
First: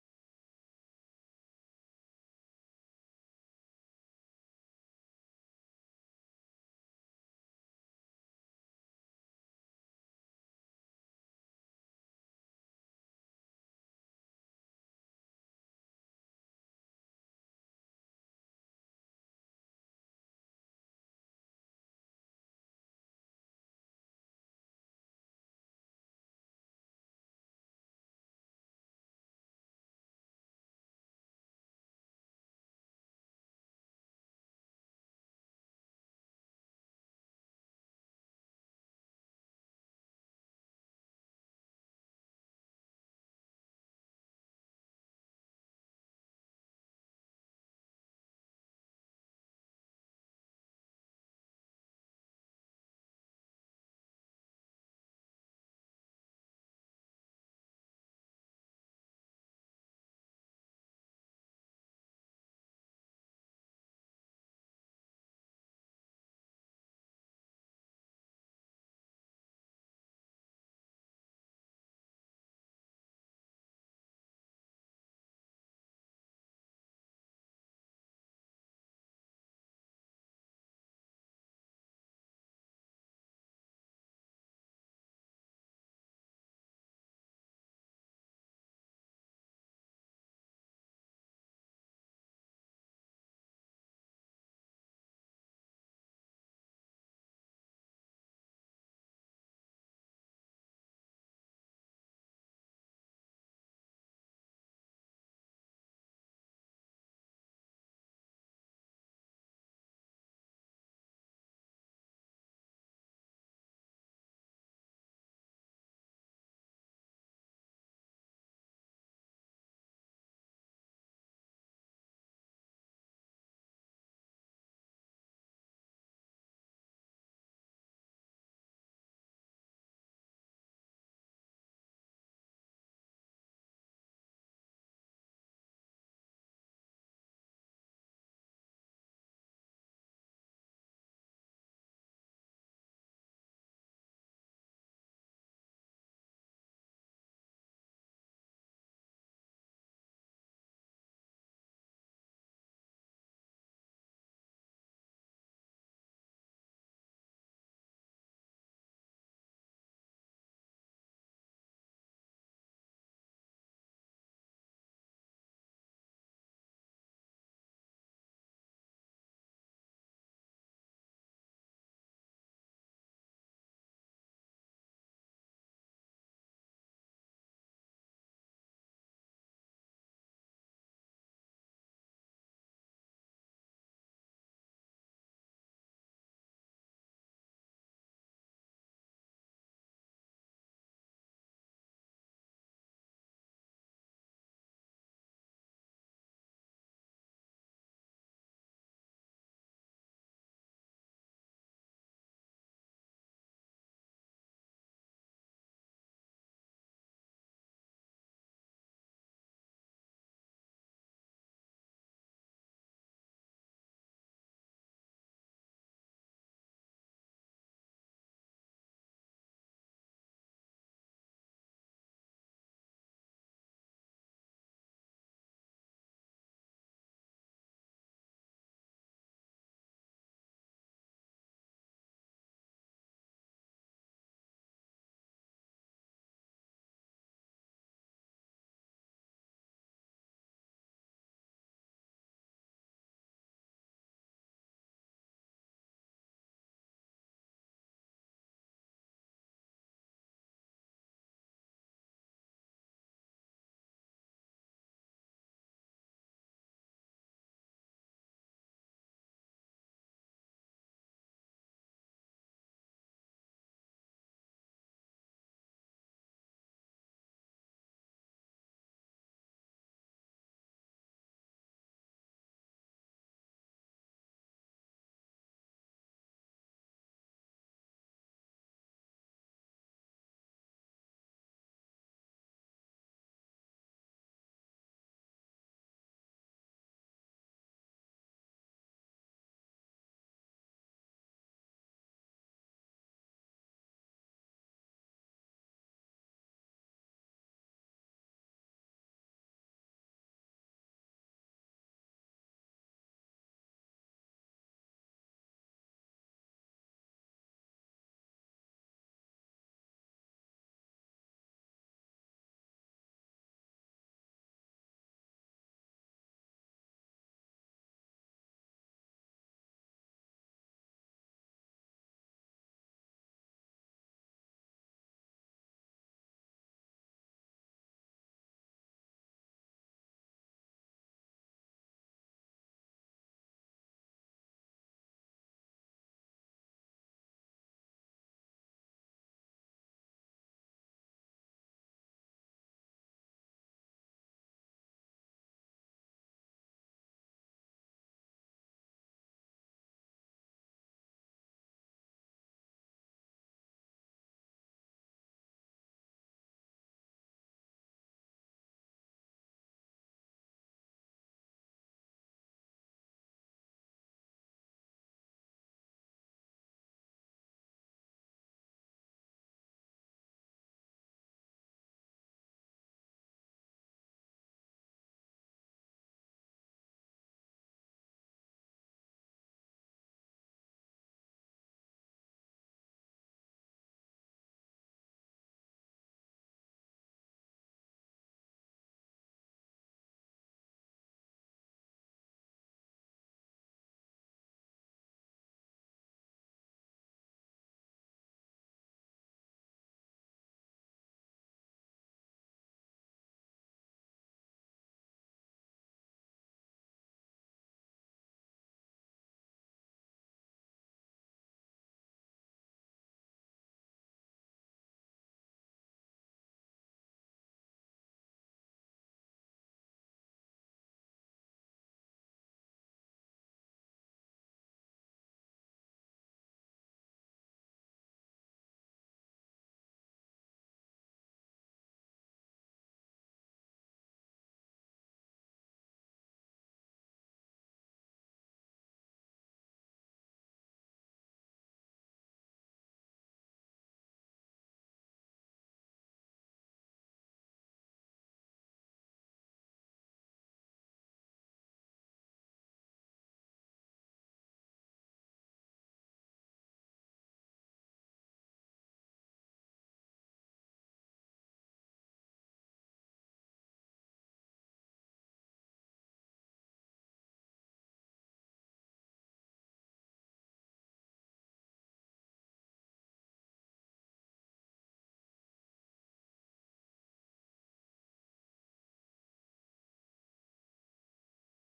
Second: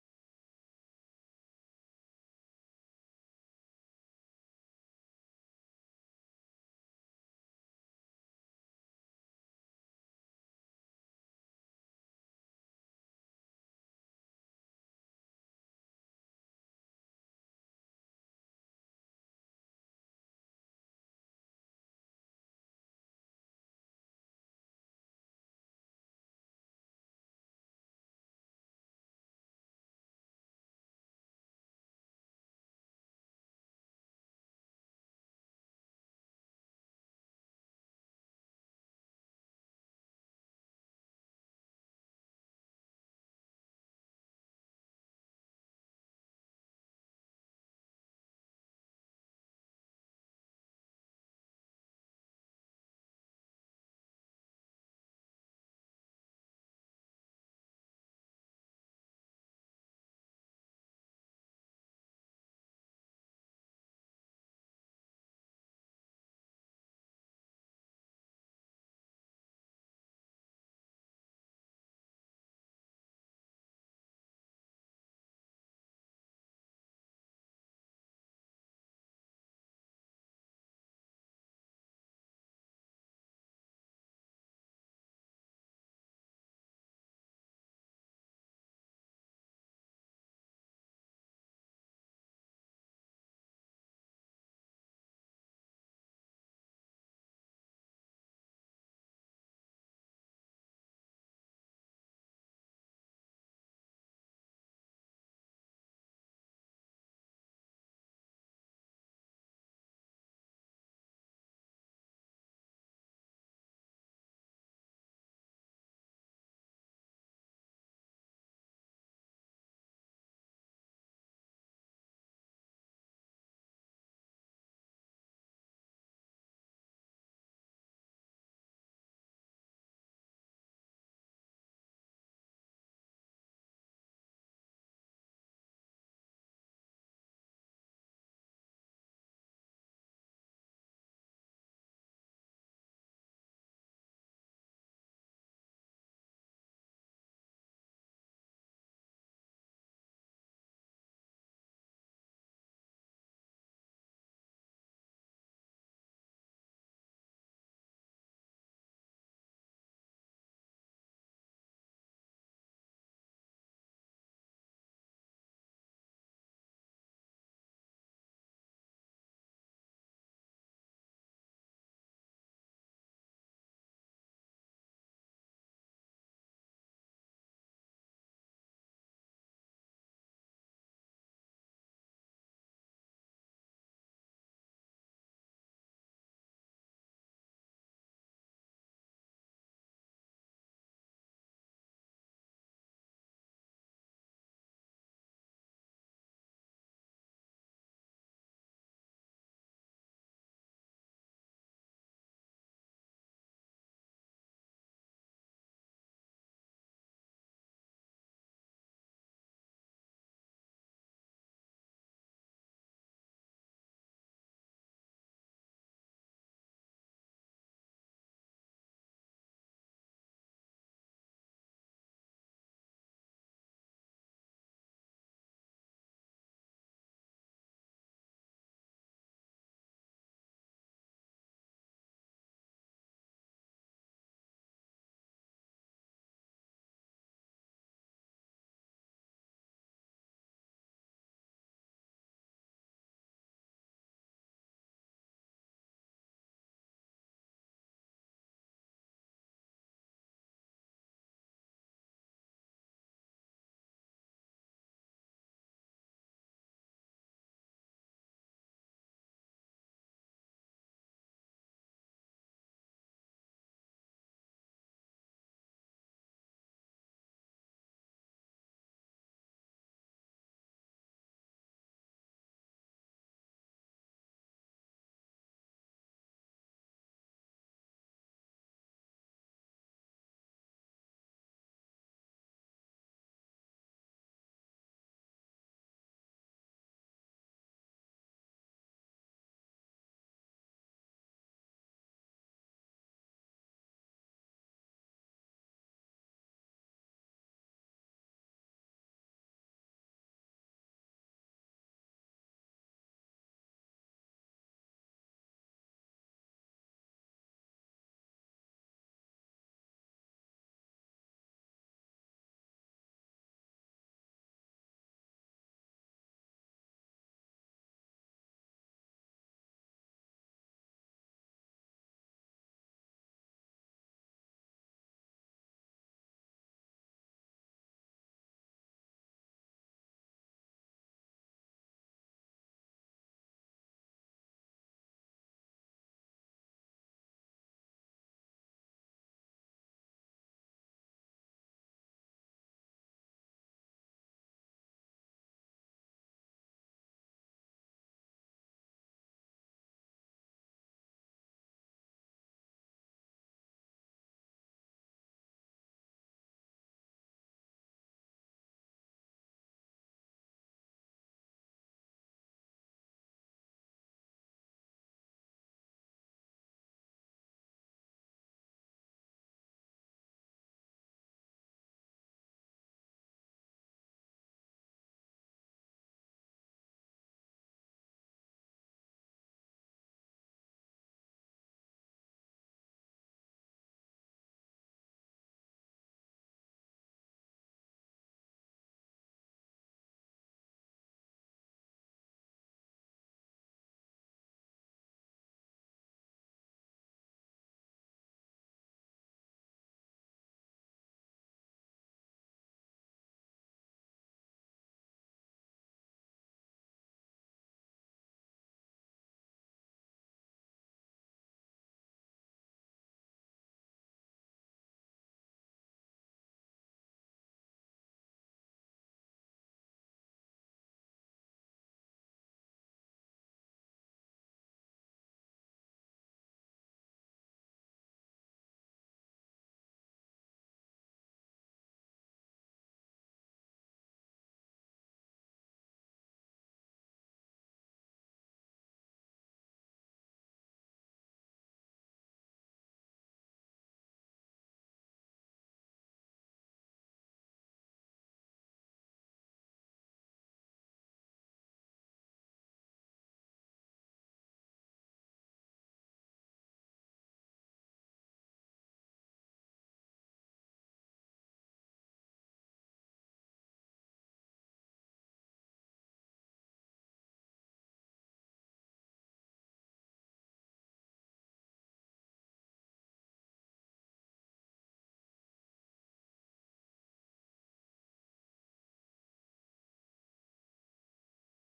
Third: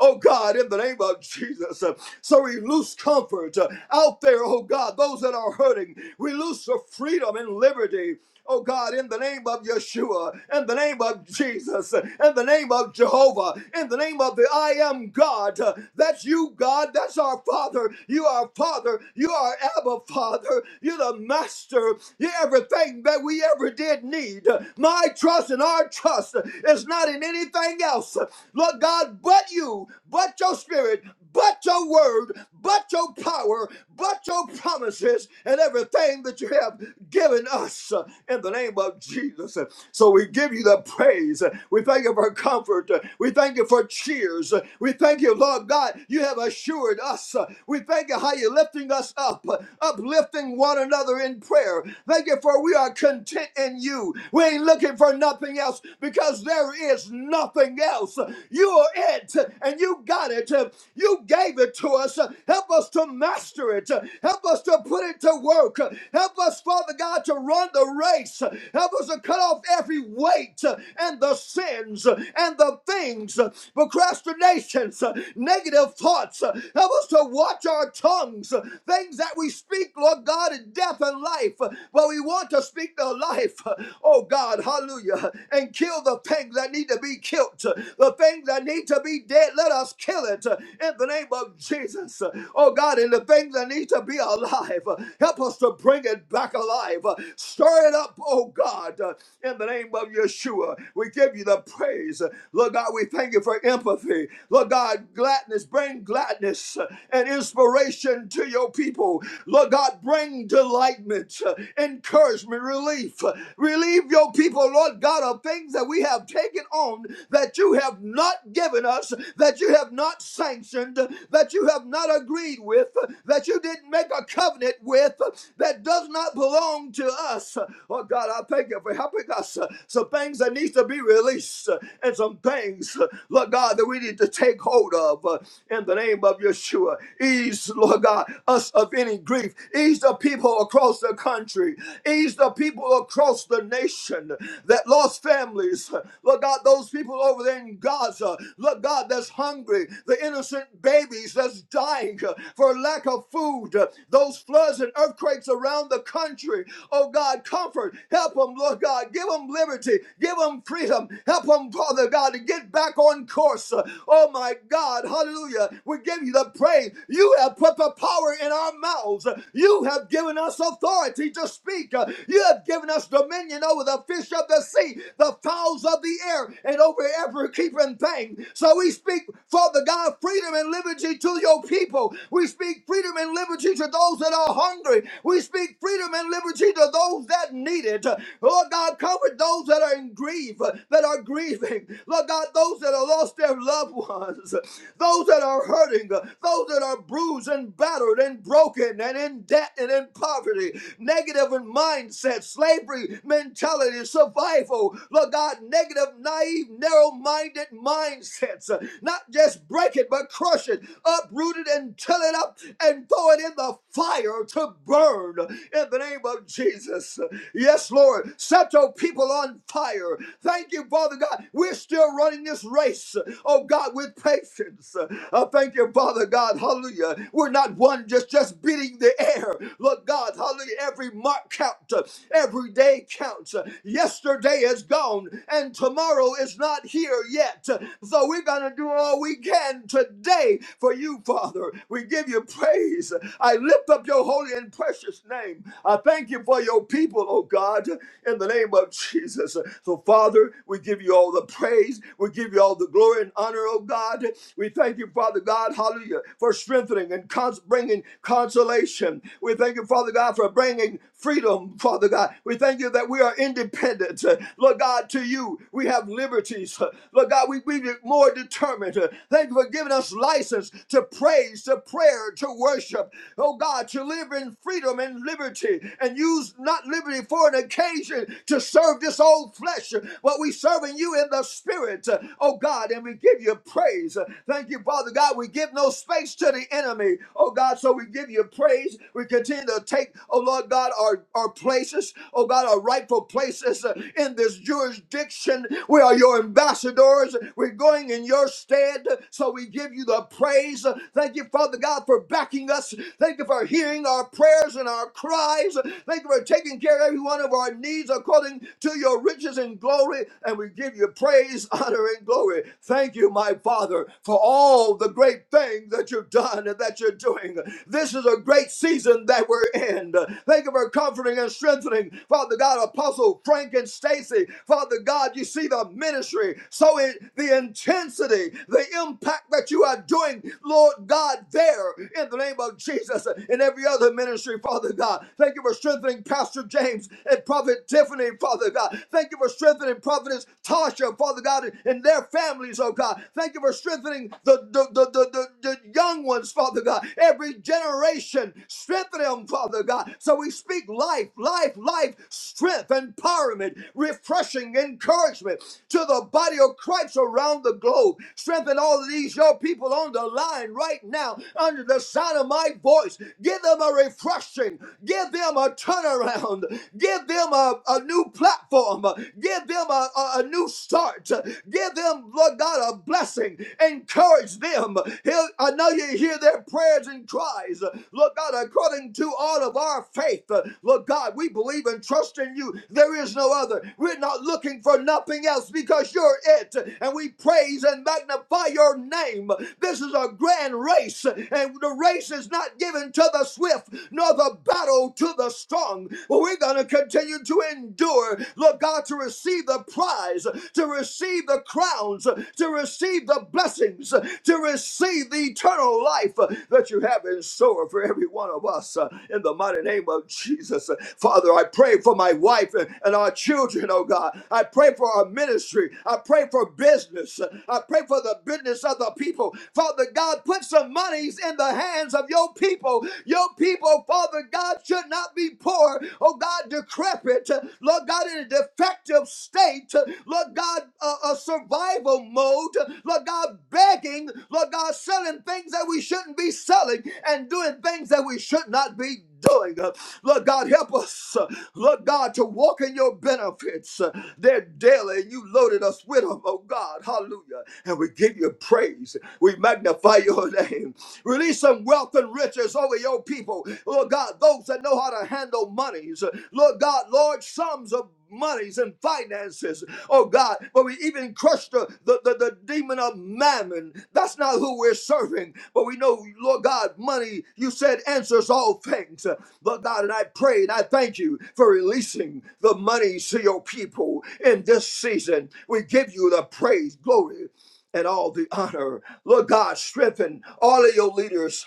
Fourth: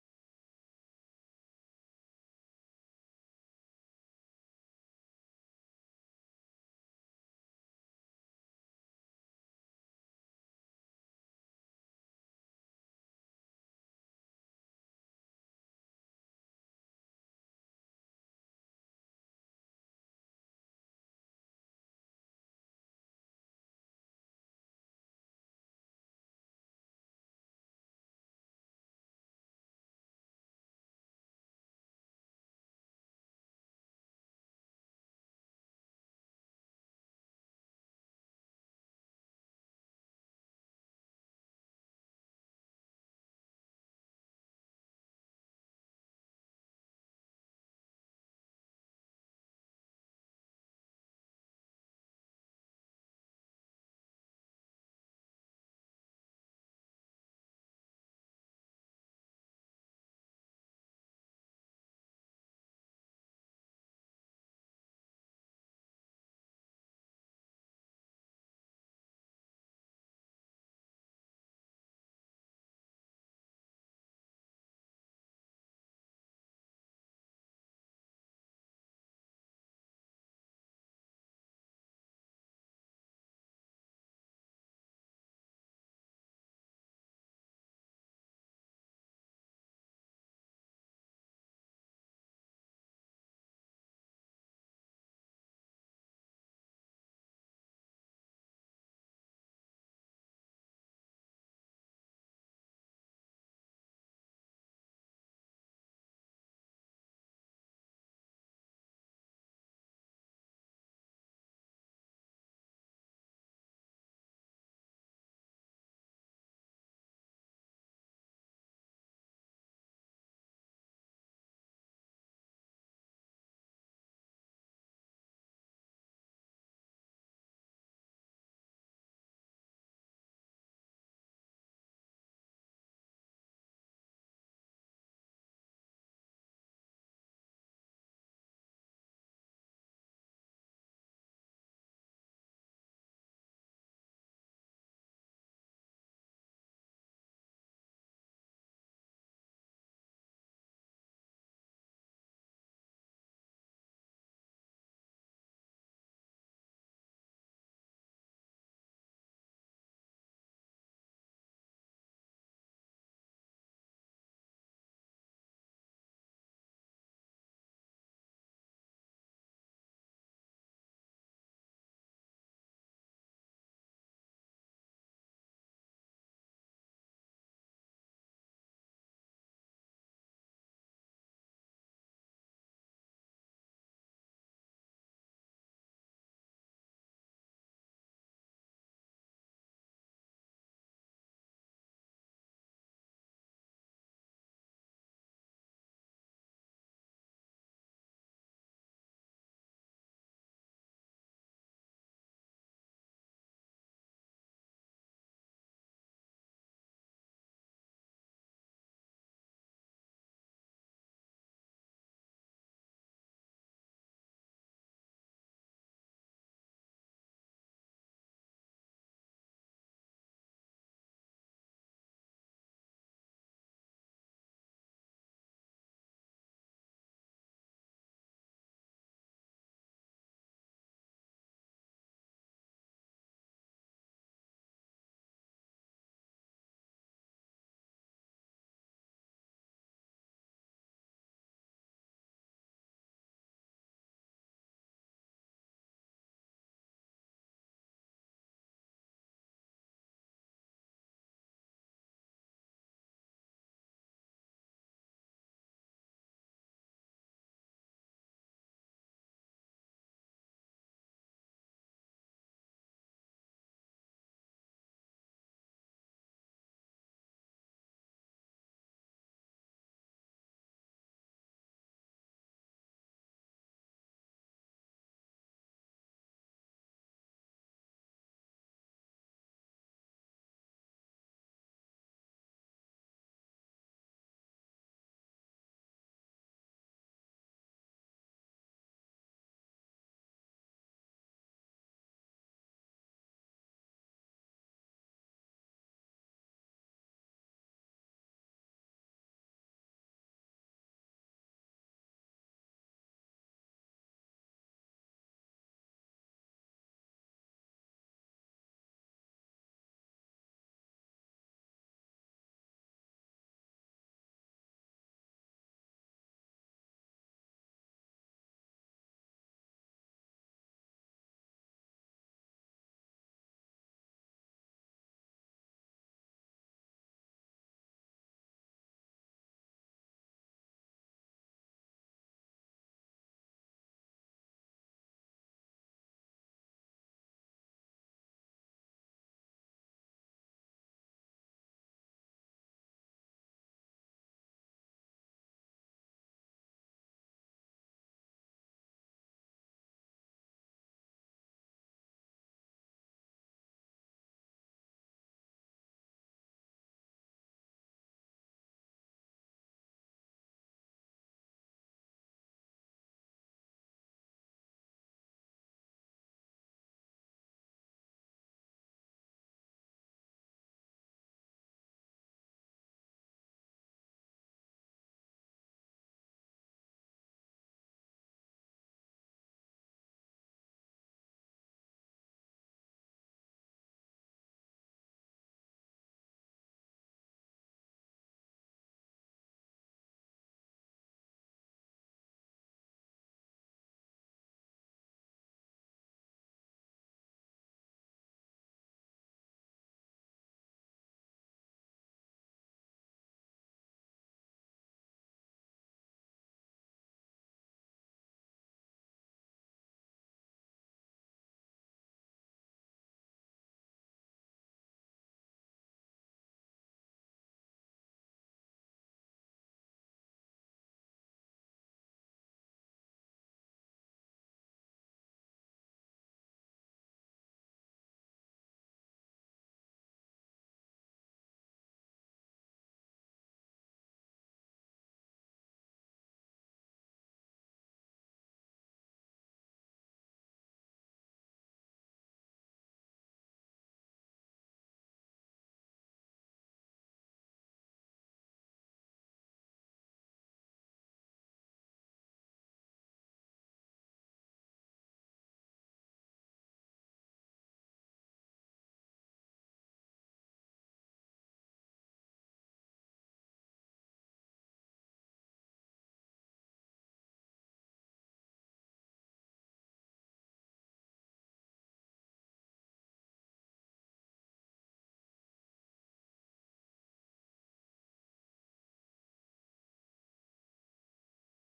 Speaker 3: Oh God, in the name of Jesus. So we loose comfort out there, oh God, those that are hurting. We loose the freedom and liberty. Oh God, in the name of Yeshua, in the name of Jesus, in the name of Jehovah, in the name of the I am God. That's you, God. That's our Father. You are Father. You are Abba Father. You're the Master. You're everything that we ever did need. My trust and our trust is not in anything else. Lord God, but you, but your spirit, but your word, but your power, but your promises, and everything that you have given us us uh, in the name of Jesus. So we give you the praise. We thank you for comfort. We thank you for cheers. We thank you, Lord God, you have assured us. We thank you how you're lifting us up, uplifting one another in prayer. Thank you for we are content in you. We ain't looking for nothing else because there is nothing else. You are it and you got it. You gave it to us. Help us to master it. Help us to put it to work. Help us, Father God. God, to run the race. Help us to cut off every weight and the sins and the things, procrastinations, negative thoughts. Help us to watch our tongues, things that we speak, Lord God, in death and life. But we want to speak the life, oh God, hallelujah, and kill the things that need to be killed, the things that need to be dead. Let us kill it in the name of Jesus, oh God, and the things that need to be alive. Help us to bring it back it back alive. Uh, Stir it up, oh God, uh, in the name of Yeshua. We give you the praise. Uh, Lord God, we thank you for empathy. Lord God, gladness, bring gladness uh, and inspiration to your people. Lord God, bring delightment, uh, encouragement, relief. Uh, Relieve your people, Lord God, of things that we have taken on that you have not given us, that you have not sanctioned, that you have not agreed with, that you didn't make a covenant with, that does not belong to us. Oh God, I thank you for helping us. Some things that needs to be released and some things, Lord God, that we need to take hold of uh, in the name of Yeshua. Ease, Lord God, us of any grief. Ease the people across the country. Ease the people across the nation that lost families. Lord God, those people over there in Gaza. Lord God, that's hungry. The innocent babies that's dying uh, for lack of food. Those floods and earthquakes around the country. Oh God, comfort. Help them, Lord God. Give them liberty. Give them freedom. Help them, Father God, to get back on course. Oh my God, hallelujah. We give you the praise. You have put the power in our mouths. You have given us authority to speak. You have given us dominion over the fish of the sea, the fowls of the air, and over every creeping thing. So we speak, Father God, freedom and liberty to your people. We speak freedom and liberty to those that that are hungry. We speak freedom and liberty to those that need it. Lord God, comfort those that are in grief, that are grieving. Lord God, those that have lost their loved ones, those that are hurting, those that are bruised and battered and broken and in debt and in poverty negative in mindset, slavery mentality, survival. Lord God, negative, naive, narrow minded mindsets. Not just break it, but crush it, uproot it, and till it up and throw it in the the fire to burn in the name of Jesus. Yes, Lord, set your people on fire. Thank you, Father God. We're still running this race, oh God, with patience. Uh, thank you, Father God. Hallelujah. We're not one just just beating the air. Look, God, hallelujah. Every mark counts, uh, every day counts. Uh, Yesterday is gone, and tomorrow is not here yet. Uh, So we're gonna do all we can today for you, Father. We give you praise praise. I lift up your holy and precious name. I thank you for your people, oh God, in the name of Jesus. So, Father, we give you all the praise. We give you all the glory and honor, oh God. We thank you, Father God, hallelujah, for strengthening and cons- bringing consolation. We thank you, Father God, for bringing freedom, Father God. We thank you that we are independent. Uh, Lord God, to you, we have liberties. Uh, Lord God, we we be more determined. Uh, Thank you for giving us license to praise, to prayer, prepared to worship, oh God, to live in freedom and liberty and use not liberty for an occasion to serve this old flesh, but we serving you in the spirit, oh God, and we give you praise. Thank you, Father God. We give no space to the enemy, oh God, so we give you praise. We continue to take, oh Lord God, our, our places, oh God, our rightful places uh, in this jurisdiction. We are your ambassadors. We're going in your stead, so we give you the praise. Thank you, Father. Father God, for backing us. Thank you for hearing our prayers and our cries. Thank you for taking care of every one of our needs according to your riches and glory. And we give you praise, honor, and glory. Thank you, my Father, for all the great things that you've done and that you're doing. This is a great season that we're in. Thank you for comforting and strengthening, Father God, Apostle Frank and Stacy. Father God, you see the ministry. So in the intensity, the impact that you are doing, Lord. Lord God, there in the name of Jesus and every other ministry, Father God. Thank you for strengthening Pastor James and Prophet Tiffany, Father God. Thank you for strengthening Prophetess Tasha, Father God, and their families, oh God. Thank you for strengthening the, the, the, the, the, the young ones, Father God. Every generation, strengthen them, Father God. So we speak life, life, life, strength, empowerment, refreshing encouragement to the body of Christ around the globe. Strengthen all of these, your people on the the line right now under the sound of my voice. Give them a refreshing. Give them a turnaround. Give them a, a new platform. Give them a, a, a new start. Give them, Lord God, a blessing. Encourage them. Hear- I know you hear their prayers and cries. Lord God, according to all of our faith, Lord God, we believe and trust in you. There is no other. We're not looking for nothing else because you're it. And we praise and magnify your name game. This is a grand race, and the race is not given to the swift, nor the battle to the strong. But we're going to continue to endure, Lord God, to receive the prize, to receive the crowns, to receive the blessings, to receive the eternal life that you have in store for every one of us. uh, In the mighty name of Jesus, Uh, Father, I pray for my wife and and our children, oh God. I pray for our ministry. I pray for business. I pray for the business business of the people. Father God, put some monies in the hands of your people. Your people, Father God, should not be poor, oh God, decrepit, Lord God, in a defective state, Lord God, uh, a survival mode, Lord God, begging, Lord God, selling things that we shouldn't be selling and doing things that we should not be doing. Lord God, help us, Lord God, to walk in your benefits. They're daily, and you loaded us with them, oh God, hallelujah. And we we give you praise. We magnify your name. Release some wealth and riches over your people. Lord God, those that know how to handle monies. Lord God, large sums of monies and finances. Oh God, but we even crushed the, the, the, the demon of mammon. That's not who we're serving. But we know, Lord God, money, you said answers all things. Lord God, and I pray and I thank you for releasing the money to your people in this season. We give you the praise, glory, and all the honor. Lord God, strengthen all of your leaders,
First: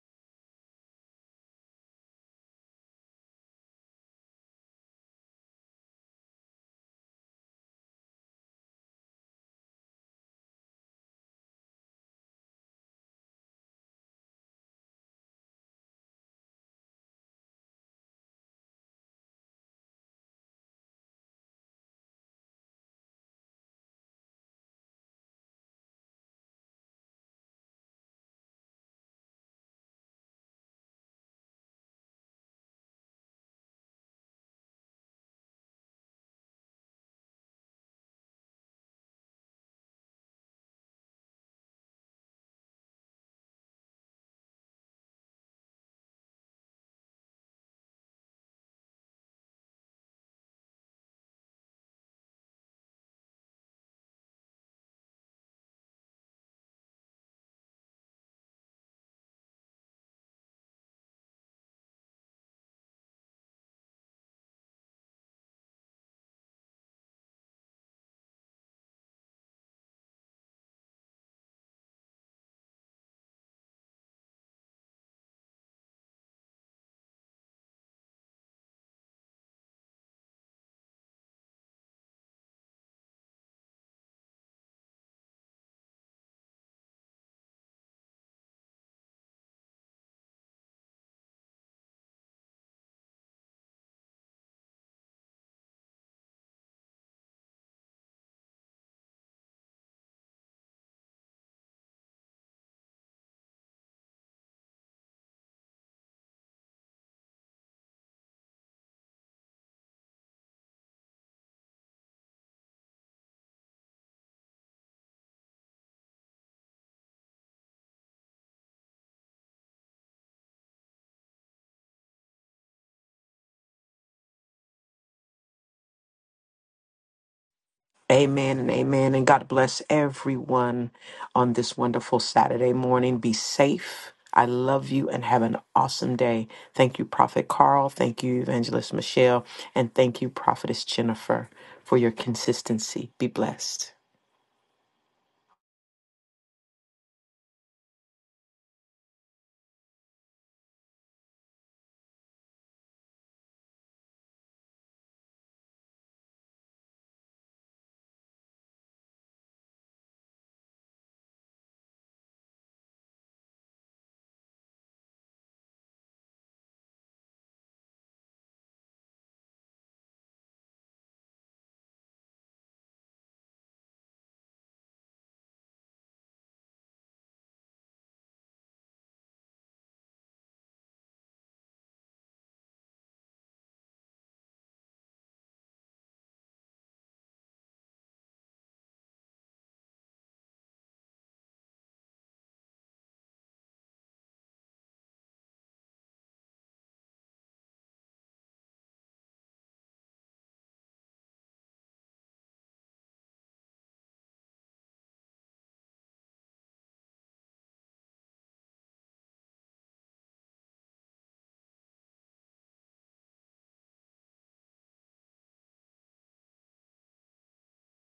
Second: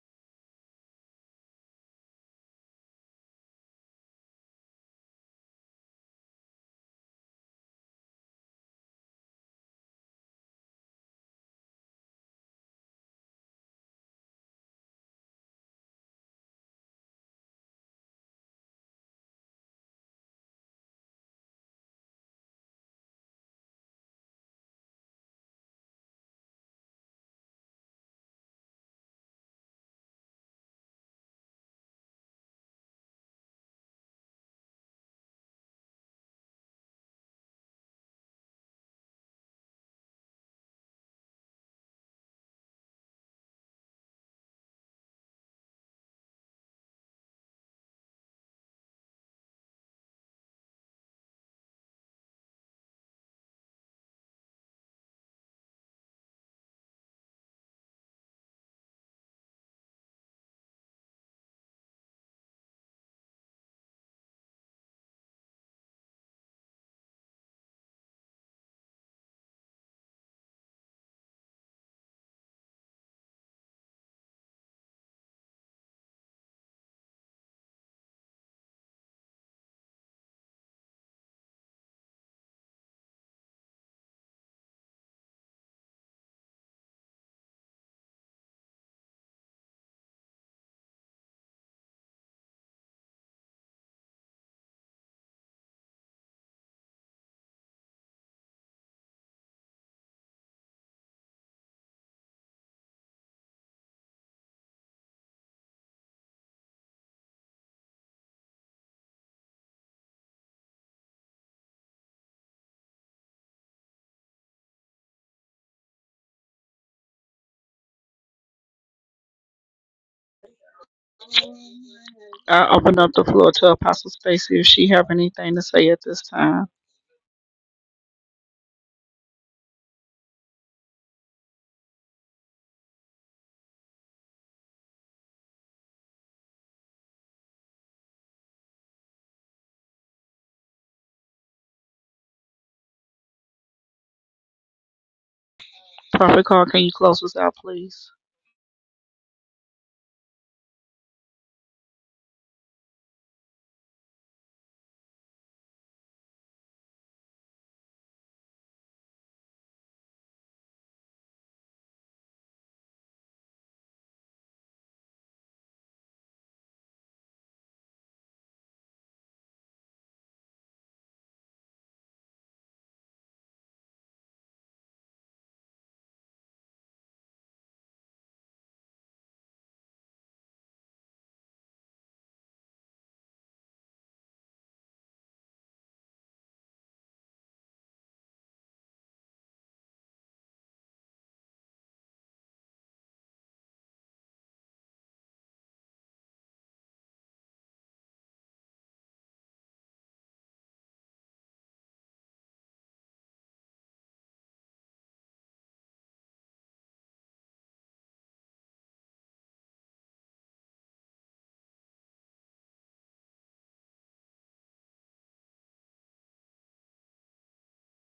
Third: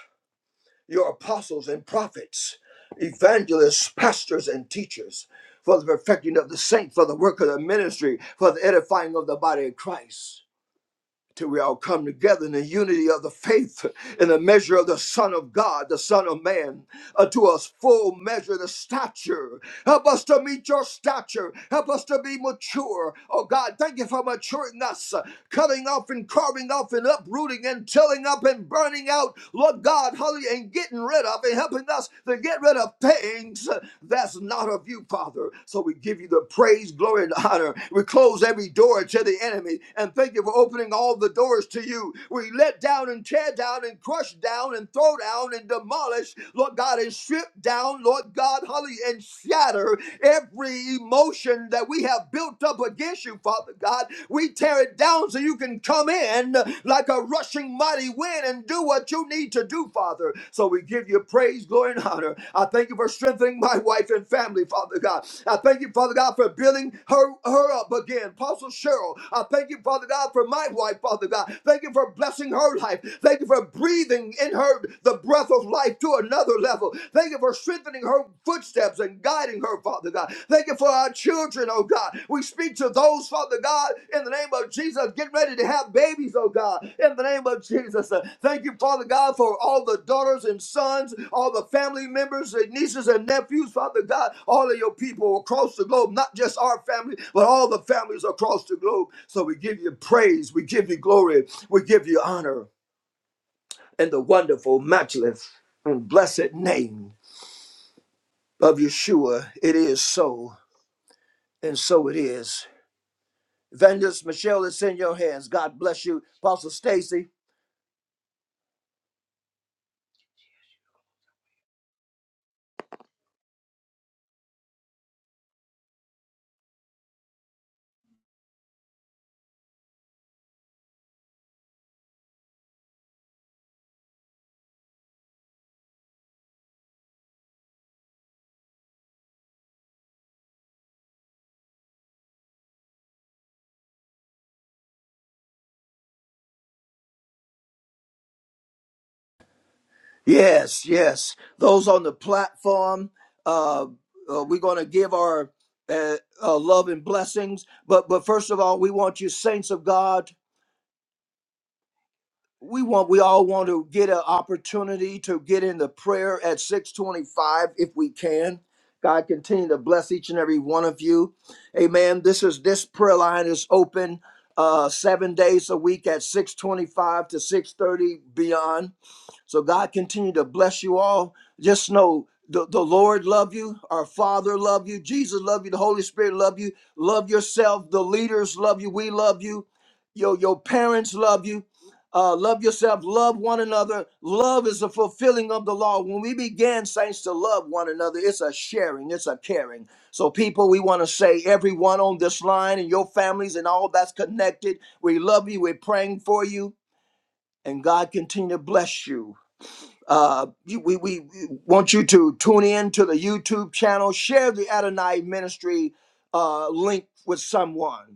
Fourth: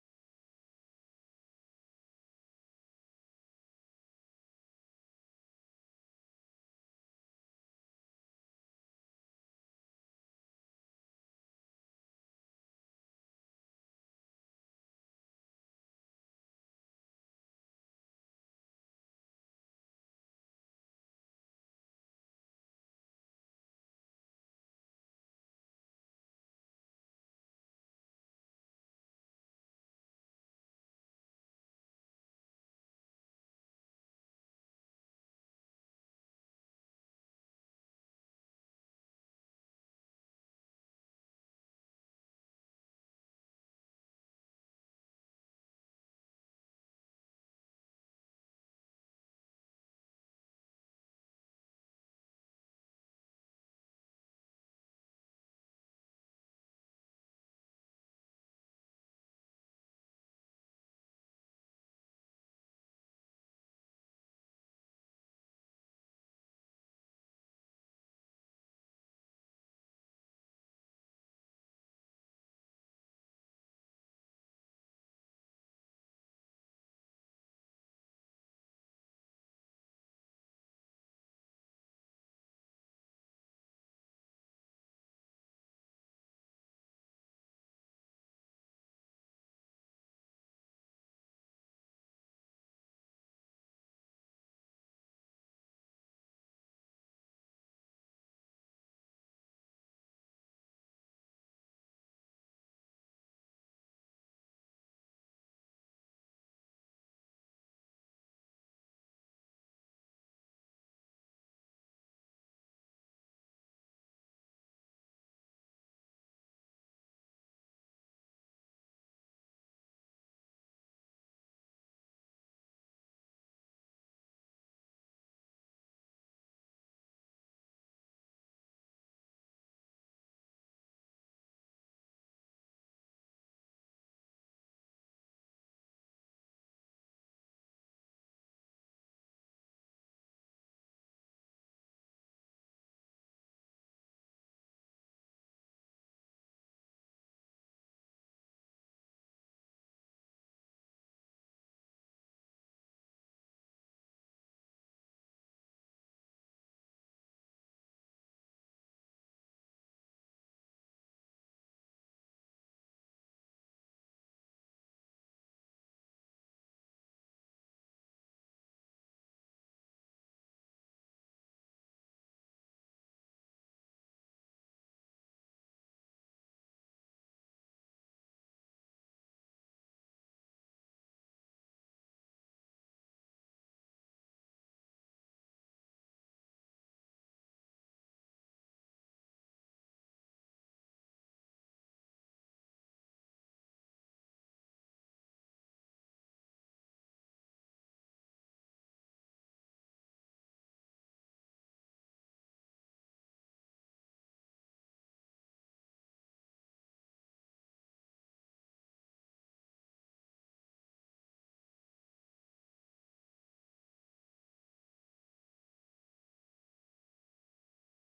Speaker 3: your apostles and prophets, evangelists, pastors, and teachers for the perfecting of the saint, for the work of the ministry, for the edifying of the body of Christ till we all come together in the unity of the faith in the measure of the son of god the son of man unto us full measure the stature help us to meet your stature help us to be mature oh god thank you for maturing us uh, cutting off and carving off and uprooting and tilling up and burning out lord god hallelujah and getting rid of and helping us to get rid of things that that's not of you, Father. So we give you the praise, glory, and honor. We close every door to the enemy and thank you for opening all the doors to you. We let down and tear down and crush down and throw down and demolish, Lord God, and strip down, Lord God, hallelujah, and shatter every emotion that we have built up against you, Father God. We tear it down so you can come in like like a rushing mighty wind and do what you need to do, Father. So we give you praise, glory, and honor. I thank you for strengthening my wife and family, Father God. I thank you, Father God, for building her, her up again. Apostle Cheryl, I thank you, Father God, for my wife, Father God. Thank you for blessing her life. Thank you for breathing in her the breath of life to another level. Thank you for strengthening her footsteps and guiding her, Father God. Thank you for our children, oh God. We speak to those, Father God, in the name of Jesus. Get ready to have babies, oh God, in the name of Jesus. Uh, Thank you, Father God, for all the daughters and sons, all the family members and nieces and nephews, Father God, all of your people across the globe, not just our family, but all the families across the globe. So we give you praise, we give you glory, we give you honor in the wonderful, matchless, and blessed name of Yeshua. It is so, and so it is. Evangelist Michelle, it's in your hands. God bless you. Apostle Stacy.
Speaker 4: Amen and amen. And God bless everyone on this wonderful Saturday morning. Be safe. I love you and have an awesome day. Thank you, Prophet Carl. Thank you, Evangelist Michelle. And thank you, Prophetess Jennifer, for your consistency. Be blessed.
Speaker 3: Yes, yes. Those on the platform, uh, uh, we're going to give our uh, uh, love and blessings. But but first of all, we want you, saints of God, we want we all want to get an opportunity to get into prayer at 625 if we can god continue to bless each and every one of you amen this is this prayer line is open uh seven days a week at 625 to 630 beyond so God continue to bless you all. Just know the, the Lord love you, our Father love you, Jesus love you, the Holy Spirit love you, love yourself, the leaders love you, we love you, your your parents love you. Uh, love yourself, love one another. Love is the fulfilling of the law. When we began, saints, to love one another, it's a sharing, it's a caring. So, people, we want to say, everyone on this line and your families and all that's connected, we love you, we're praying for you, and God continue to bless you. Uh, you, we, we want you to tune in to the YouTube channel, share the Adonai Ministry uh, link with someone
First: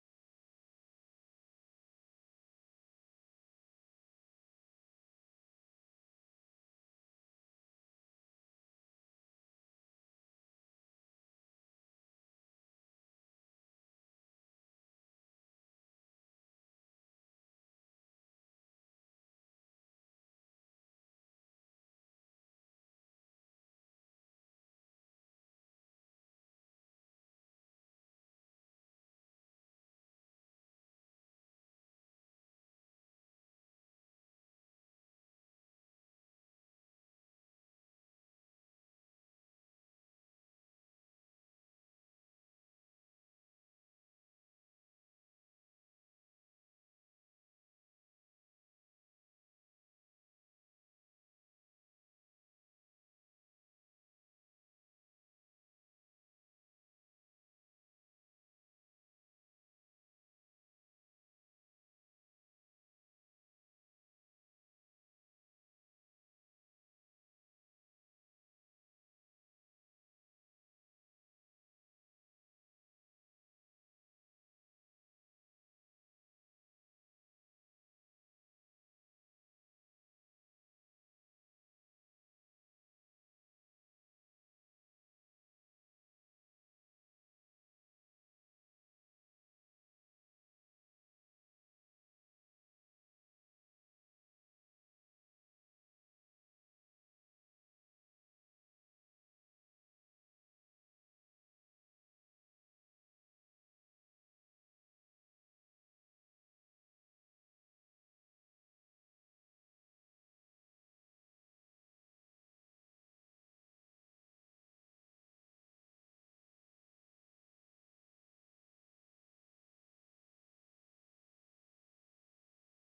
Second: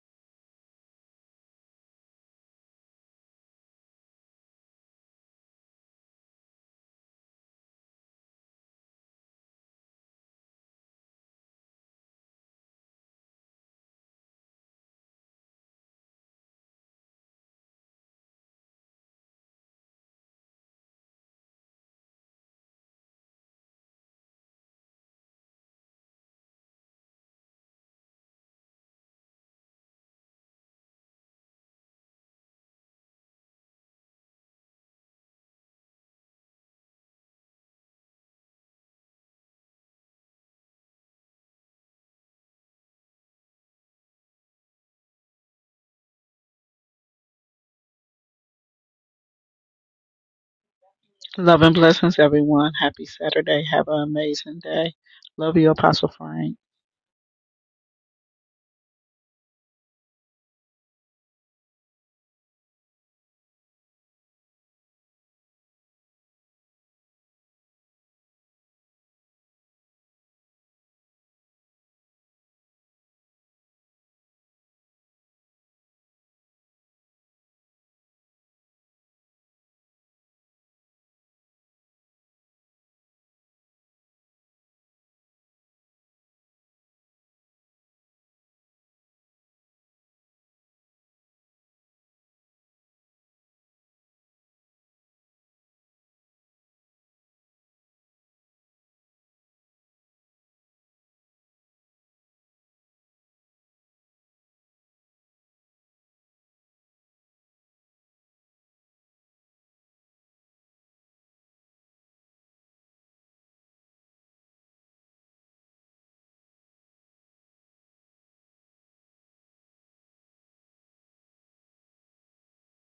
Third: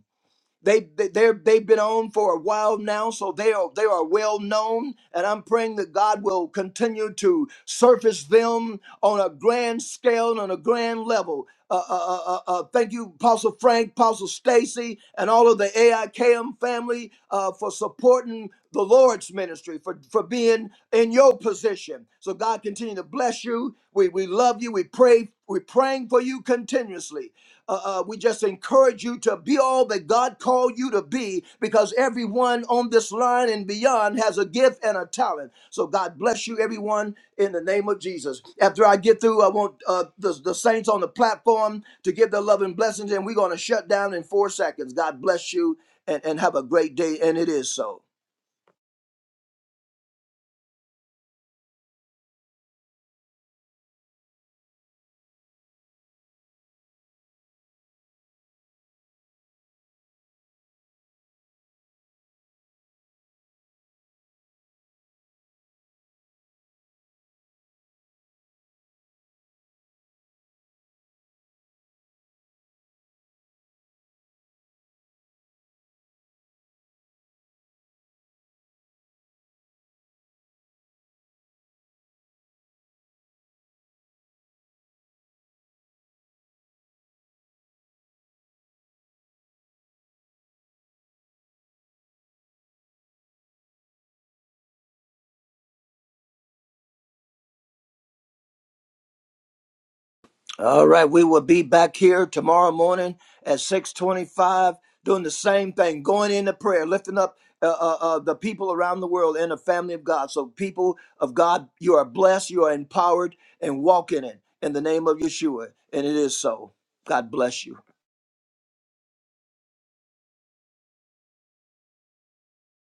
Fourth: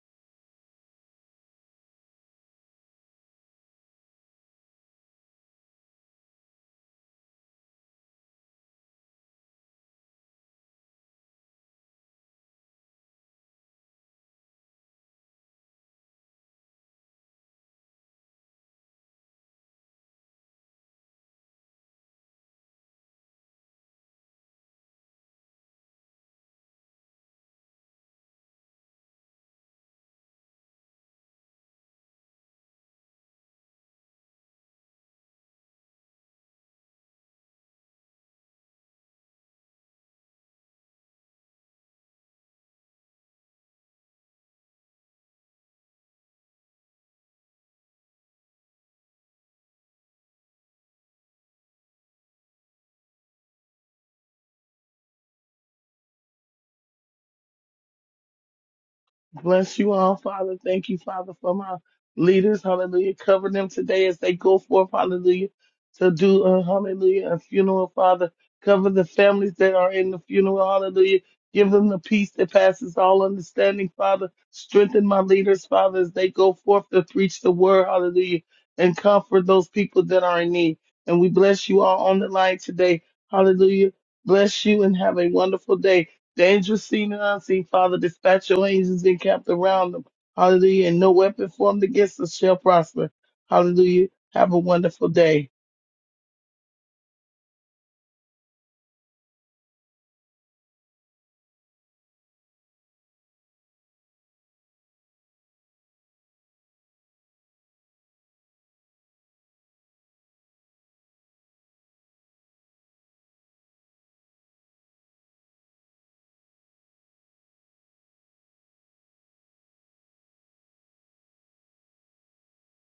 Speaker 3: they, they they have been on for a while now, so they are they are well known, and I'm praying that God will continue to surface them on a grand scale and on a grand level. Uh, uh, uh, uh, uh, thank you, Apostle Frank, Apostle Stacy, and all of the AIKM family uh, for supporting the Lord's ministry, for, for being in your position. So God continue to bless you. We, we love you. We pray. We're praying for you continuously. Uh, uh, we just encourage encourage you to be all that God called you to be because everyone on this line and beyond has a gift and a talent. So God bless you, everyone, in the name of Jesus. After I get through, I want uh, the, the saints on the platform to give their love and blessings, and we're going to shut down in four seconds. God bless you and, and have a great day. And it is so.
Speaker 2: Bless you all, Father. Thank you, Father, for my leaders. Hallelujah. Cover them today as they go forth. Hallelujah. To do a hallelujah, a funeral, Father. Cover the families that are in the funeral. Hallelujah. Give them the peace that passes all understanding, Father. Strengthen my leaders, Father, as they go forth to preach the word. Hallelujah. And comfort those people that are in need. And we bless you all on the line today. Hallelujah. Bless you and have a wonderful day. The angels seen and unseen, Father, dispatch your angels and camped around them. Hallelujah. And no weapon formed against us shall prosper. Hallelujah. Have a wonderful day.
Speaker 3: All right, we will be back here tomorrow morning at 6:25 doing the same thing, going into prayer, lifting up uh, uh, uh, the people around the world in the family of God. So people of God, you are blessed, you are empowered and walk in it in the name of Yeshua, and it is so. God bless you.